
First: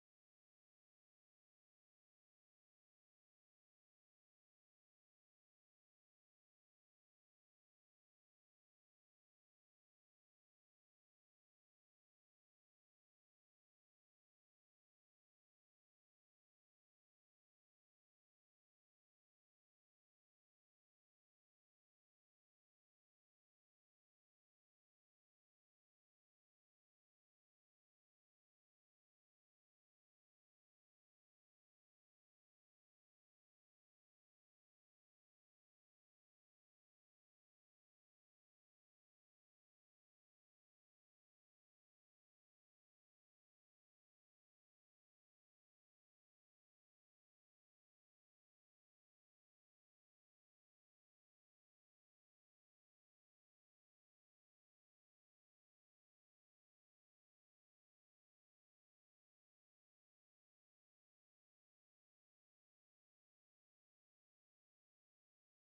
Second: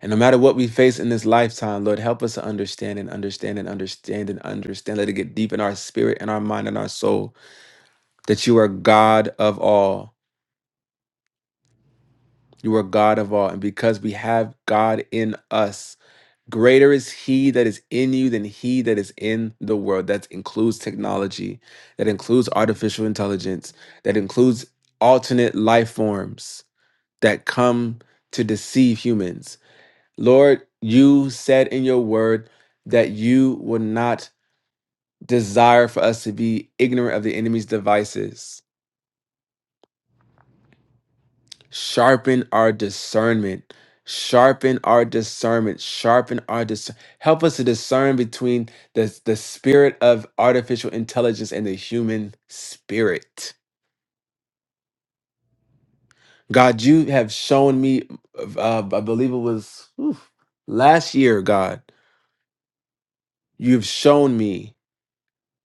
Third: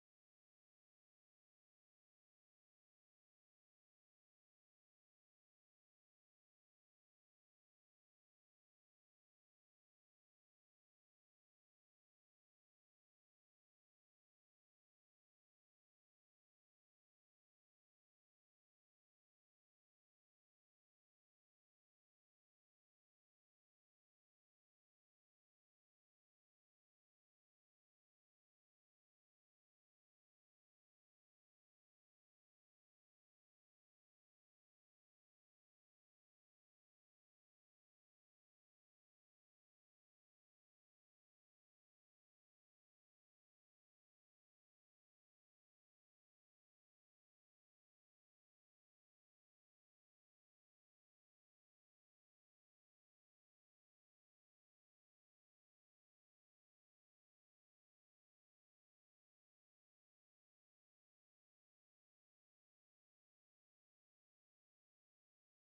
And no matter what we face in this lifetime, Lord, help us to understand and understand and understand and understand. Let it get deep in our spirit and our mind and our soul that you are God of all. You are God of all. And because we have God in us, greater is He that is in you than He that is in the world. That includes technology, that includes artificial intelligence, that includes alternate life forms that come to deceive humans Lord, you said in your word that you would not desire for us to be ignorant of the enemy's devices. Sharpen our discernment. Sharpen our discernment. Sharpen our dis. Help us to discern between the, the spirit of artificial intelligence and the human spirit. God, you have shown me, uh, I believe it was oof, last year, God, you've shown me.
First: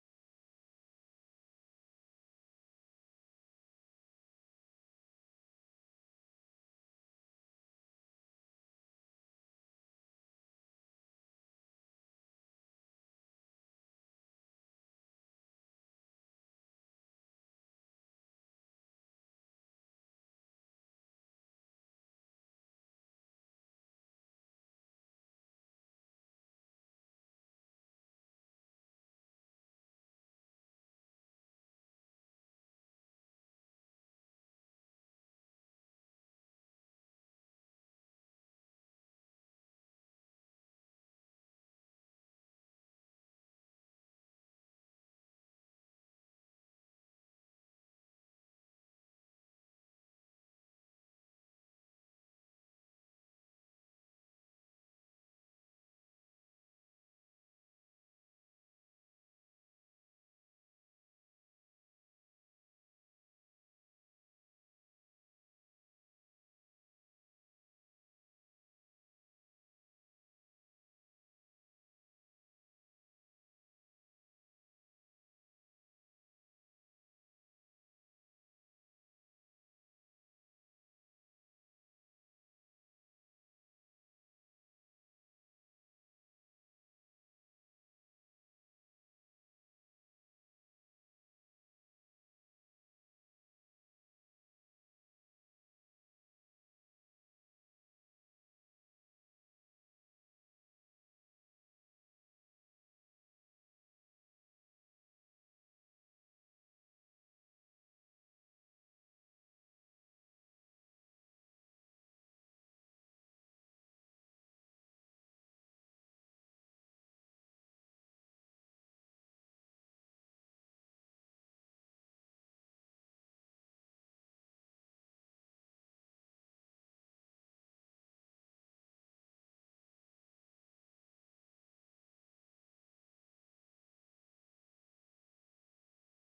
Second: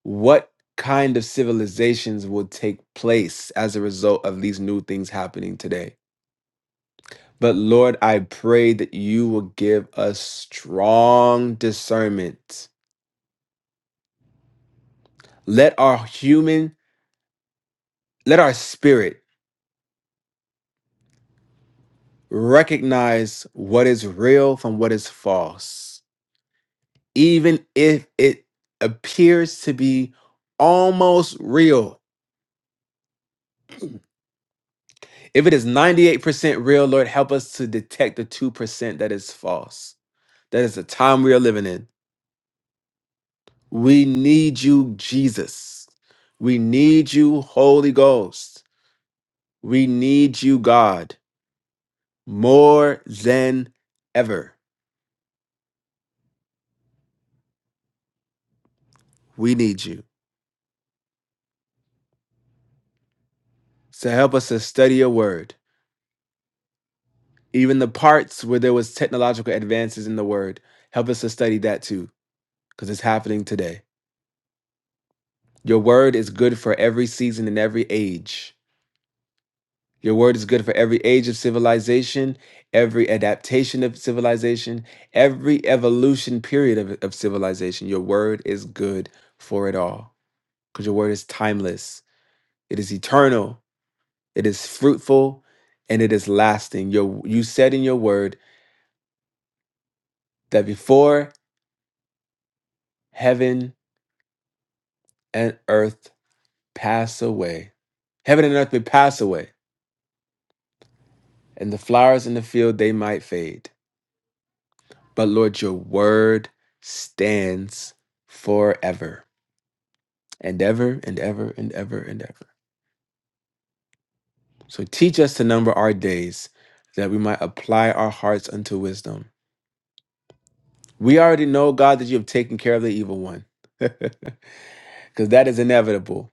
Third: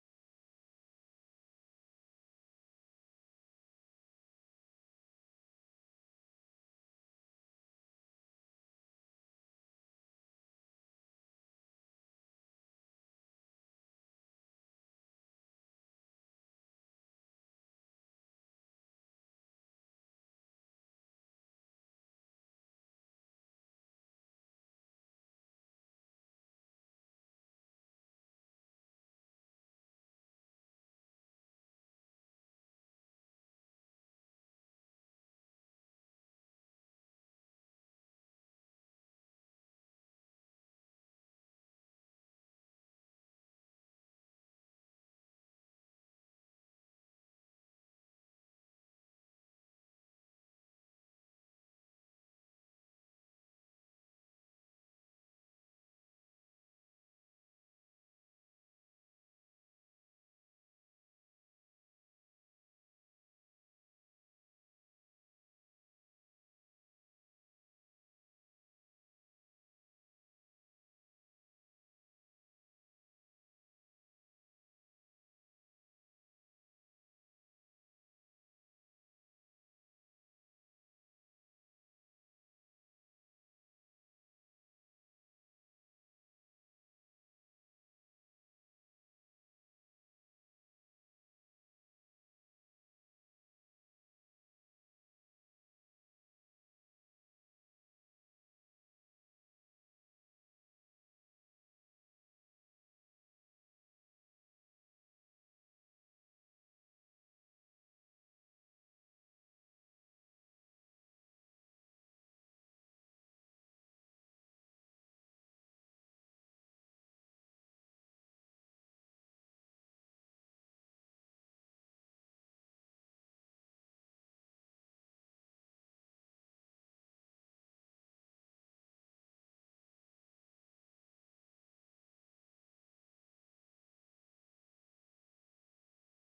what kind of civilizations will take place as a result of these new things happening today. But Lord, I pray that you will give us strong discernment. Let our human, let our spirit recognize what is real from what is false, even if it appears to be almost real. If it is 98% real, Lord, help us to detect the 2% that is false. That is the time we are living in. We need you, Jesus. We need you, Holy Ghost. We need you, God, more than ever. We need you. So help us to study your word. Even the parts where there was technological advances in the word, help us to study that too, because it's happening today. Your word is good for every season and every age. Your word is good for every age of civilization, every adaptation of civilization, every evolution period of, of civilization. Your word is good for it all because your word is timeless, it is eternal, it is fruitful, and it is lasting. Your, you said in your word that before heaven and earth pass away, heaven and earth may pass away, and the flowers in the field they might fade But Lord, your word stands forever and ever and ever and ever and ever. So teach us to number our days that we might apply our hearts unto wisdom. We already know, God, that you have taken care of the evil one because that is inevitable.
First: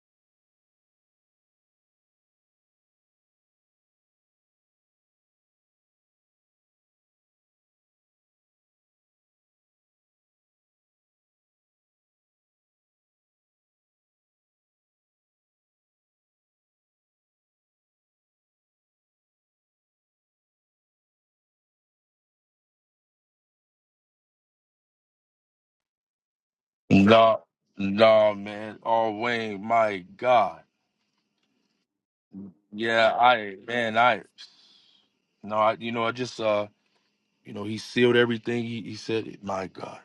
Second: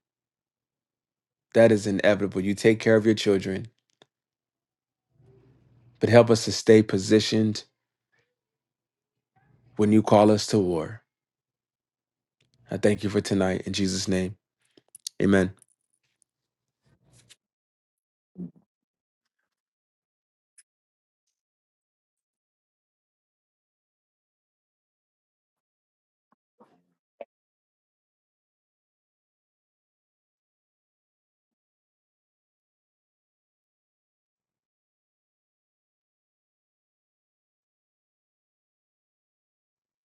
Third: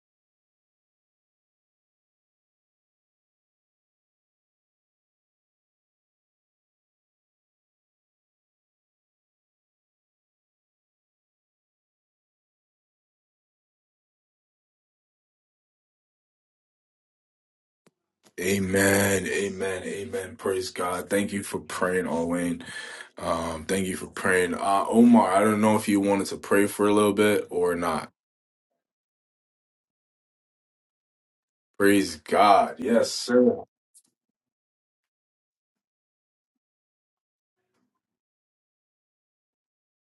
That is inevitable. You take care of your children, but help us to stay positioned when you call us to war. I thank you for tonight. In Jesus' name, amen.
Amen, amen, amen. Praise God. Thank you for praying, Alwayne. Um, thank you for praying. Uh, Omar, I don't know if you wanted to pray for a little
No,
bit or not.
no, man. Oh, Wayne, my God.
Praise God. Yes,
Yeah, I,
sir.
man, I, no, I, you know, I just, uh, you know, he sealed everything. He, he said it. My God.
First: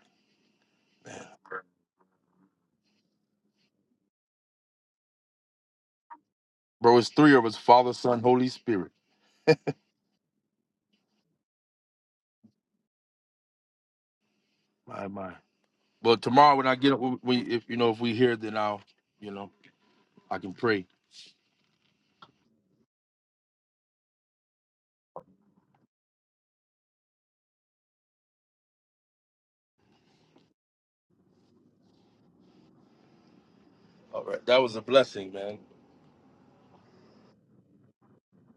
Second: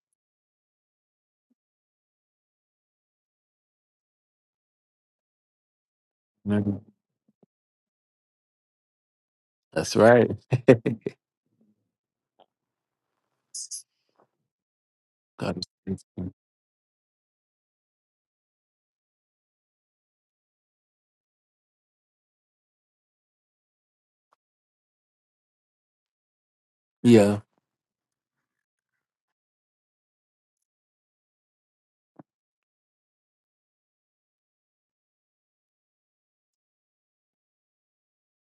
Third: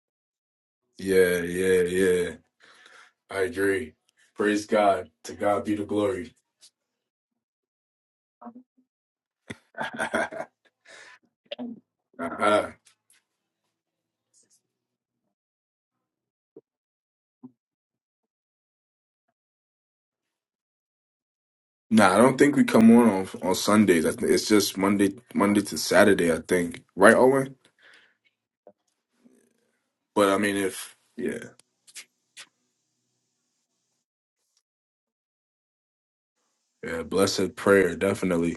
Yeah, yeah, yeah. I agree. Praise God. To God be the glory.
Bro, it's three of us Father, Son, Holy Spirit.
That's right.
uh-huh.
My, my.
God,
But tomorrow when I get up, we, we- if, you know, if we hear, then I'll, you know, I can pray.
Nah, I don't think we come on on, on Sundays. I think it's just Monday, Monday to Saturday. I think, right,
yeah.
Owen? But I mean, if yeah.
All right. That was a blessing, man.
Yeah, blessed prayer, definitely.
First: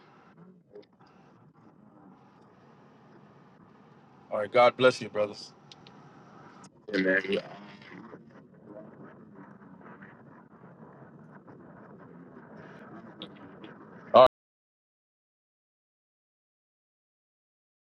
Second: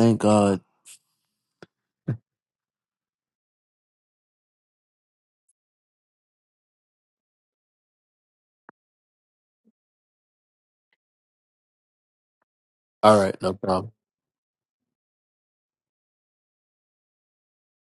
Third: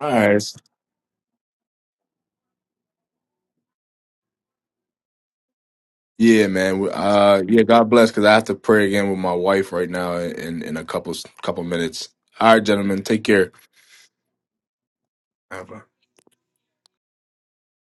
All right.
All right. God bless you, brothers.
Yeah, man. We-
Amen.
Uh, yeah, God bless. Because I have to pray again with my wife right now in in a couple couple minutes. All right, gentlemen,
All
take
right,
care.
no problem.
Have a-